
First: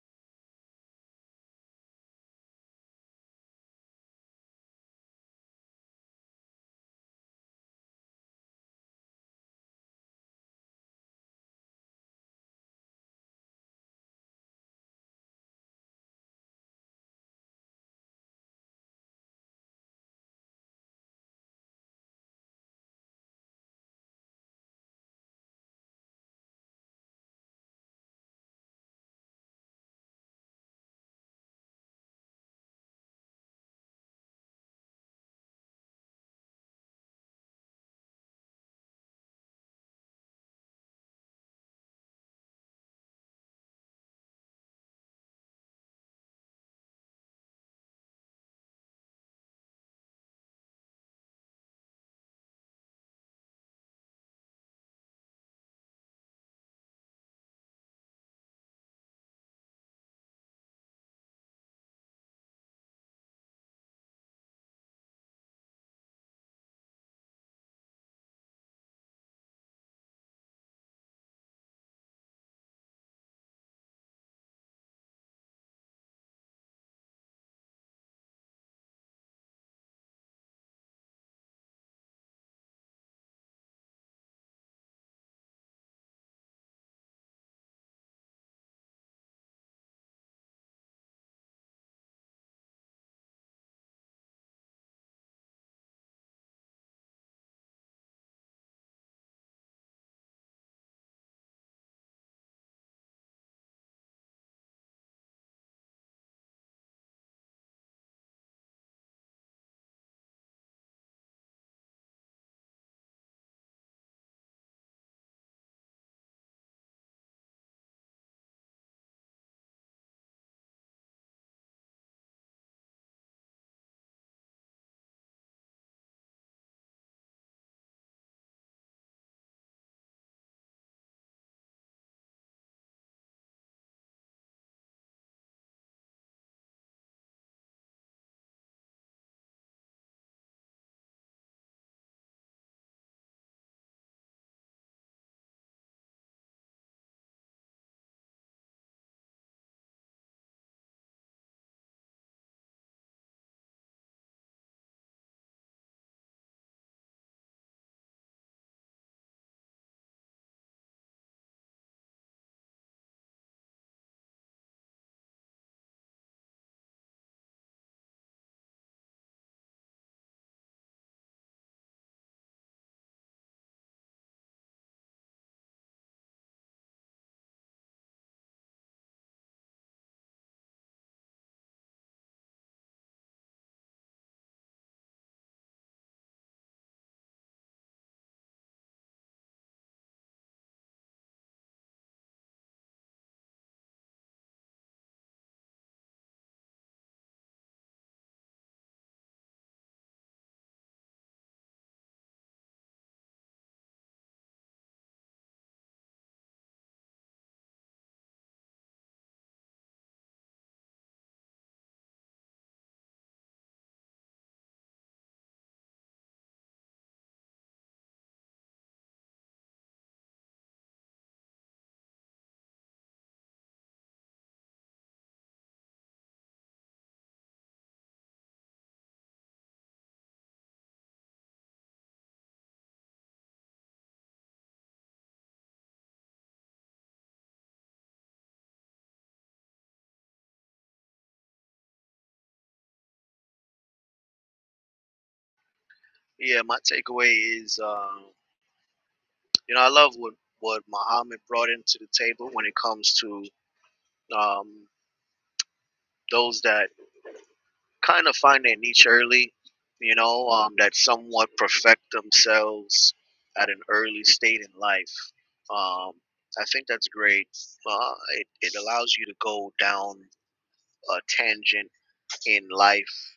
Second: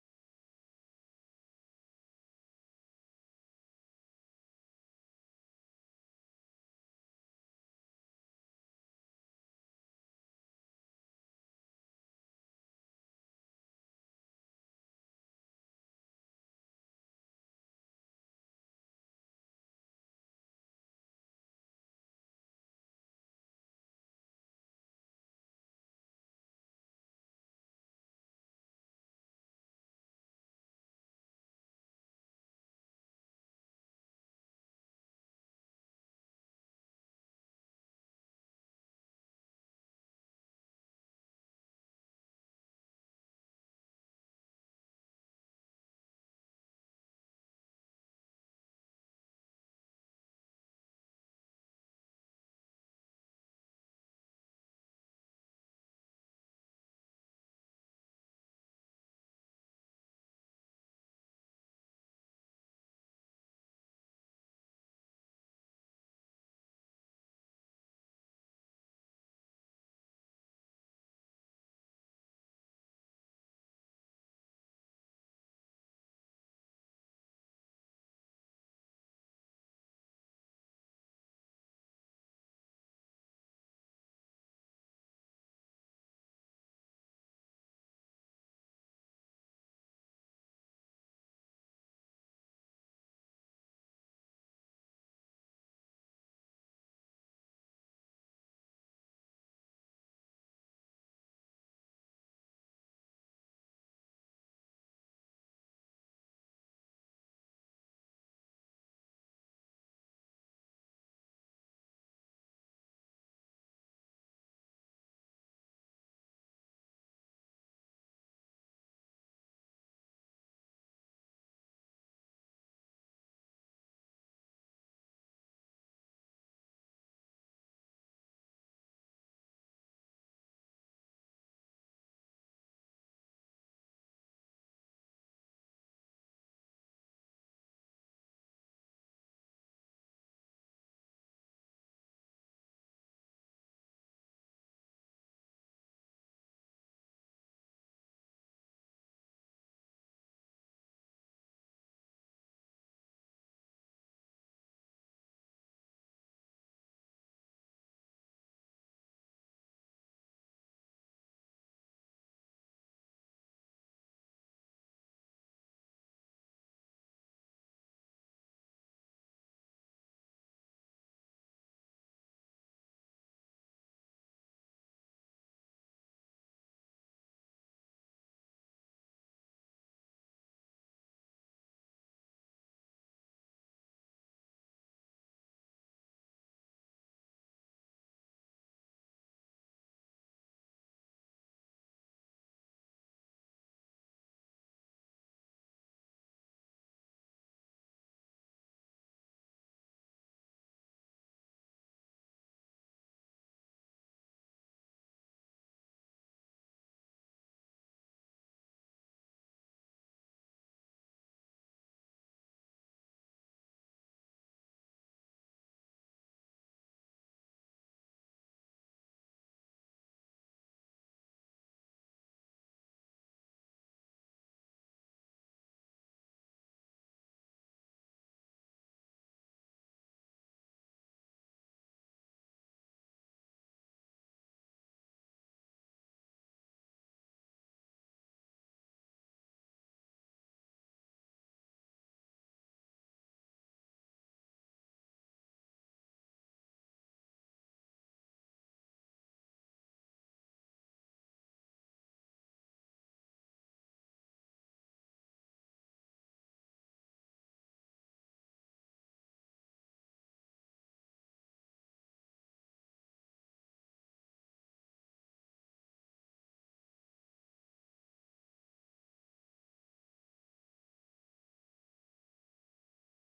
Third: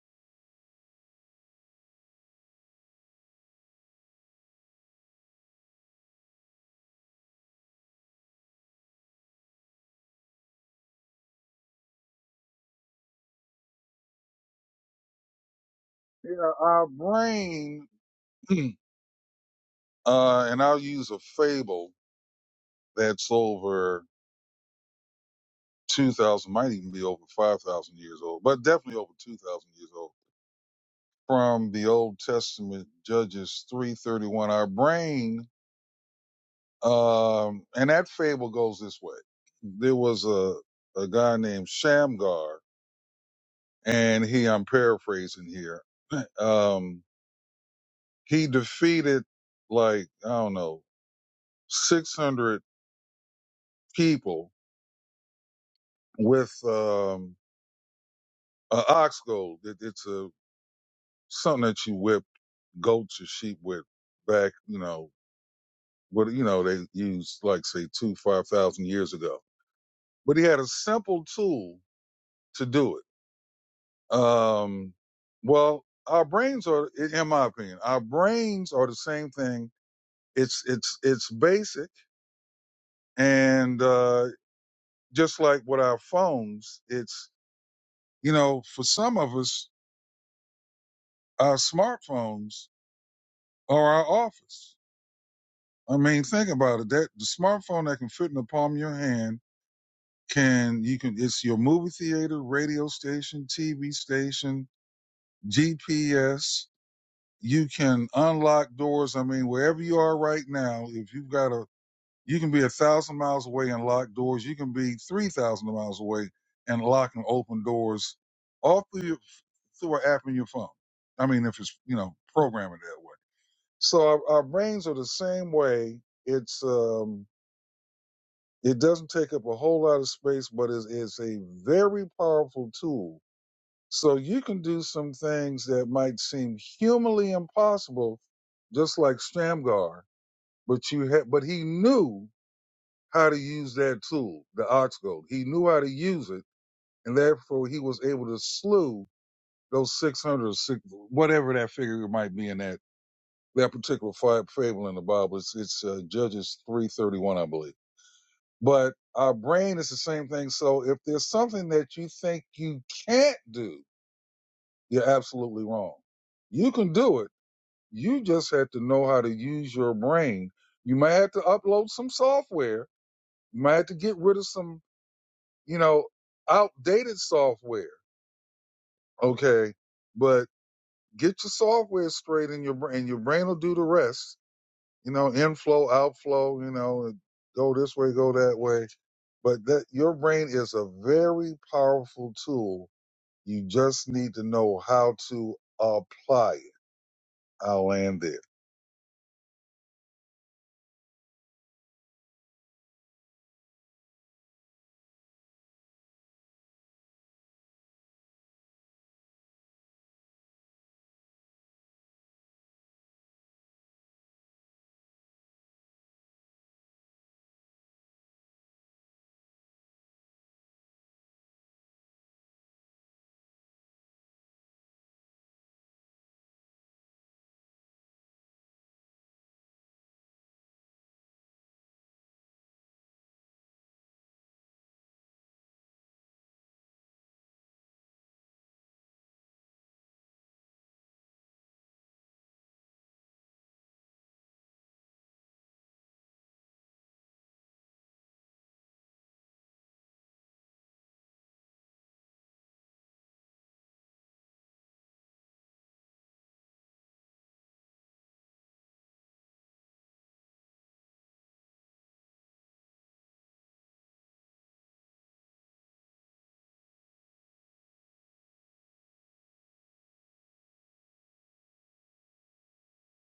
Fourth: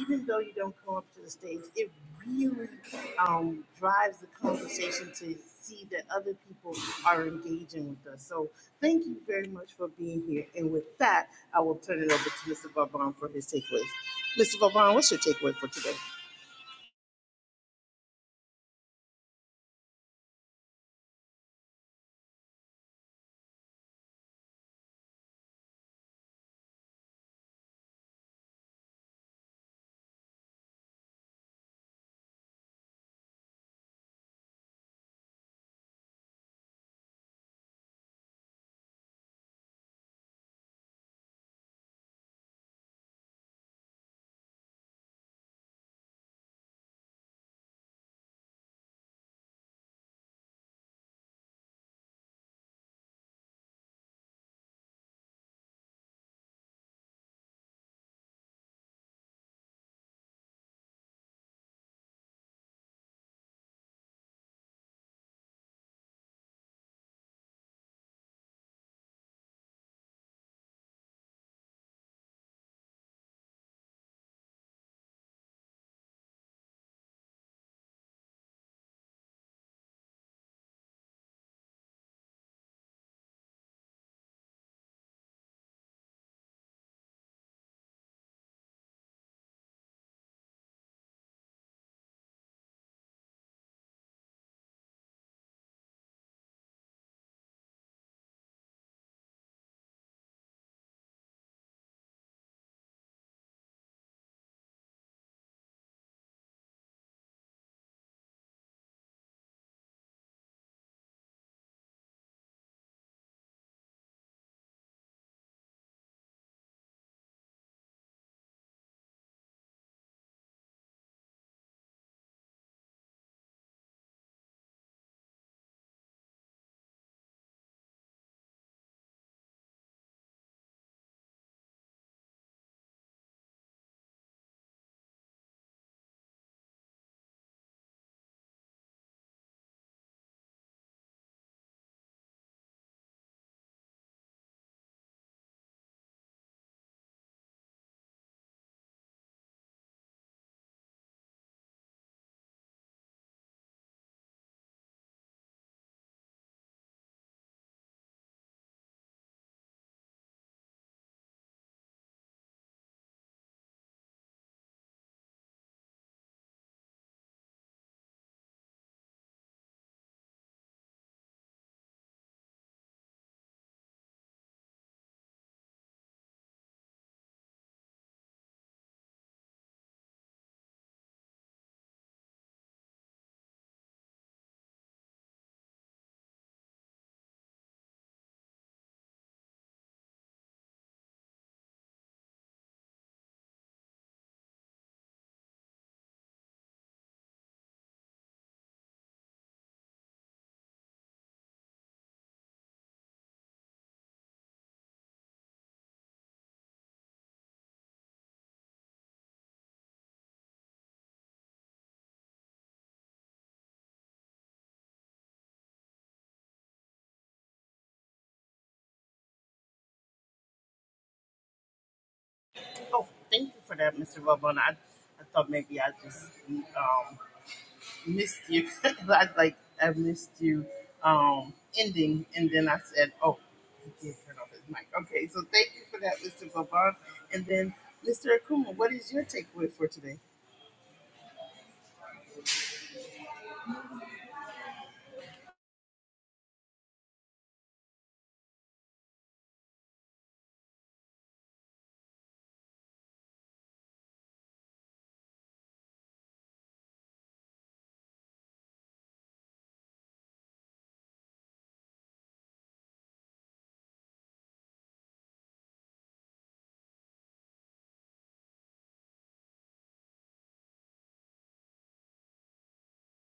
A: even though you don't come up to the stage, it really um, drives the conversation to see that other people are engaging with us. So thank you very much for being here. And with that, I will turn it over to Mr. Vauban for his takeaways. Mr. Vauban, what's your takeaway for today?
B: Yeah, our brain, uh, and I'll use a fable that's over 2,000, might even be over 5,000 years old, but definitely over 2,000 years old. From the Old Testament, Judges 331, our brain, um, and that fable goes this way. There was a, a guy named Shamgar, and he, I'm paraphrasing here, um, he defeated like, I don't know, 600 people with um, an ox goad. It, it's a something that you whip goats or sheep with back, you know, what you know they used like say two five thousand years ago. But he had a simple tool to do it. Um, well, our brains are, in in my opinion, our brains are the same thing. It's it's it's basic, and uh, just like with our phones, it's you know for some of us, our smartphones are our office I mean, think about it. That the smartphone that can fit in the palm of your hand can you can it's your movie theater, radio station, TV station, GPS. You can unlock doors. I mean, wherever you are right now, if you've got a you can be a thousand miles away and lock doors. You can be three thousand miles away and lock and open doors all through your, through an app in your phone. I mean, if it's you know programming that way. So our, our brains are the same way. It's um It doesn't take up a whole lot of space, but it's, it's a very powerful tool. So you can do some things that might seem humanly impossible, just like Shamgar, but you ha- but he knew how to use that tool, the ox goad. He knew how to use it, and therefore he was able to slew those 600 whatever that figure might be in that, that particular fi- fable in the Bible. It's, it's uh, Judges 331, I believe. But our brain is the same thing. So if there's something that you think you can't do, you're absolutely wrong. You can do it. You just have to know how to use your brain. You might have to upload some software. You might have to get rid of some, you know, outdated software. Okay. But get your software straight in your brain. Your brain will do the rest you know, inflow, outflow, you know, go this way, go that way. But that your brain is a very powerful tool. You just need to know how to apply it. I'll land there.
A: Oh, thank you for that, Mr. Vauban. I, I thought maybe I just um, missed you. I like I missed you um ending and then I said, Oh, he did turn off his mic. Okay, so thank you for that, Mr. Vaughn. And then Mr. Akuma, what is your takeaway for today?
C: Yeah, my takeaway is, um, you know, I love what, what Muhammad brought into the table when it comes to um, those that kind of find their niche early, you know, um, that somewhat perfect themselves at an early state in life. Um, I think that's great. Uh, it, it allows you to go down a tangent in life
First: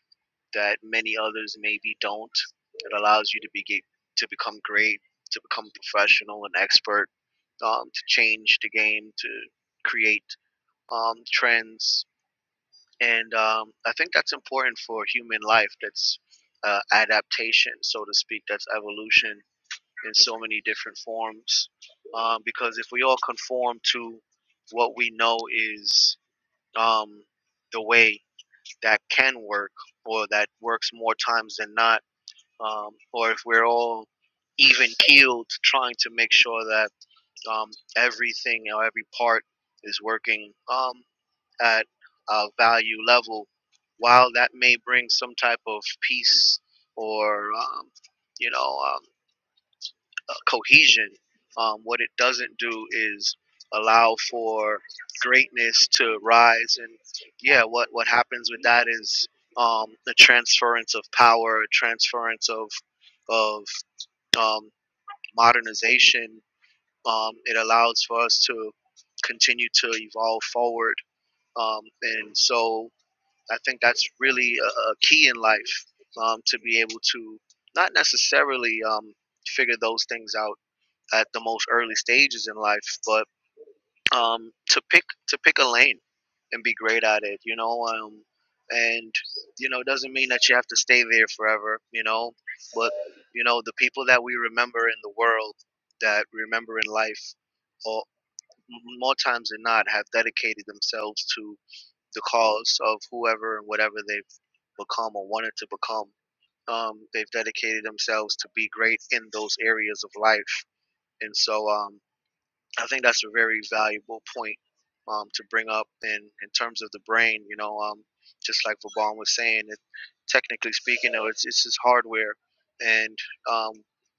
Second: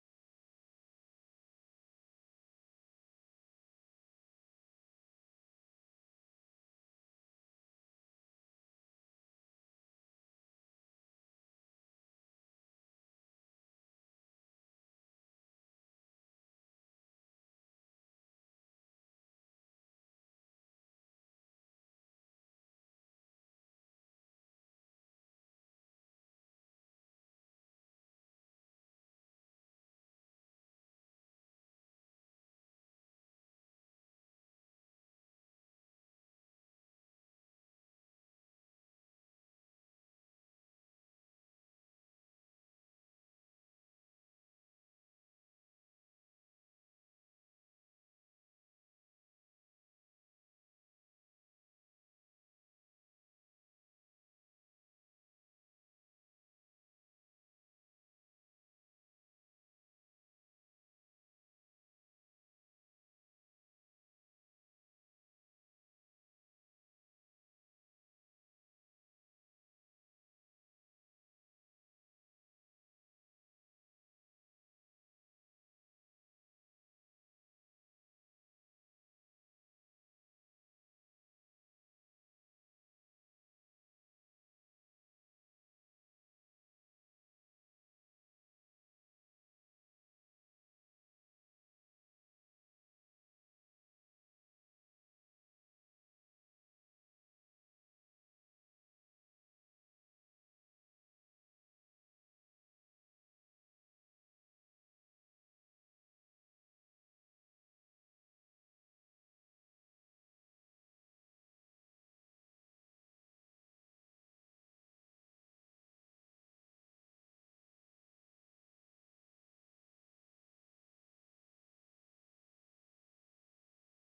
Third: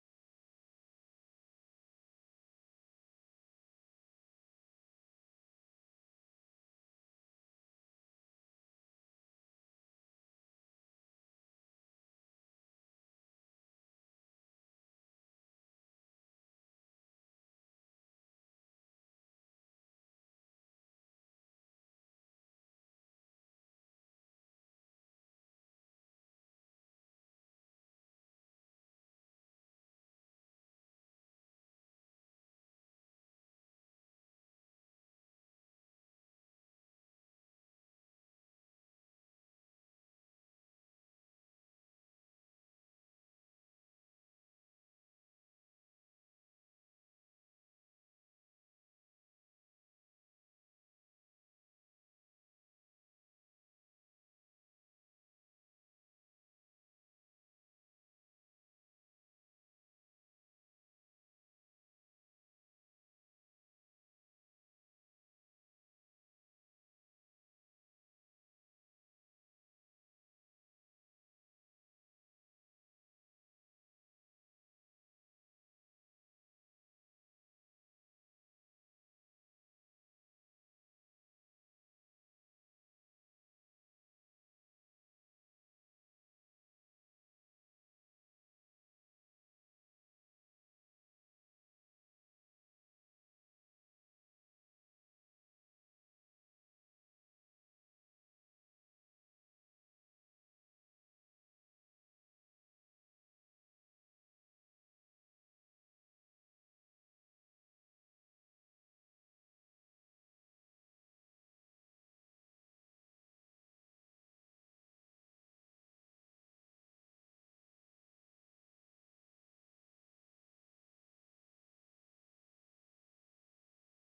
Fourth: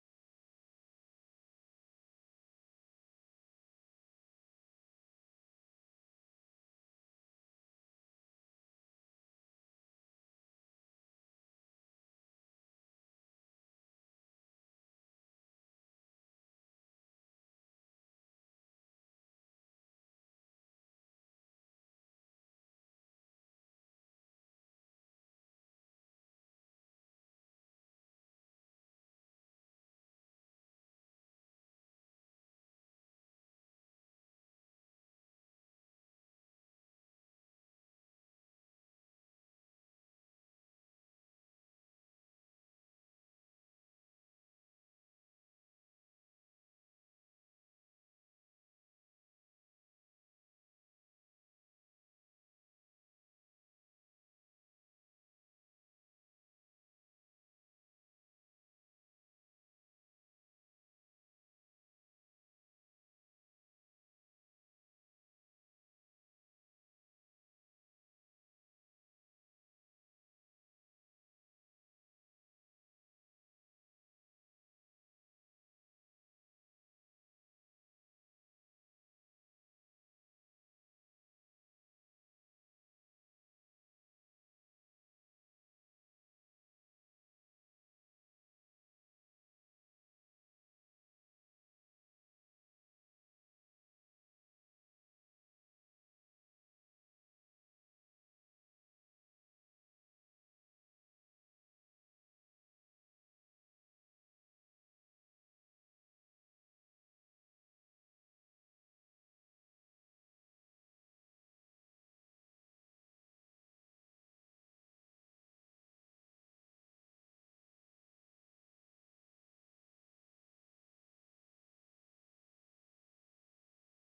C: that many others maybe don't. It allows you to be to become great, to become professional and expert, um, to change the game, to create um, trends, and um, I think that's important for human life. That's uh, adaptation, so to speak. That's evolution in so many different forms. Um, because if we all conform to what we know is um, the way that can work, or that works more times than not, um, or if we're all even keeled, trying to make sure that um, everything or every part is working um, at a value level, while that may bring some type of peace or um, you know um, uh, cohesion, um, what it doesn't do is allow for greatness to rise. And yeah, what what happens with that is um, the transference of power, transference of of um, modernization. Um, it allows for us to continue to evolve forward. Um, and so I think that's really a, a key in life um, to be able to not necessarily um, figure those things out at the most early stages in life, but um, to pick to pick a lane and be great at it, you know. Um, and you know, it doesn't mean that you have to stay there forever, you know. But you know, the people that we remember in the world that we remember in life, or more times than not, have dedicated themselves to the cause of whoever and whatever they become or wanted to become. Um, they've dedicated themselves to be great in those areas of life, and so um, I think that's a very valuable point um, to bring up in, in terms of the brain. You know, um, just like Vaban was saying, it, technically speaking, though, it's, it's just hardware. And um,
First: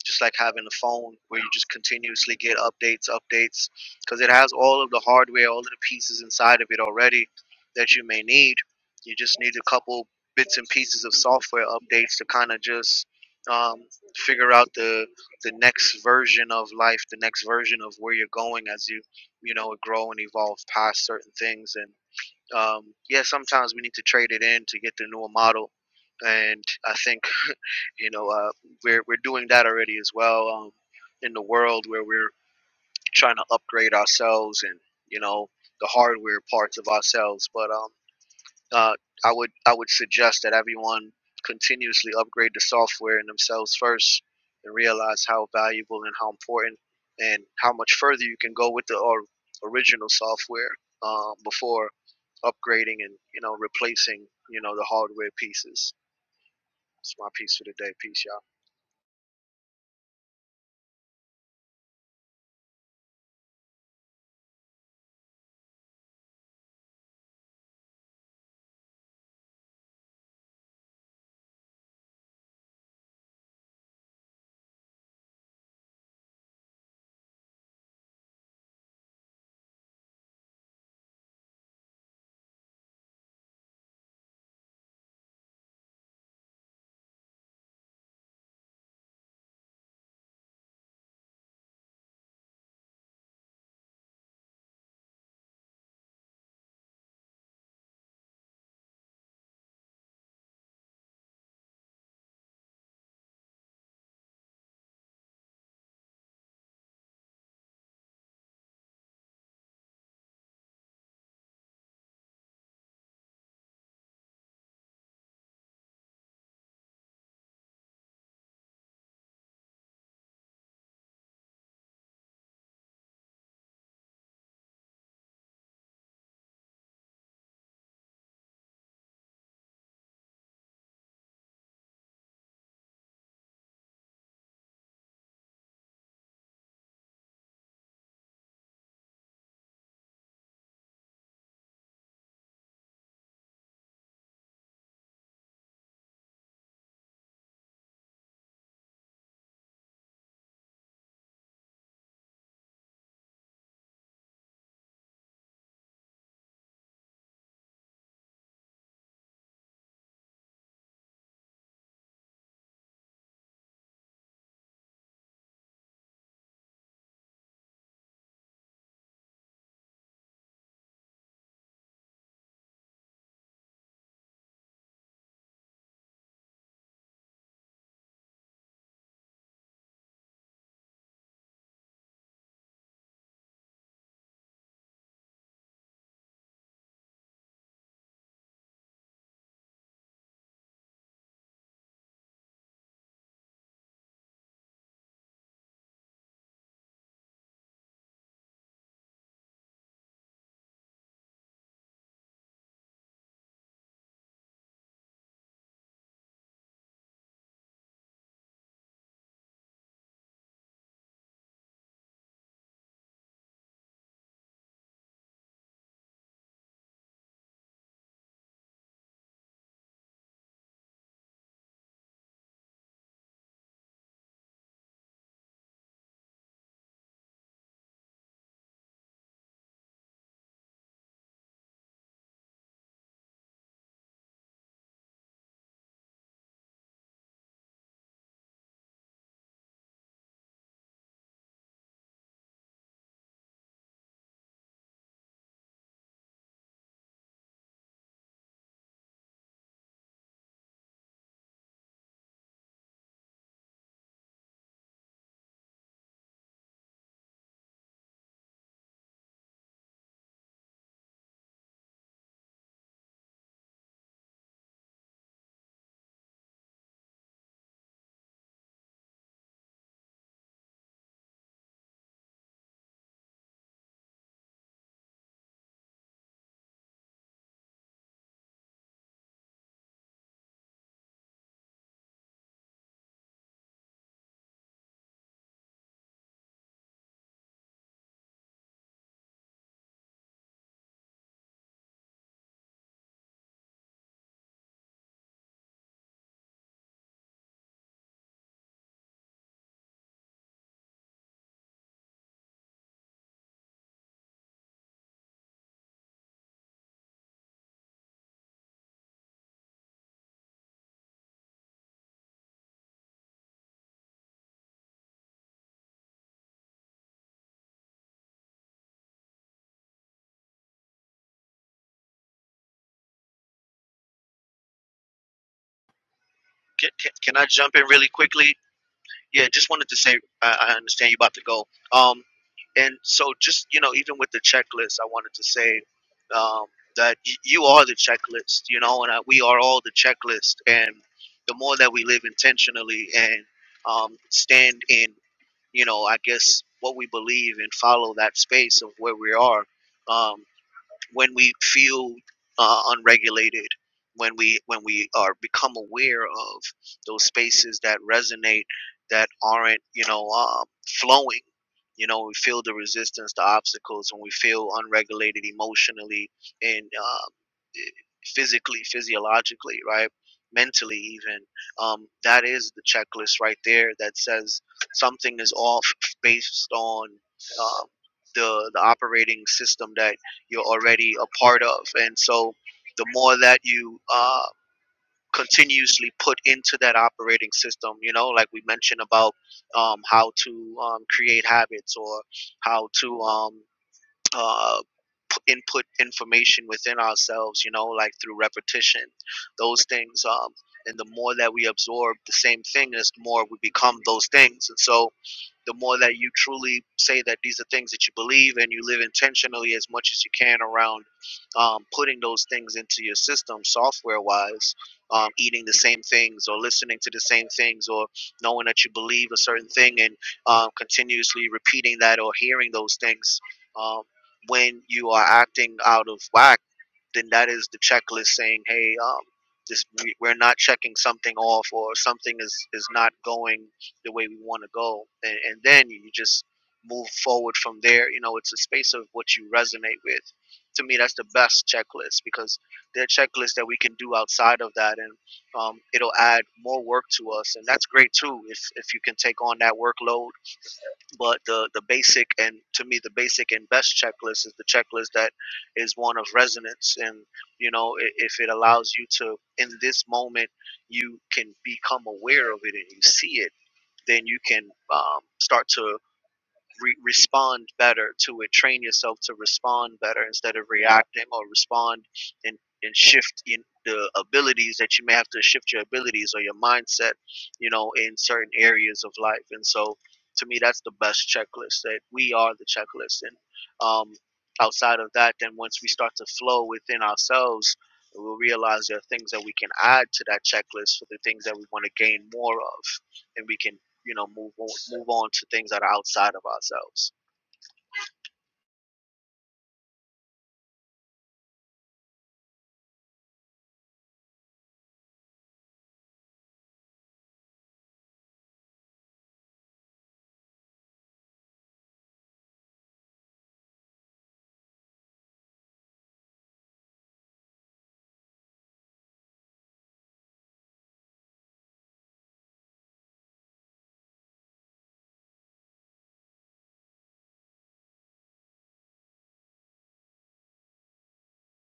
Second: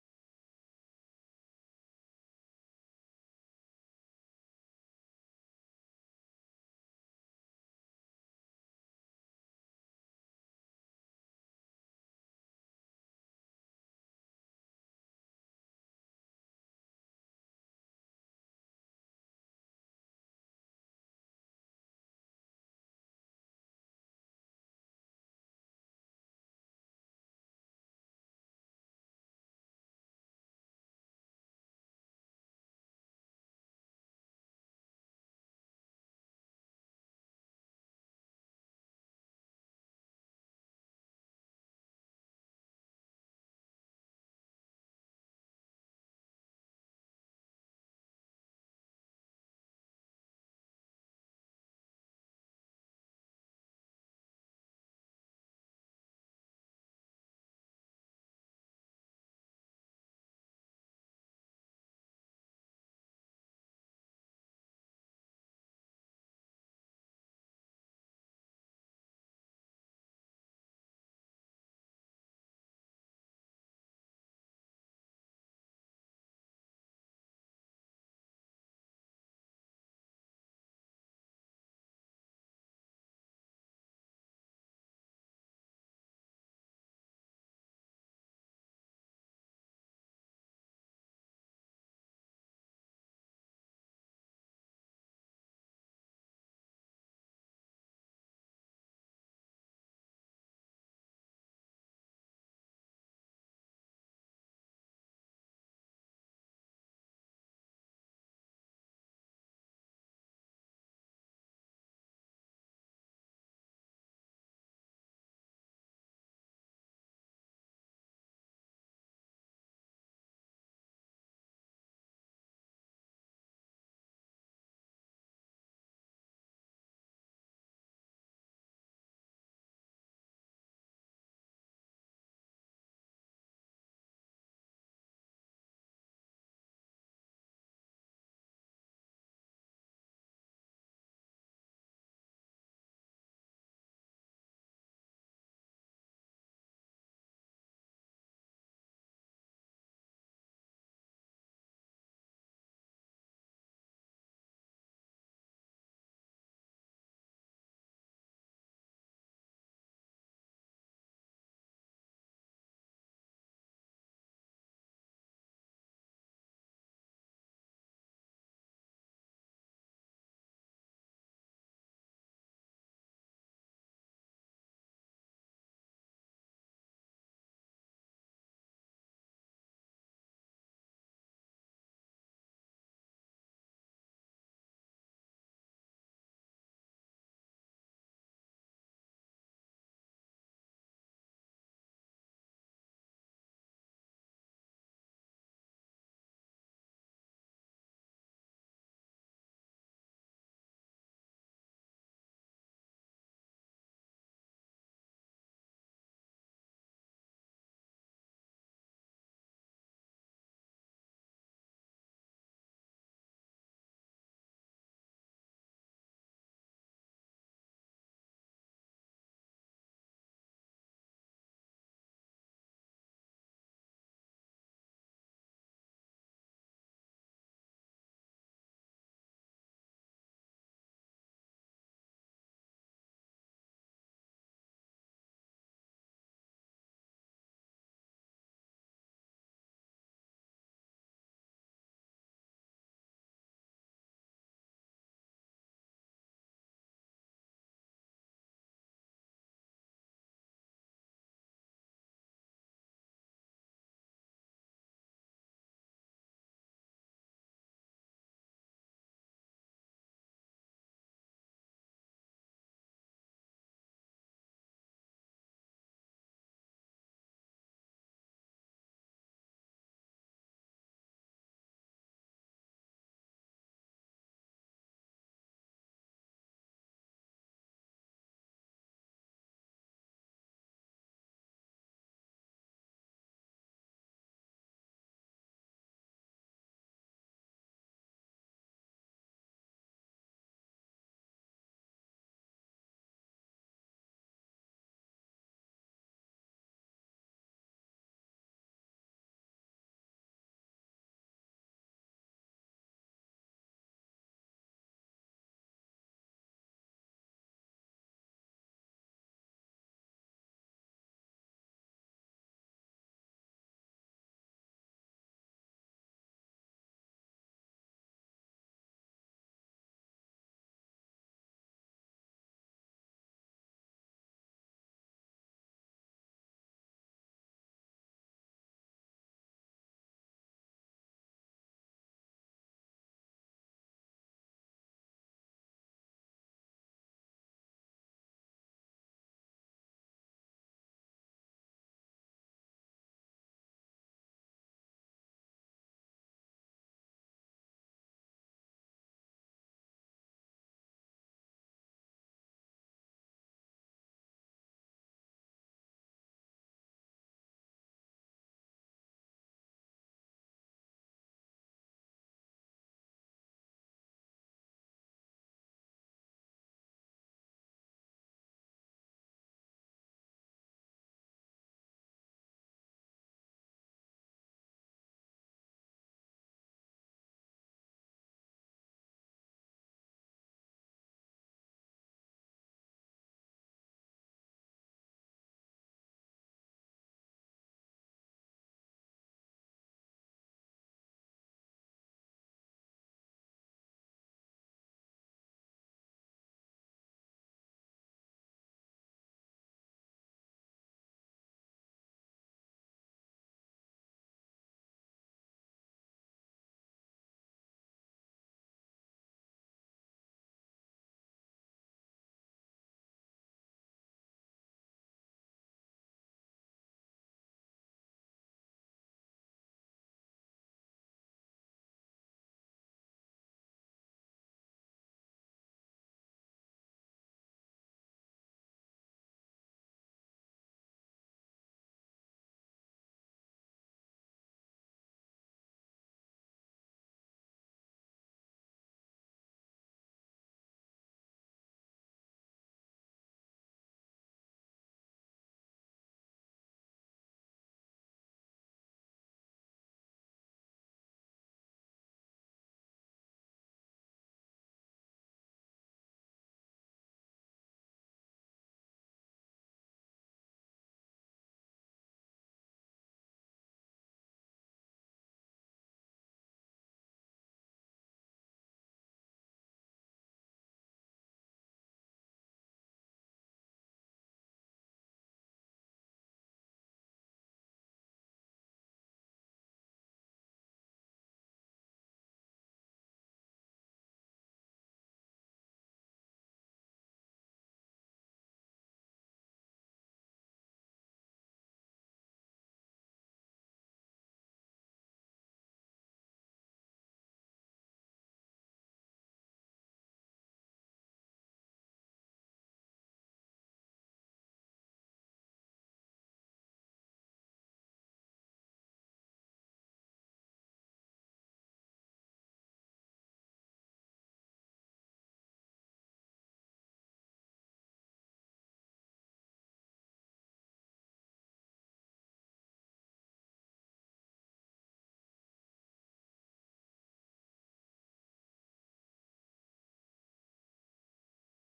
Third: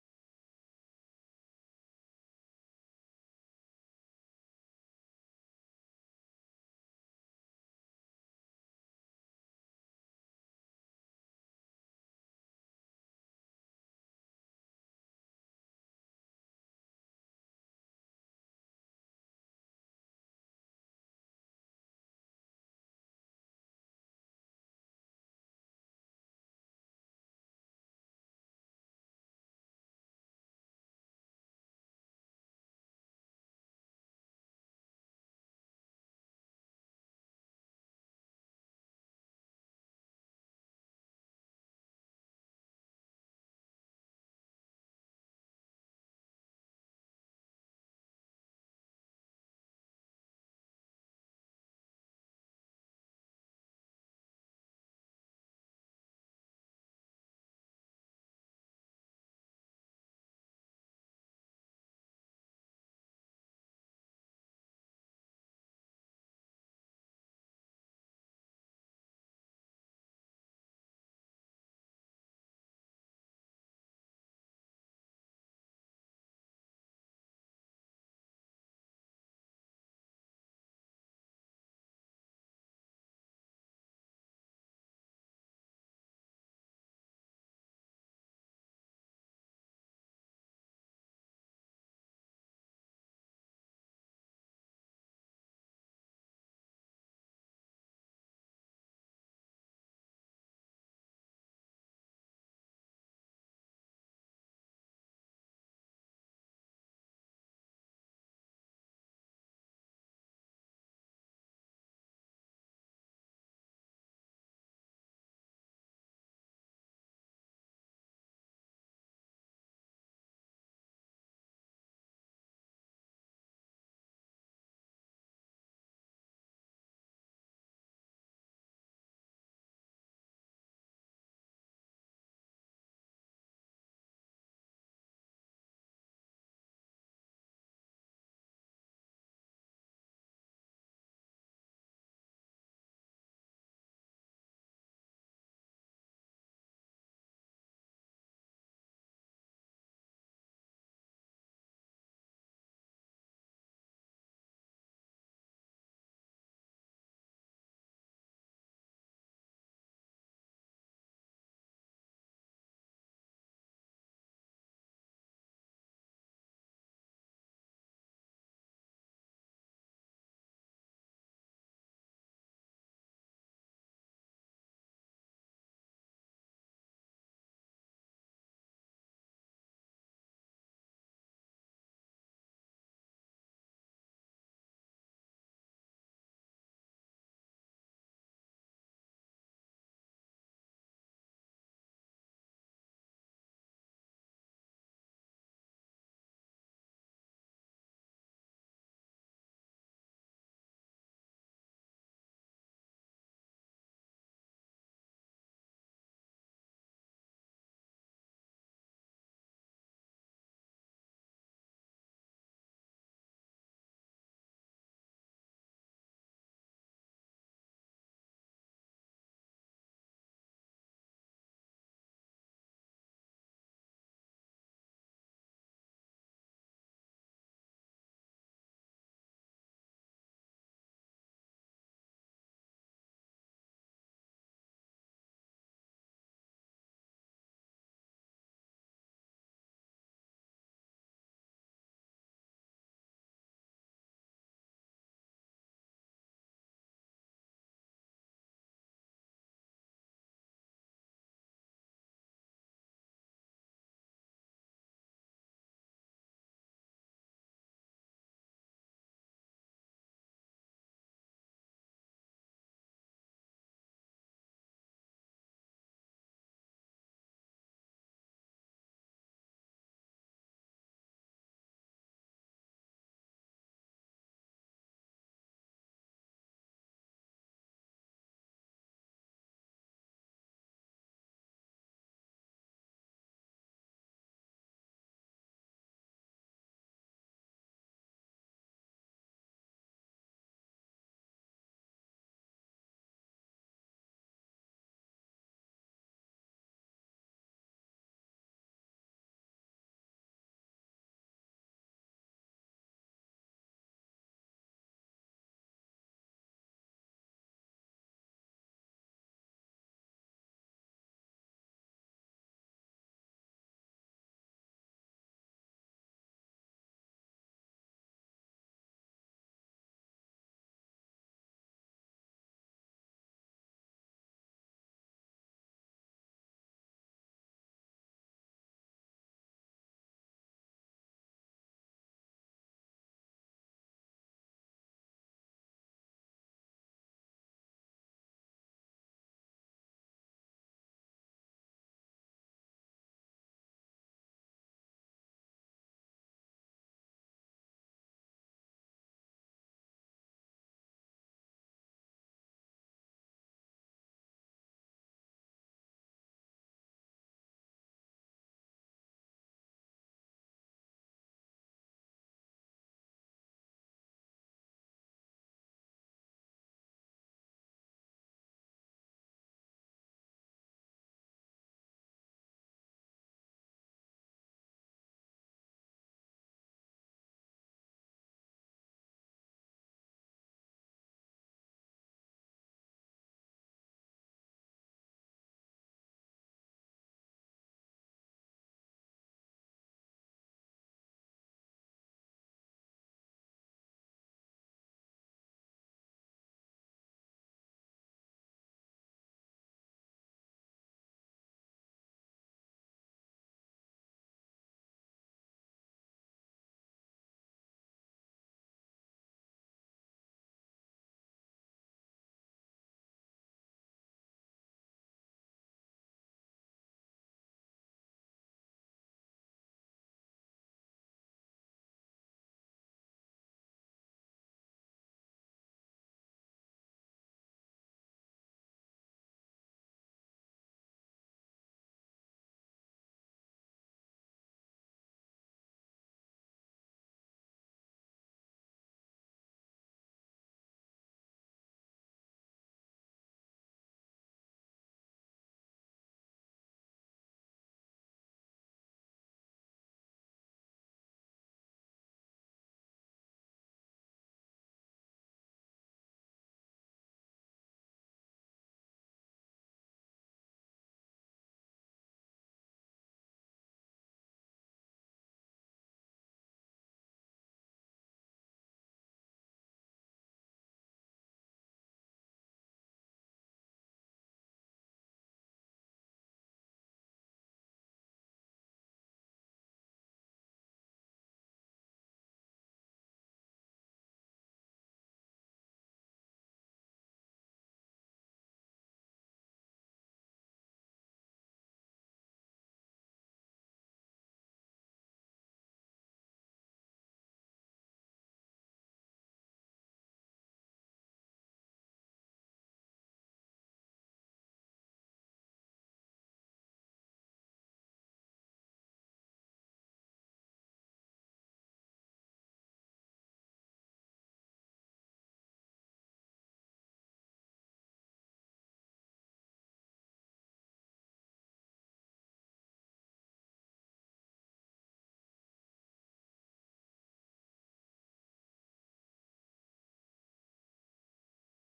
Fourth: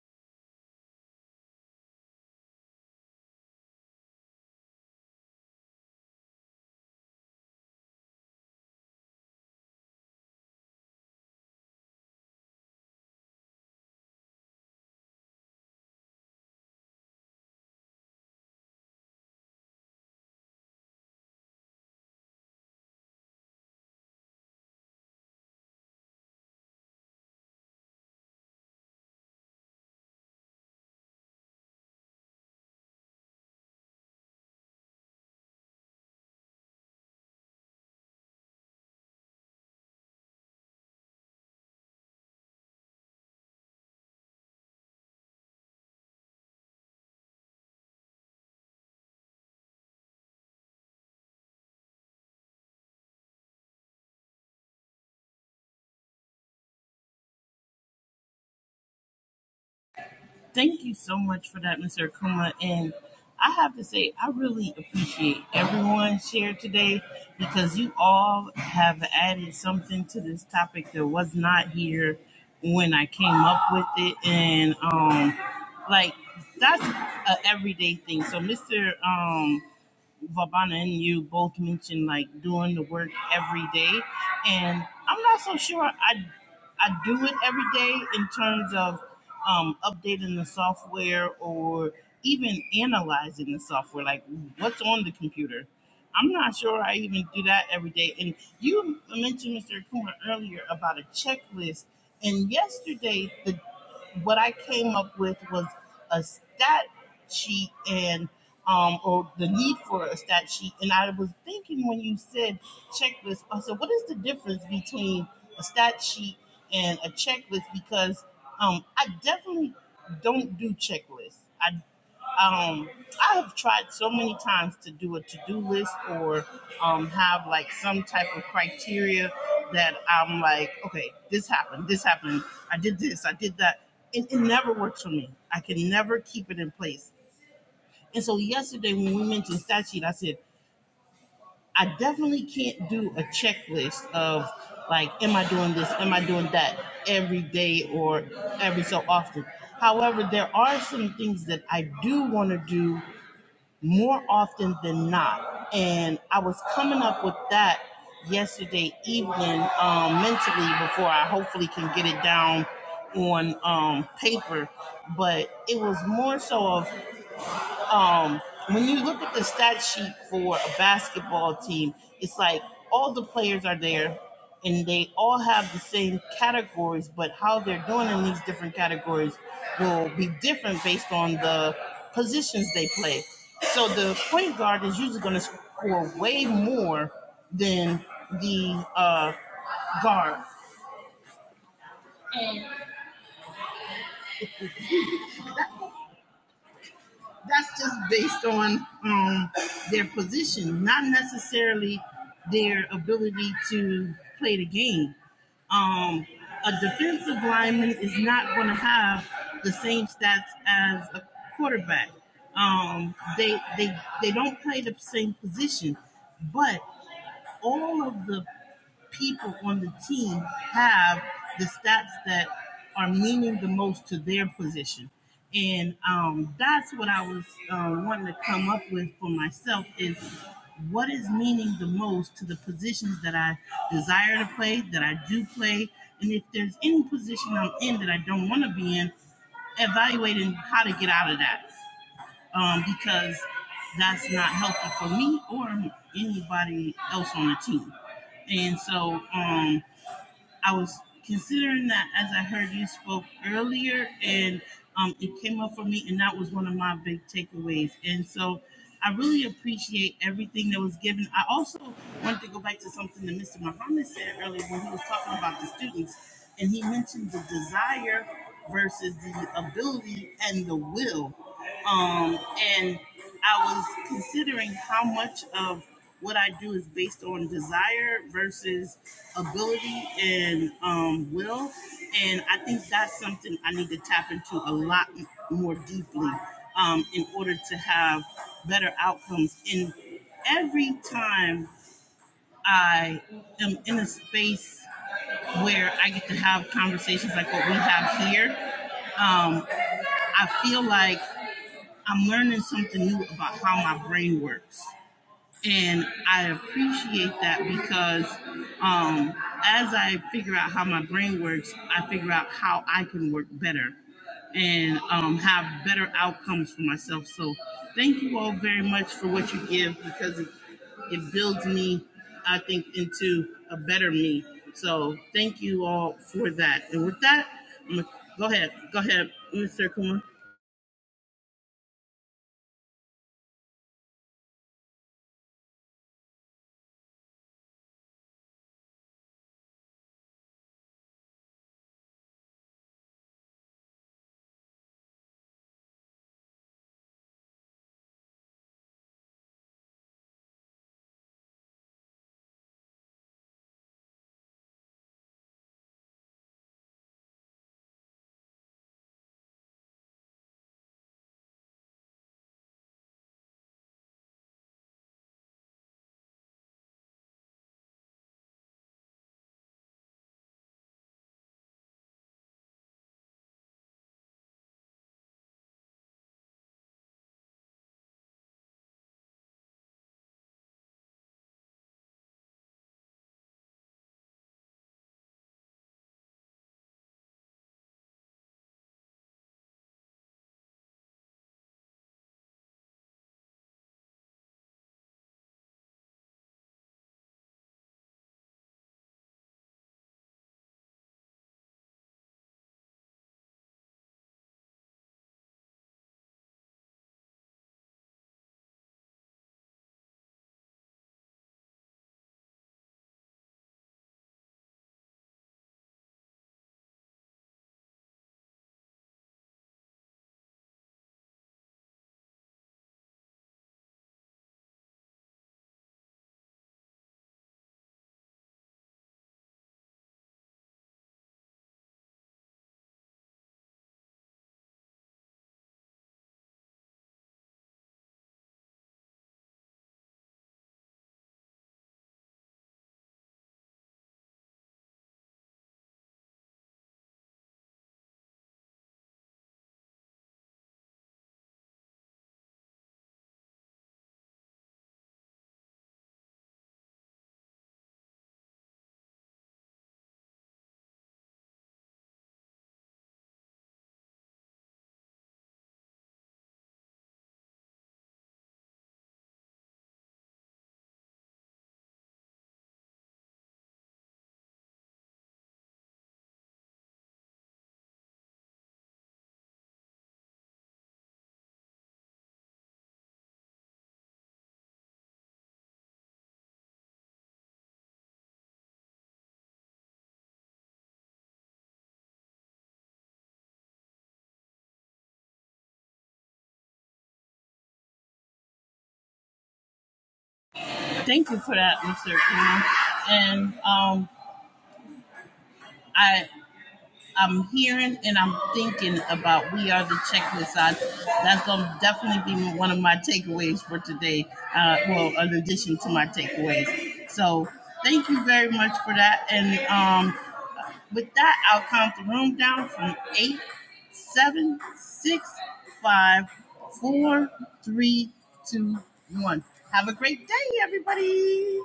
C: just like having a phone where you just continuously get updates, updates, because it has all of the hardware, all of the pieces inside of it already that you may need. You just need a couple bits and pieces of software updates to kind of just um, figure out the the next version of life, the next version of where you're going as you, you know, grow and evolve past certain things. And um, yeah, sometimes we need to trade it in to get the newer model. And I think you know uh, we're we're doing that already as well um, in the world where we're trying to upgrade ourselves and you know the hardware parts of ourselves. But um, uh, I would I would suggest that everyone continuously upgrade the software and themselves first, and realize how valuable and how important and how much further you can go with the or, original software um, before upgrading and you know replacing you know the hardware pieces. That's my piece for the day. Peace, y'all.
A: Thank you so much for that, Mr. Akuma. And I have to say, I really appreciate everyone's share today because you all have added something to this topic that was not here when I came up with it. And um, like, that's an everyday thing. So, Mr. Vabana and you both mentioned like doing the work every day, and I'm not so sure I I do it every day in terms of um, updating the software or even analyzing the software, like what's on the computer. I'm not sure I even do that every day. And you mentioned Mr. Kuma earlier about a checklist, and yesterday the what I came up with was a stat sheet and um, or the need for a stat sheet. And I was thinking when you said checklist, I said, what is the difference between a stat sheet and a checklist? Because um, I definitely don't do checklists. I um I have tried so many times to do a to-do list or um have like some type of criteria that I'm like, okay, this happened, this happened, I did this, I did that. It, it never works for me. I can never keep it in place. And so yesterday when we mentioned stat sheet, I said, I definitely can't do a checklist of like, am I doing this? Am I doing that every day or every so often? However, there are some things that I do want to do more often than not. And I was coming up with that yesterday evening um, mentally before I hopefully can get it down on um, paper. But it was more so of um, when you look at the stat sheet for a basketball team, it's like all the players are there and they all have the same categories, but how they're doing in these different categories will be different based on the positions they play. So the point guard is usually going to score way more than the uh, guard that's just based on um, their position, not necessarily their ability to play the game. Um, a defensive lineman is not going to have the same stats as a quarterback. Um, they they they don't play the same position, but all of the people on the team have the stats that are meaning the most to their position. And um, that's what I was uh, wanting to come up with for myself is what is meaning the most to the positions that I desire to play, that I do play, and if there's any position I'm in that I don't want to be in, evaluating how to get out of that um, because that's not healthy for me or anybody else on the team. And so um, I was considering that as I heard you spoke earlier, and um, it came up for me, and that was one of my big takeaways. And so I really appreciate everything that was given. I also wanted to go back to something that Mr. Muhammad said earlier when he was talking about the students, and he mentioned the desire versus the ability and the will. Um, and I was considering how much of what I do is based on desire versus ability and um, will. And I think that's something I need to tap into a lot m- more deeply um, in order to have better outcomes. And every time I am in a space where I get to have conversations like what we have here, um, I feel like I'm learning something new about how my brain works. And I appreciate that because um, as I figure out how my brain works, I figure out how I can work better and um, have better outcomes for myself. So thank you all very much for what you give because it, it builds me, I think, into a better me. So thank you all for that. And
C: can,
A: with
C: can I
A: that,
C: jump in
A: I'm
C: really
A: gonna, go
C: quickly?
A: ahead, go ahead,
C: Yeah, just wanted
A: Mr.
C: to say
A: Kumar.
C: I, I understand you about to go. Um, and so just you know, even with the checklist, I wanted to say um, that y- you are the checklist. You know, and I, we are all the checklist. And the more that we live intentionally and um, stand in, you know, I guess what we believe and follow that space of where we are. Um, when we feel uh, unregulated, when we when we are become aware of those spaces that resonate, that aren't you know um, flowing, you know we feel the resistance, the obstacles, when we feel unregulated emotionally and uh, physically, physiologically, right? Mentally, even. Um, that is the checklist right there that says something is off based on um, the, the operating system that you're already a part of. And so the more that you uh, continuously put into that operating system, you know, like we mentioned about um, how to um, create habits or how to. Um, uh, p- input information within ourselves, you know, like through repetition, those things. Um, and the more that we absorb the same thing, is the more we become those things. And so the more that you truly say that these are things that you believe and you live intentionally as much as you can around um, putting those things into your system software wise um, eating the same things or listening to the same things or knowing that you believe a certain thing and um, continuously repeating that or hearing those things um, when you are acting out of whack then that is the checklist saying, hey, um, this we, we're not checking something off or something is is not going the way we want to go, and, and then you just move forward from there. You know, it's a space of what you resonate with. To me, that's the best checklist because there are checklists that we can do outside of that, and um, it'll add more work to us, and that's great too. If if you can take on that workload but the the basic and to me the basic and best checklist is the checklist that is one of resonance and you know i- if it allows you to in this moment you can become aware of it and you see it then you can um, start to re- respond better to it. Train yourself to respond better instead of reacting or respond and, and shift in the abilities that you may have to shift your abilities or your mindset, you know, in certain areas of life. And so to me, that's the best checklist that we are the checklist. And um, outside of that, then once we start to flow within ourselves, we'll realize there are things that we can add to that checklist for the things that we want to gain more of. And we can you know move on, move on to things that are outside of ourselves
A: Thank you for that, Mr. Akuma. And um, I, I'm hearing and I'm thinking about we are the checklist. I, that's going to definitely be one of my takeaways for today. Uh, well, in addition to my takeaways. So thank you very much for that. And um, with that, I'll count the room down from eight, seven, six, five, four, three, two, one. Have a great day, everybody.